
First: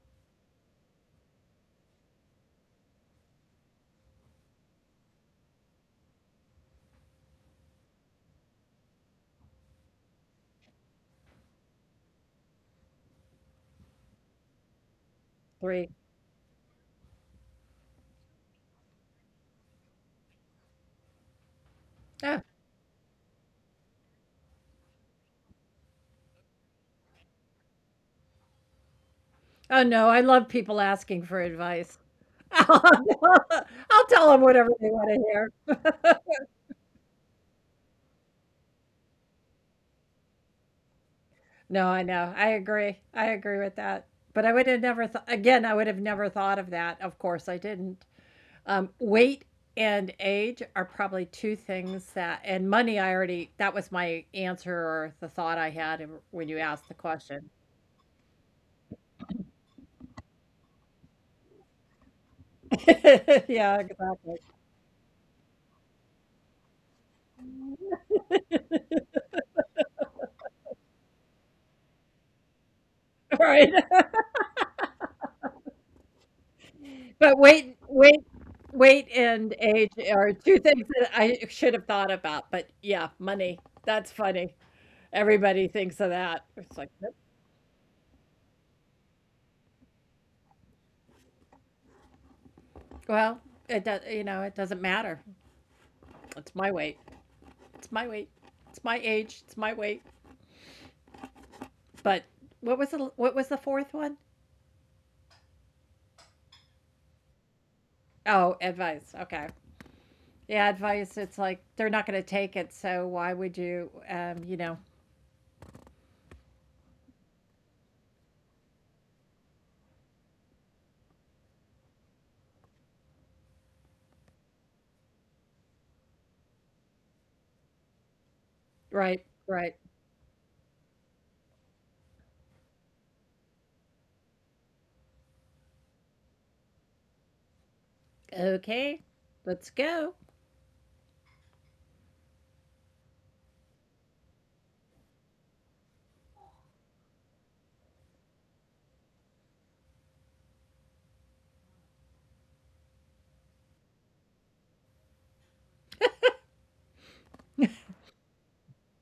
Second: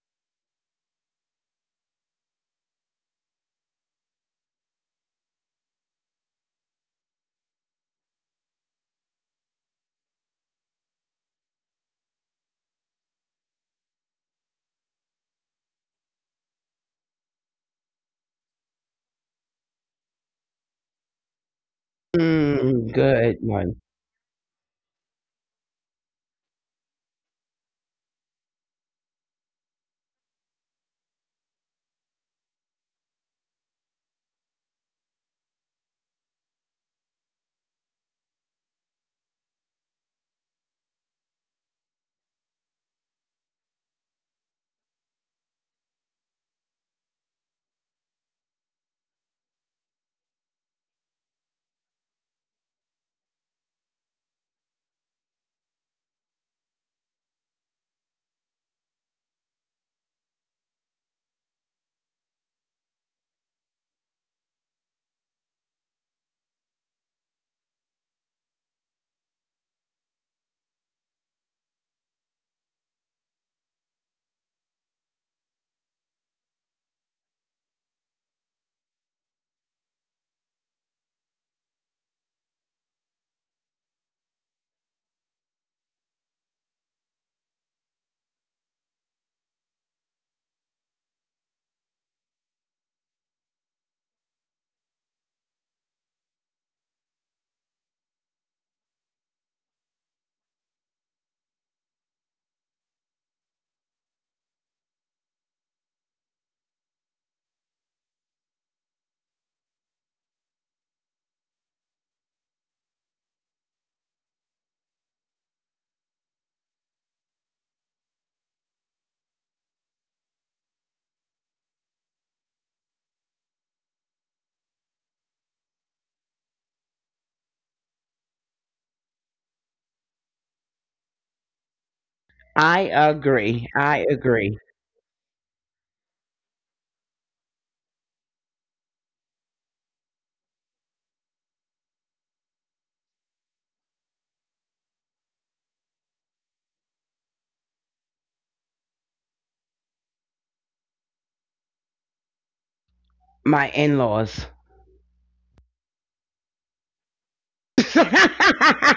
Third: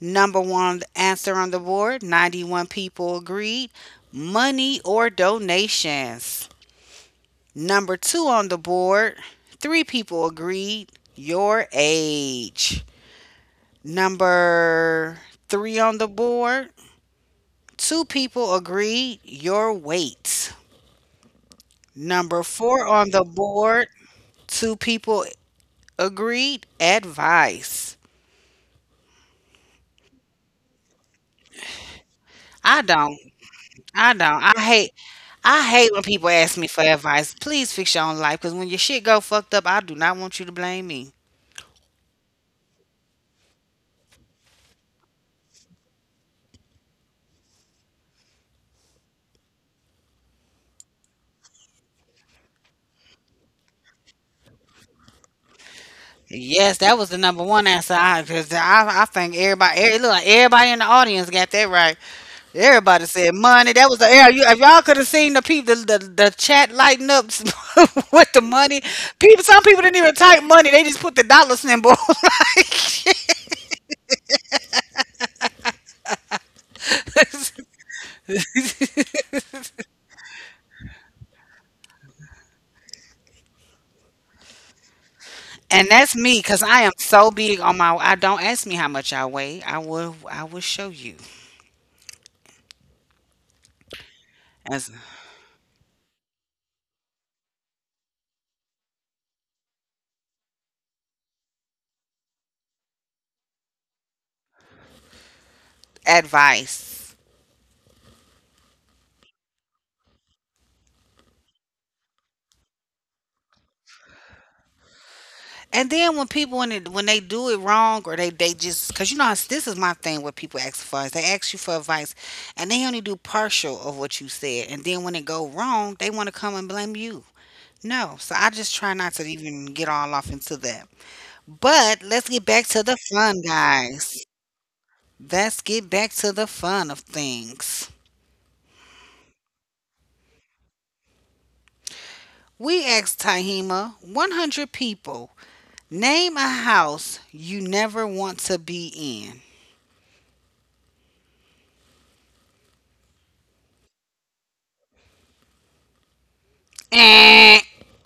Speaker 1: Number one answer on the board, 91 people agreed money or donations. Number two on the board, three people agreed your age. Number three
Speaker 3: 3.
Speaker 1: on the board, two people agreed your weight.
Speaker 3: Yeah.
Speaker 1: Number
Speaker 2: Mm,
Speaker 1: four on
Speaker 2: good
Speaker 1: the
Speaker 2: one.
Speaker 1: board, two people agreed advice.
Speaker 3: Oh, no, I love people asking for advice. I'll
Speaker 1: I don't.
Speaker 3: tell them
Speaker 1: I
Speaker 3: whatever
Speaker 1: don't.
Speaker 3: they
Speaker 1: I
Speaker 3: wanna
Speaker 1: hate.
Speaker 3: hear.
Speaker 1: I hate when people ask me for advice. Please fix your own life, because when your shit go fucked up, I do not want you to blame me.
Speaker 3: No, I know. I agree. I agree with that. But I would have never thought, again, I would have never thought of that. Of course, I didn't. Weight and age are probably 2 things that, and money, I already, that was my answer or the thought I had when you asked the
Speaker 1: Yes,
Speaker 3: question.
Speaker 1: that was the number one answer. I because I think everybody, everybody in the audience got that right.
Speaker 3: Yeah,
Speaker 1: Everybody
Speaker 3: exactly.
Speaker 1: said money. That was the air. You, if y'all could have seen the people, the chat lighting up with the money. People, some people didn't even type money. They just put the dollar symbol.
Speaker 3: All right. But weight weight weight and age are 2 things that I should have thought about, but yeah, money. That's funny. Everybody thinks of that. It's
Speaker 1: And
Speaker 3: like,
Speaker 1: that's
Speaker 3: "Nope."
Speaker 1: me because I am so big on my. I don't, ask me how much I weigh. I will show you.
Speaker 3: Well, it does, you know, it doesn't matter.
Speaker 1: As
Speaker 3: It's my weight. It's my weight. It's my age. It's my weight. But what was the fourth one?
Speaker 1: advice.
Speaker 3: Oh, advice. Okay. Yeah, advice. It's like they're not going to take it, so why would you, you know.
Speaker 1: And then when people, when it, when they do it wrong, or they just, because you know how, this is my thing, what people ask for, is they ask you for advice and they only do partial of what you said, and then when it go wrong they want to come and blame you. No,
Speaker 3: Right,
Speaker 1: so I just
Speaker 3: right.
Speaker 1: try not to even get all off into that.
Speaker 2: I
Speaker 1: But let's get back
Speaker 2: agree.
Speaker 1: to the
Speaker 2: I
Speaker 1: fun,
Speaker 2: agree.
Speaker 1: guys. Let's get back to the fun of things.
Speaker 3: Okay. Let's go.
Speaker 1: We asked Tahima, 100 people, name a house you never want to be in.
Speaker 2: My in laws.
Speaker 1: Eh.
Speaker 2: I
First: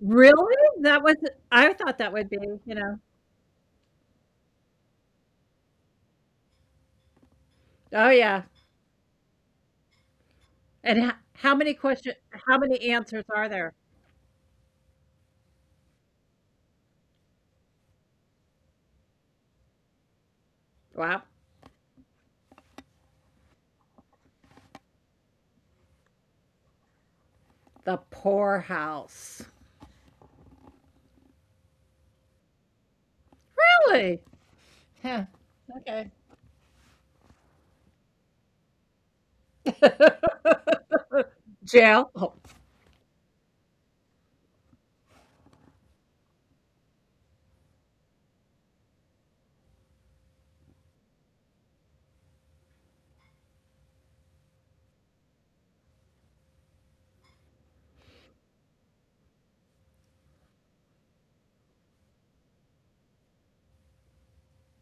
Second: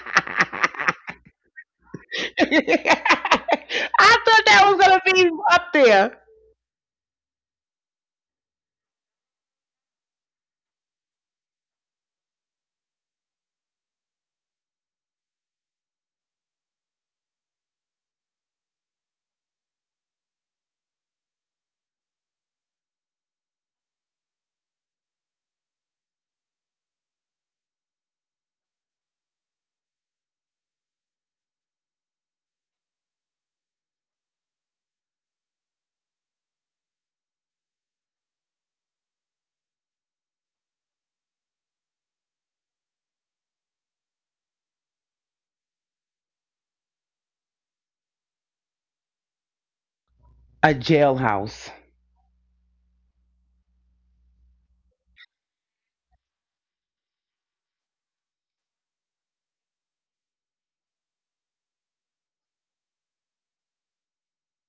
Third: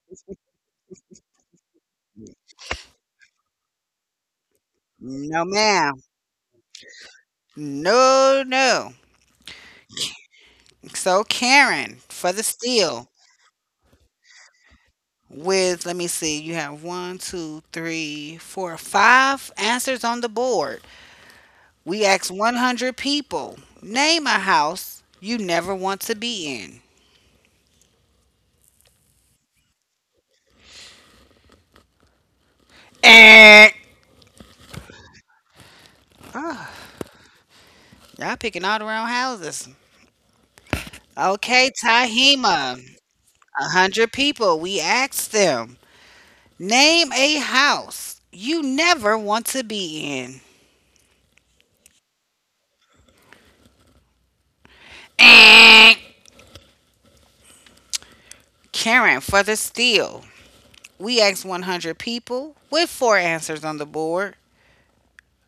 Speaker 3: Really? That was, I thought that would be, you know.
Speaker 2: thought that was gonna
Speaker 1: No,
Speaker 2: be up
Speaker 1: ma'am.
Speaker 2: there.
Speaker 3: Oh
Speaker 1: No,
Speaker 3: yeah.
Speaker 1: no. So
Speaker 3: And how
Speaker 1: Karen
Speaker 3: many
Speaker 1: for the
Speaker 3: questions? How
Speaker 1: steal,
Speaker 3: many answers are there?
Speaker 1: with, let me see, you have one, two, three, four, five answers on the board.
Speaker 3: Wow.
Speaker 1: We asked 100 people, name a house you never want to be in.
Speaker 3: The poor house.
Speaker 1: Eh.
Speaker 3: Really? Yeah. Okay.
Speaker 1: Y'all picking all the wrong houses. Okay, Tahima.
Speaker 3: Jail. Oh,
Speaker 1: A hundred people, we asked them, name a house you never want to be in.
Speaker 2: A jailhouse.
Speaker 1: Eh. Karen for the steal. We asked 100 people with four answers on the board.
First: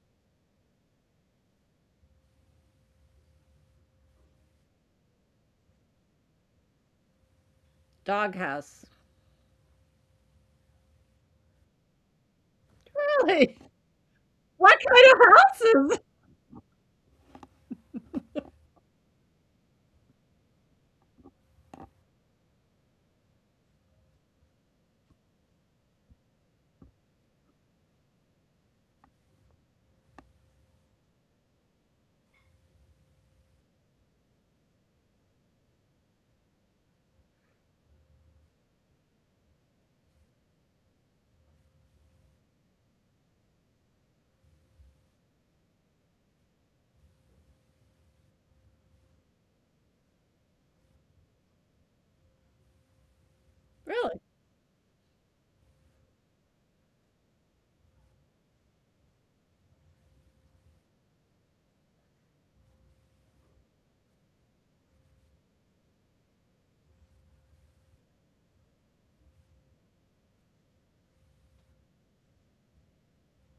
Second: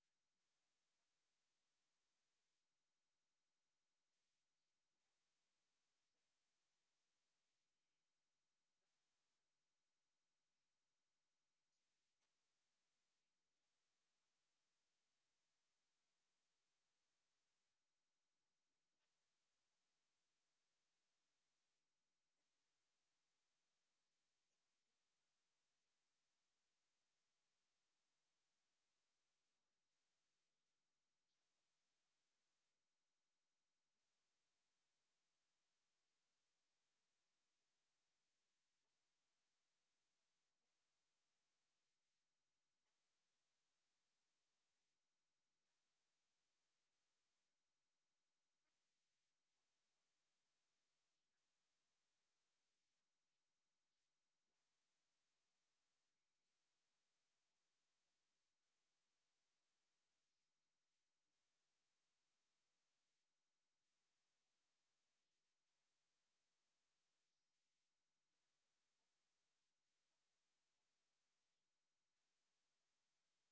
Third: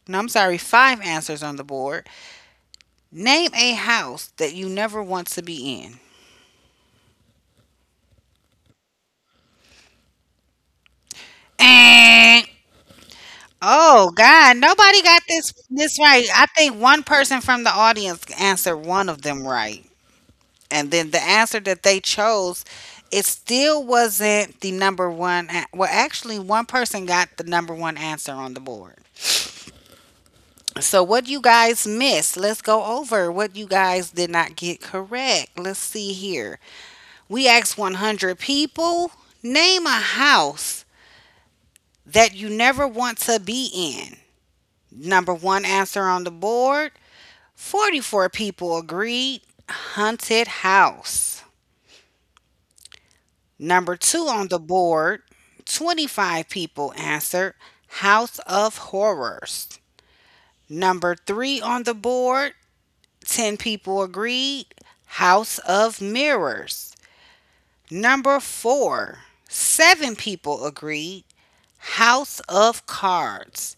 Speaker 1: No, I'm sorry, five answers on the board. Name a house that you never want to be in.
Speaker 3: doghouse.
Speaker 1: And
Speaker 3: Really?
Speaker 1: oh God,
Speaker 3: What
Speaker 1: nobody got
Speaker 3: kind of
Speaker 1: this
Speaker 3: houses?
Speaker 1: right. I think one person from the audience answered one of them right, and then the answer that they chose, it still wasn't the number one. Well, actually, one person got the number one answer on the board. So, what you guys missed? Let's go over what you guys did not get correct. Let's see here. We asked 100 people, name a house that you never want to be in. Number one answer on the board, 44 people agreed haunted house. Number two
Speaker 3: Really?
Speaker 1: on the board, 25 people answered house of horrors. Number three on the board, 10 people agreed House of Mirrors. Number four, seven people agreed House of Cards.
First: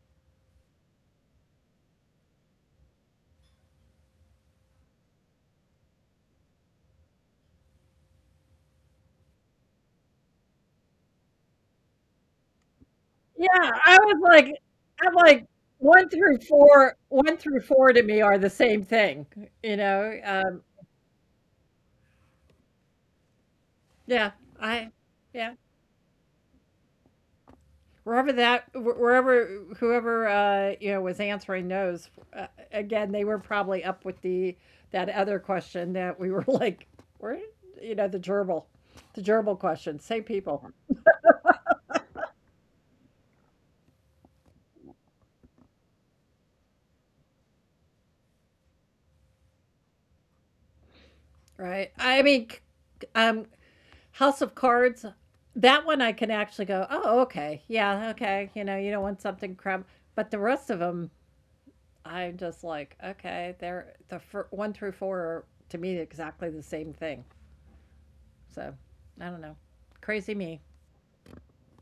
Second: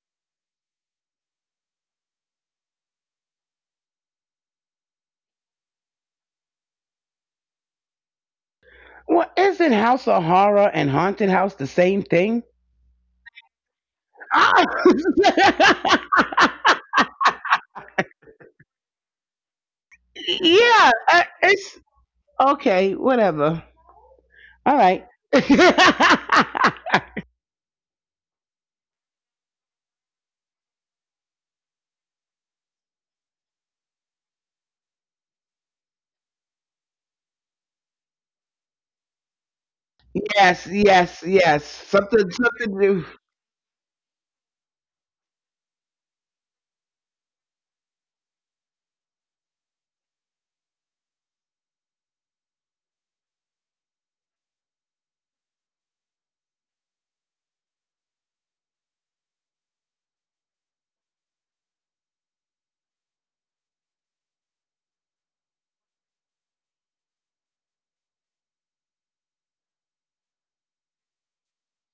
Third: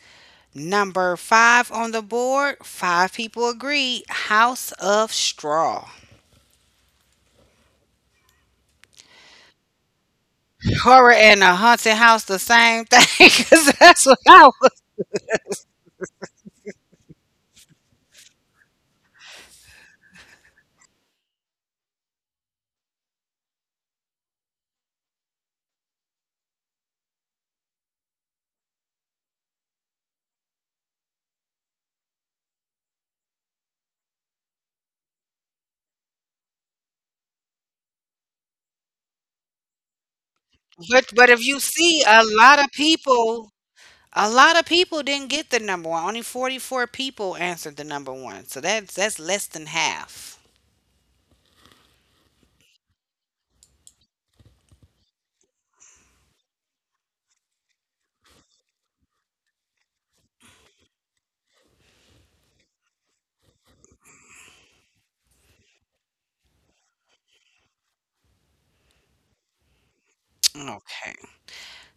Speaker 1: Number five on the board, five people agreed House of Straw.
Speaker 2: Well, isn't House of Horror and
Speaker 1: Horror
Speaker 2: Haunted
Speaker 1: and a
Speaker 2: House the
Speaker 1: haunted
Speaker 2: same
Speaker 1: house, the
Speaker 2: thing?
Speaker 1: same thing,
Speaker 3: Yeah,
Speaker 1: because
Speaker 3: I
Speaker 1: that's what
Speaker 3: was
Speaker 1: I
Speaker 3: like,
Speaker 2: Ah.
Speaker 1: was.
Speaker 3: I'm like, One through four to me are the same thing. You know.
Speaker 2: Yeah, it's okay. Whatever.
Speaker 3: Yeah.
Speaker 2: All
Speaker 3: I.
Speaker 2: right.
Speaker 3: Yeah.
Speaker 2: yes,
Speaker 3: wherever that wherever whoever, you know, was answering those, uh, again, they were probably up with the, that other question that we were, like, where, you know, the gerbil question, same people.
Speaker 1: But if you
Speaker 2: yes.
Speaker 1: see, a lot of
Speaker 2: Something new.
Speaker 1: people, a lot of people didn't get the number one. Only 44 people answered the number one. So that's less than half.
Speaker 3: Right. I mean, house of cards, that one I can actually go, oh, okay, yeah, okay, you know, you don't want something crumb, but the rest of them, I'm just like, okay, they're the one through four are to me exactly the same thing. So, I don't know. Crazy me.
Speaker 1: Okay.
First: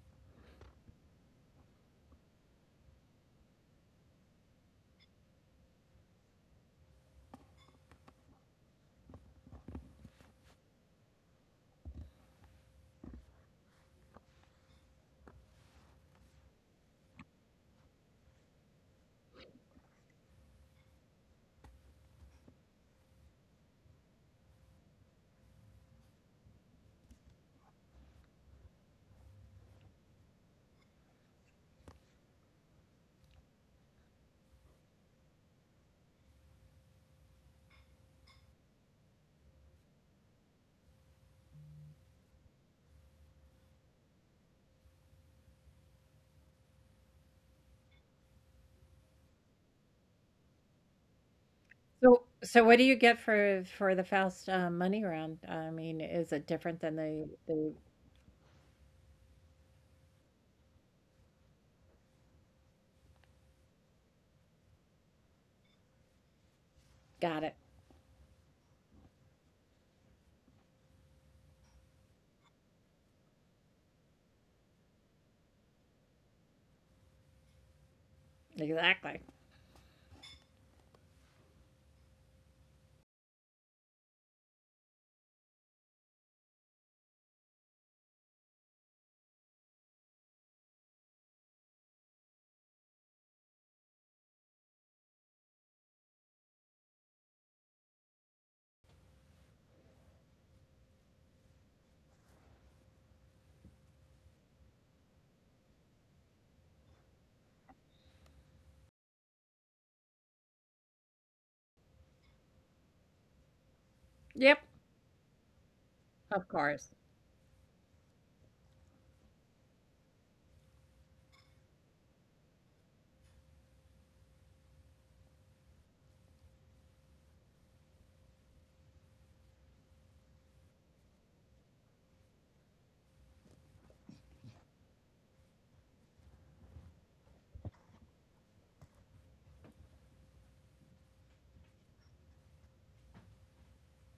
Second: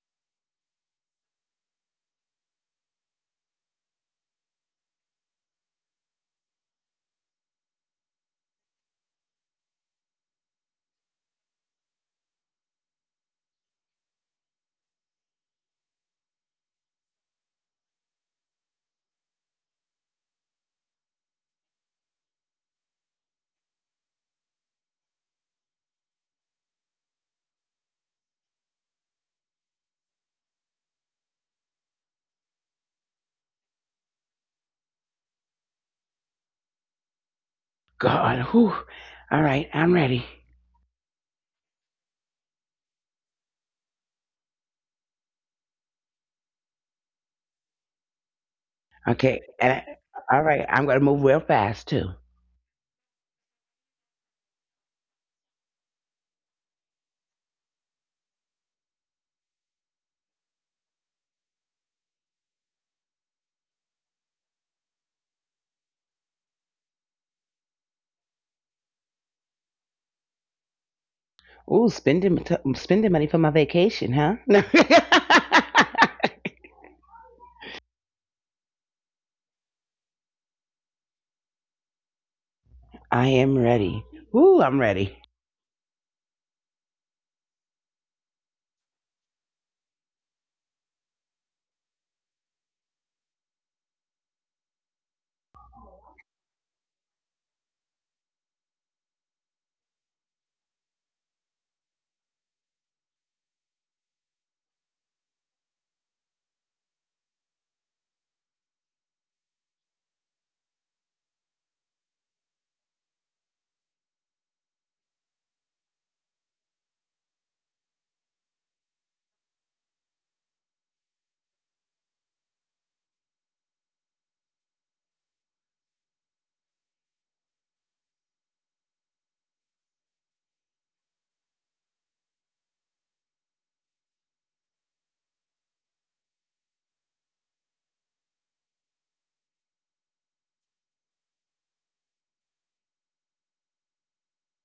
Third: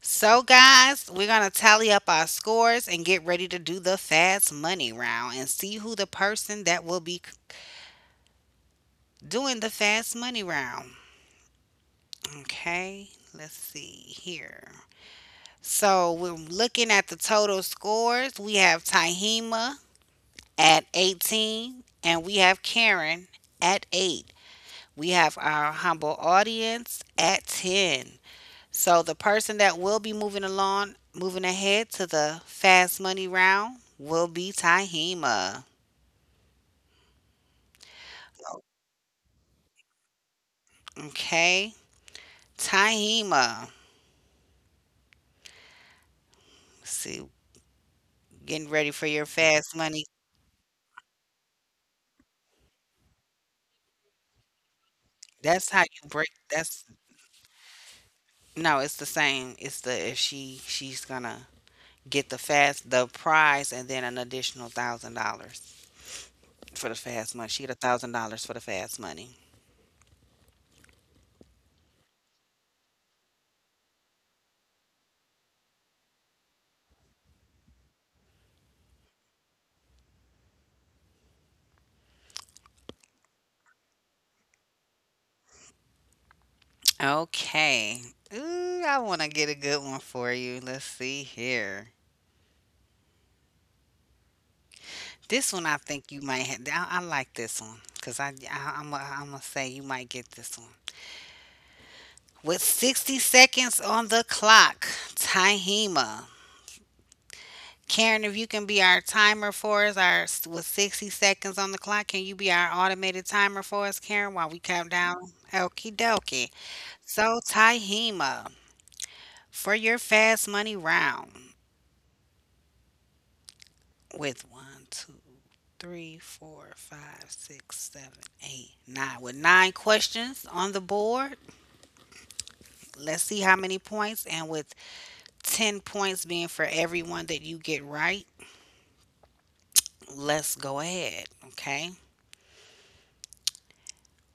Speaker 1: So, guys, we're going to tally up our scores and get ready to do the fast money round and see who the person that will be doing the fast money round. Okay, let's see here. So, we're looking at the total scores. We have Tahima at 18, and we have Karen at 8. We have our humble audience at 10. So the person that will be moving along, moving ahead to the fast money round will be Tahima.
Speaker 2: God. Whew. All right, I'm ready.
Speaker 1: Okay, Tahima. See, getting ready for your
Speaker 2: Okay,
Speaker 1: fast money.
Speaker 2: all right, I'm gonna move real fast too.
Speaker 3: So, so what do you get for the Faust money round?
Speaker 1: That's how
Speaker 3: I
Speaker 1: you
Speaker 3: mean,
Speaker 1: break.
Speaker 3: is it
Speaker 1: That's
Speaker 3: different than the
Speaker 1: no, it's the same. It's the if she's gonna get the fast the prize and then an additional $1,000 for the fast money.
Speaker 3: got
Speaker 1: She get
Speaker 3: it.
Speaker 1: a $1,000 for the fast money.
Speaker 2: Ooh, spending money for my vacation, huh?
Speaker 3: Exactly.
Speaker 2: I am ready. Ooh, I'm ready.
Speaker 1: Okay. Ooh, I want to get a good one for you. Let's see here. This one I think you might have. I like this one because I I'm I am I gonna say you might get this one. With 60 seconds on the clock, Tahima. Karen, if you can be our timer for us, our with 60 seconds on the clock, can you be our automated timer for us, Karen, while we
Speaker 3: Yep,
Speaker 1: count down? Okie dokie.
Speaker 3: of course.
Speaker 1: So, Tahima, for your fast money round. With one, two, three, four, five, six, seven, eight, nine. With nine questions on the board, let's see how many points. And with 10 points being for everyone that you get right, let's go ahead. Okay.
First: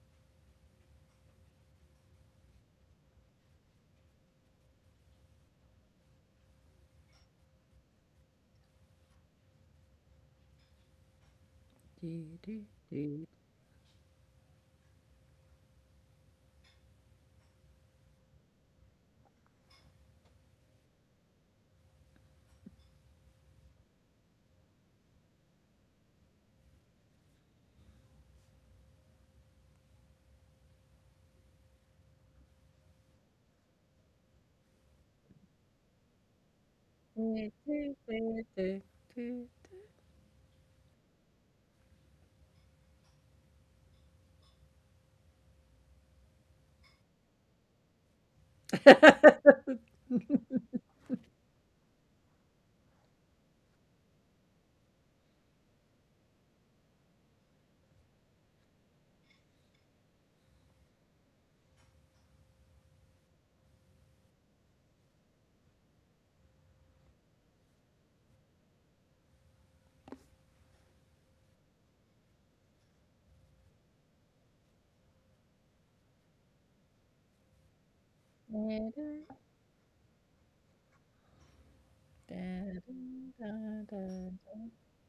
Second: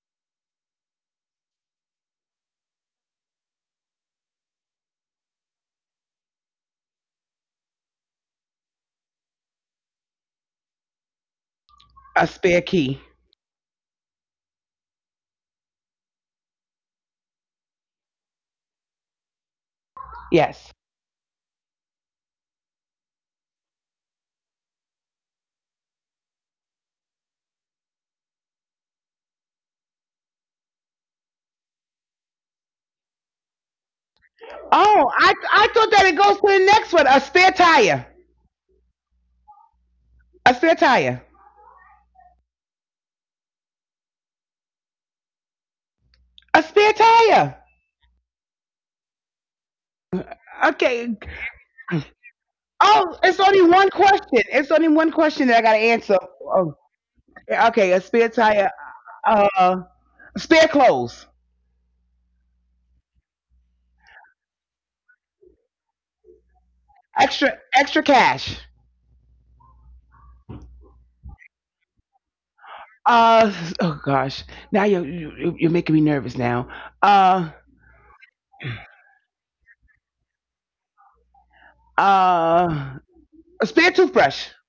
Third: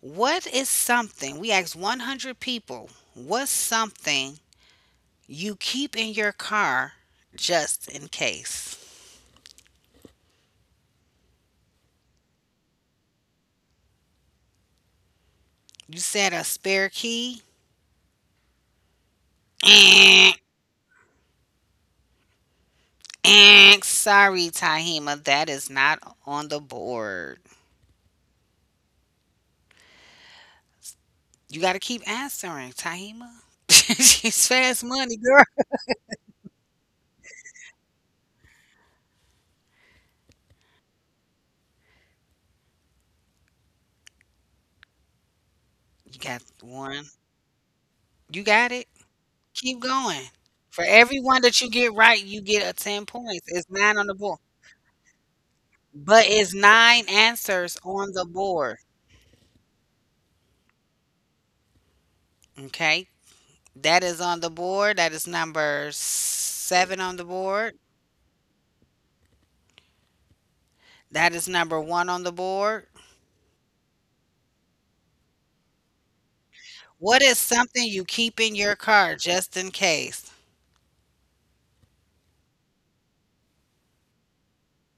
Speaker 1: What is something? We asked 100 people, what's something you keep in your car just in case?
Speaker 2: A
Speaker 3: Do,
Speaker 2: spare
Speaker 3: do,
Speaker 2: key.
Speaker 3: do,
Speaker 1: You said a spare key. Eh.
Speaker 2: Yes.
Speaker 1: Eh, sorry, Tahima, that is not on the board. You got to keep answering, Tahima. She's fast
Speaker 2: Oh,
Speaker 1: money, girl.
Speaker 2: I thought that it goes to the next one. A spare
Speaker 3: do, do,
Speaker 2: tire.
Speaker 3: do, do, do.
Speaker 2: A spare tire.
Speaker 1: You got
Speaker 2: A spare
Speaker 1: one.
Speaker 2: tire.
Speaker 1: You got it. Keep going. For every
Speaker 2: Okay.
Speaker 1: one that you get right, you get a 10
Speaker 2: Oh,
Speaker 1: points.
Speaker 2: it's
Speaker 1: It's
Speaker 2: only
Speaker 1: nine
Speaker 2: one
Speaker 1: on the
Speaker 2: question.
Speaker 1: board.
Speaker 2: It's only one question that I gotta
Speaker 1: But
Speaker 2: answer.
Speaker 1: it's
Speaker 2: Oh,
Speaker 1: nine answers
Speaker 2: okay. A
Speaker 1: on the
Speaker 2: spare
Speaker 1: board.
Speaker 2: tire. Uh, spare clothes.
Speaker 1: Okay. That is on the board. That is number seven on the board.
Speaker 2: Extra cash.
Speaker 1: That is number one on the board.
Speaker 2: Uh, oh gosh. Now you're making me nervous now.
Speaker 1: What is
Speaker 2: Uh,
Speaker 1: something you keep in your car just in case?
Speaker 2: uh, a spare toothbrush.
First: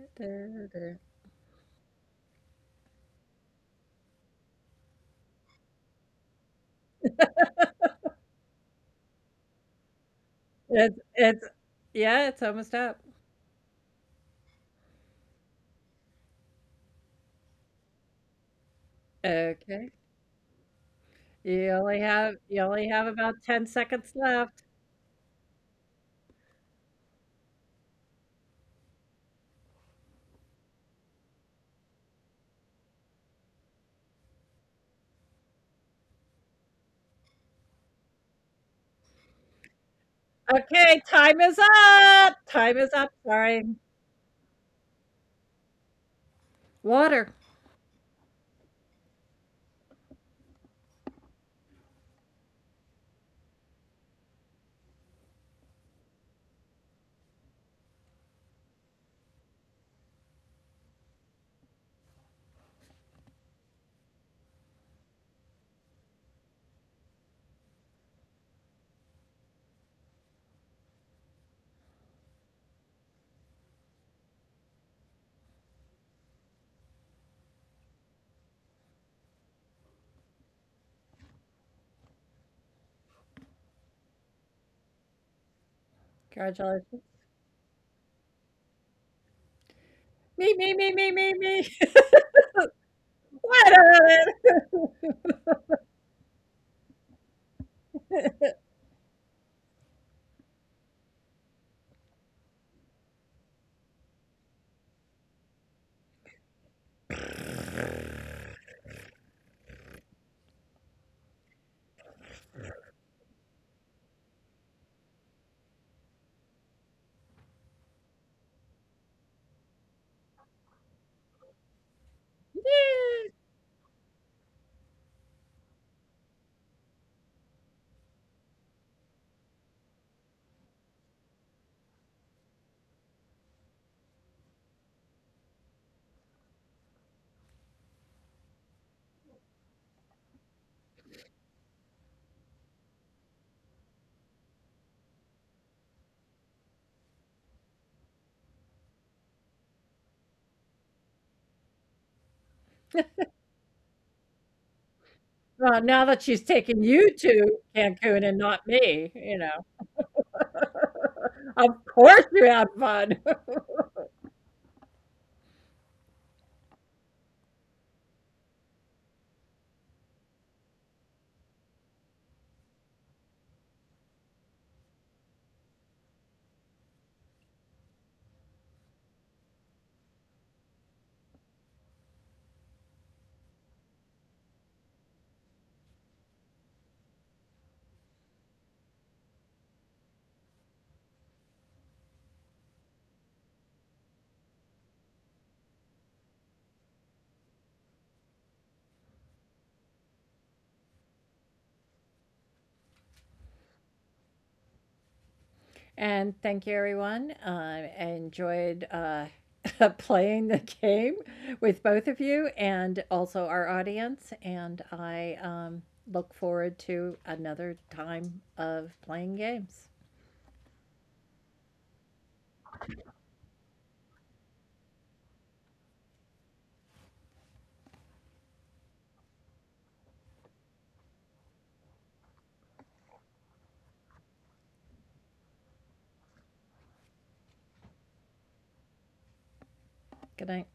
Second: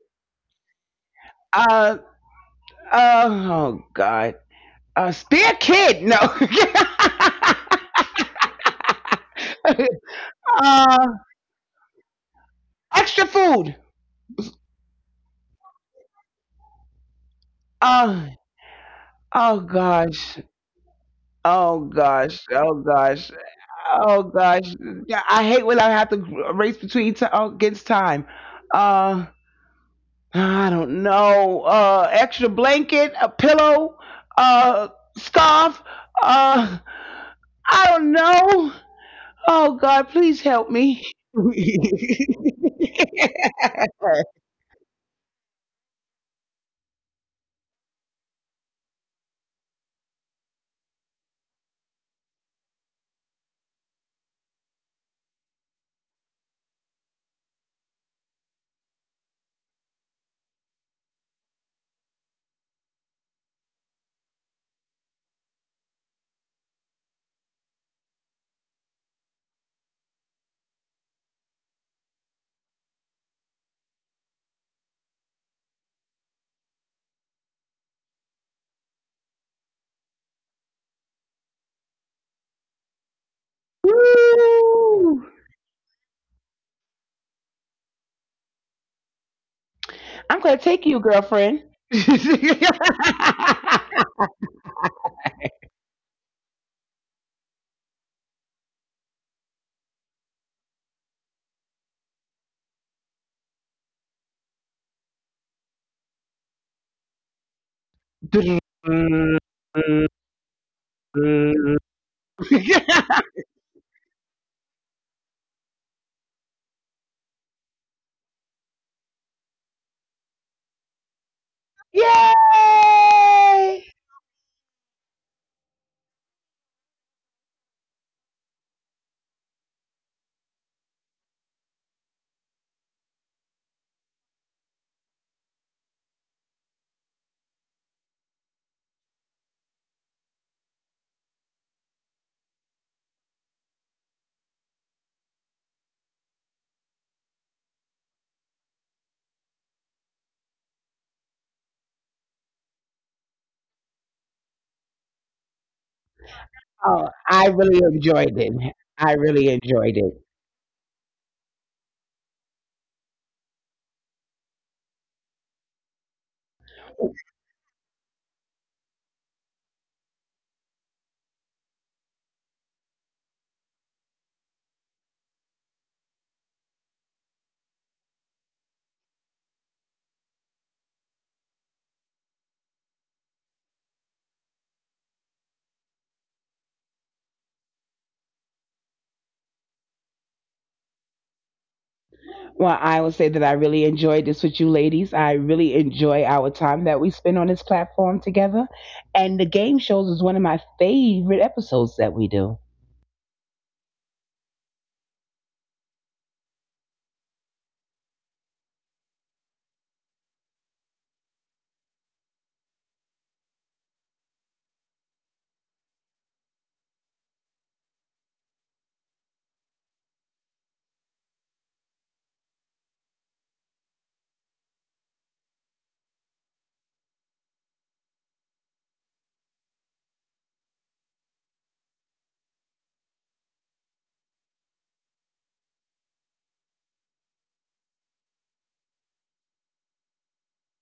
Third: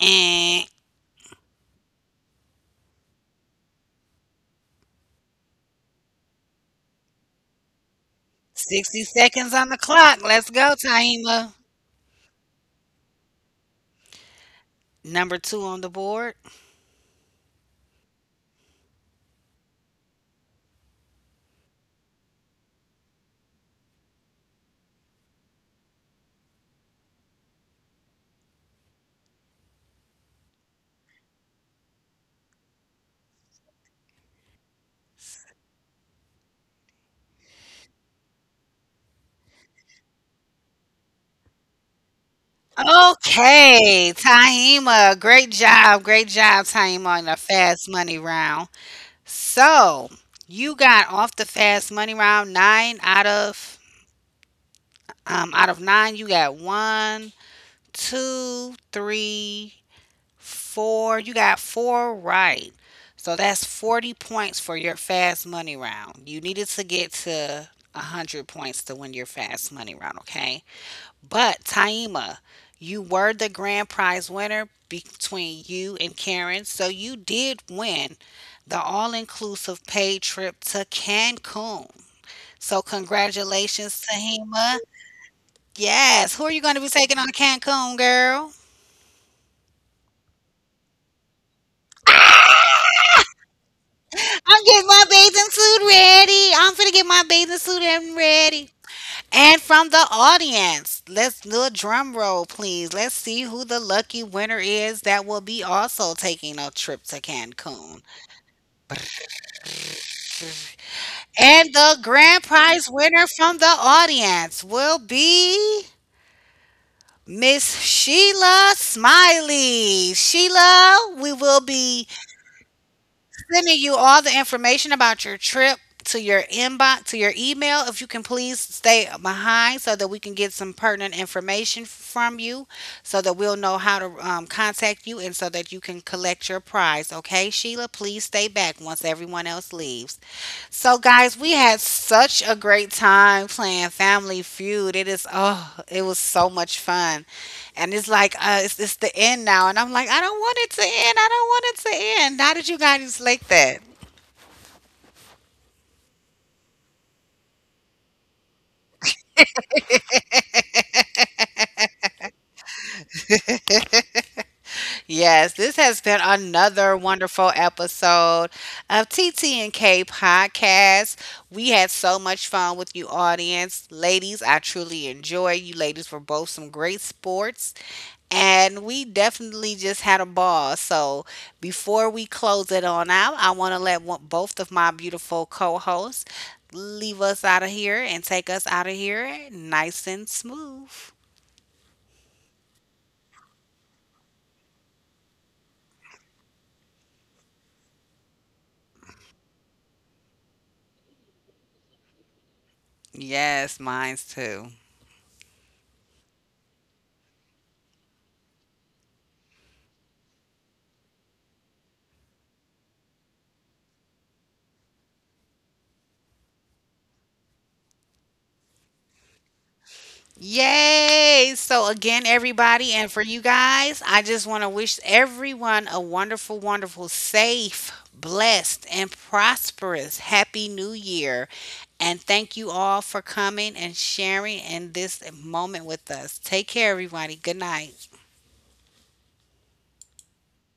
Speaker 1: And
Speaker 2: Uh, oh God. A spare kid. No.
Speaker 1: 60 seconds on the clock. Let's go,
Speaker 3: It's
Speaker 2: uh,
Speaker 3: it's
Speaker 1: Tahima.
Speaker 3: yeah, it's almost up.
Speaker 2: Extra food.
Speaker 1: Number two on the board.
Speaker 2: Uh, oh
Speaker 3: Okay.
Speaker 2: gosh.
Speaker 3: You
Speaker 2: Oh
Speaker 3: only have
Speaker 2: gosh.
Speaker 3: you
Speaker 2: Oh
Speaker 3: only have
Speaker 2: gosh.
Speaker 3: about 10 seconds
Speaker 2: Oh
Speaker 3: left.
Speaker 2: gosh. Yeah, I hate when I have to race against time. Uh, I don't know. Extra blanket, a pillow, uh, scarf. Uh, I don't know. Oh God, please help me.
Speaker 3: Okay, time is up. Time is up. Sorry.
Speaker 1: Okay, Tahima. Great job. Great job, Tahima, on
Speaker 3: Water.
Speaker 1: the fast money round. So you got off the fast money round nine out of nine. You got one, two, three, four. You got four right. So that's 40 points for your fast money round. You needed to get to 100 points to win your fast money round, okay? But Taima, you were the grand prize winner between you and Karen. So you did win the all inclusive paid trip to Cancun. So congratulations,
Speaker 2: Woo!
Speaker 1: Tahima.
Speaker 3: Congratulations.
Speaker 1: Yes. Who are you going to be taking on to Cancun, girl?
Speaker 2: I'm gonna
Speaker 3: Me, me,
Speaker 2: take
Speaker 3: me,
Speaker 2: you,
Speaker 3: me, me,
Speaker 2: girlfriend.
Speaker 3: me.
Speaker 2: Yay!
Speaker 3: Water.
Speaker 1: I'm getting my bathing suit ready. I'm finna get my bathing suit and ready. And from the audience, let's do a drum roll, please. Let's see who the lucky winner is that will be also taking a trip to Cancun. And the grand prize winner from the audience will be Miss Sheila Smiley. Sheila, we will
Speaker 3: Yeah.
Speaker 1: be sending you all the information about your trip to your inbox to your email if you can please stay behind so that we can get some pertinent information from you so that we'll know how to contact you and so that you can collect your prize, okay, Sheila? Please stay back once everyone else leaves. So guys, we had such a great time playing Family Feud. It is, oh, it was so much fun. And it's like, it's the end now. And I'm like, I don't want it to end. I don't want it to end. How did you guys like that?
Speaker 3: Well, now that she's taken
Speaker 2: Oh,
Speaker 3: you
Speaker 2: I
Speaker 3: to
Speaker 2: really
Speaker 3: Cancun
Speaker 2: enjoyed
Speaker 3: and not
Speaker 2: it. I
Speaker 3: me, you
Speaker 2: really
Speaker 3: know,
Speaker 2: enjoyed it.
Speaker 3: of course you had fun.
Speaker 1: Yes, this has been another wonderful episode of TTNK Podcast. We had so much fun with you, audience. Ladies, I truly enjoy you. Ladies were both some great sports. And we definitely just had a ball. So before we close it on out, I want to let one, both of my beautiful co-hosts leave us out of here and take us out of here nice and smooth.
Speaker 2: Well, I will say that I really enjoyed this with you ladies. I really enjoy our time that we spend on this platform together. And the game shows is one of my favorite episodes that we do.
Speaker 1: Yes, mine's too.
Speaker 3: and thank you, everyone. I enjoyed, playing the game with both of you and also our audience. And I, look forward to another time of playing games.
Speaker 1: Yay! So, again, everybody, and for you guys, I just want to wish everyone a wonderful, wonderful, safe, blessed, and prosperous Happy New Year. And thank you all for coming and sharing in this moment with us. Take care, everybody. Good night.
Speaker 3: Good night.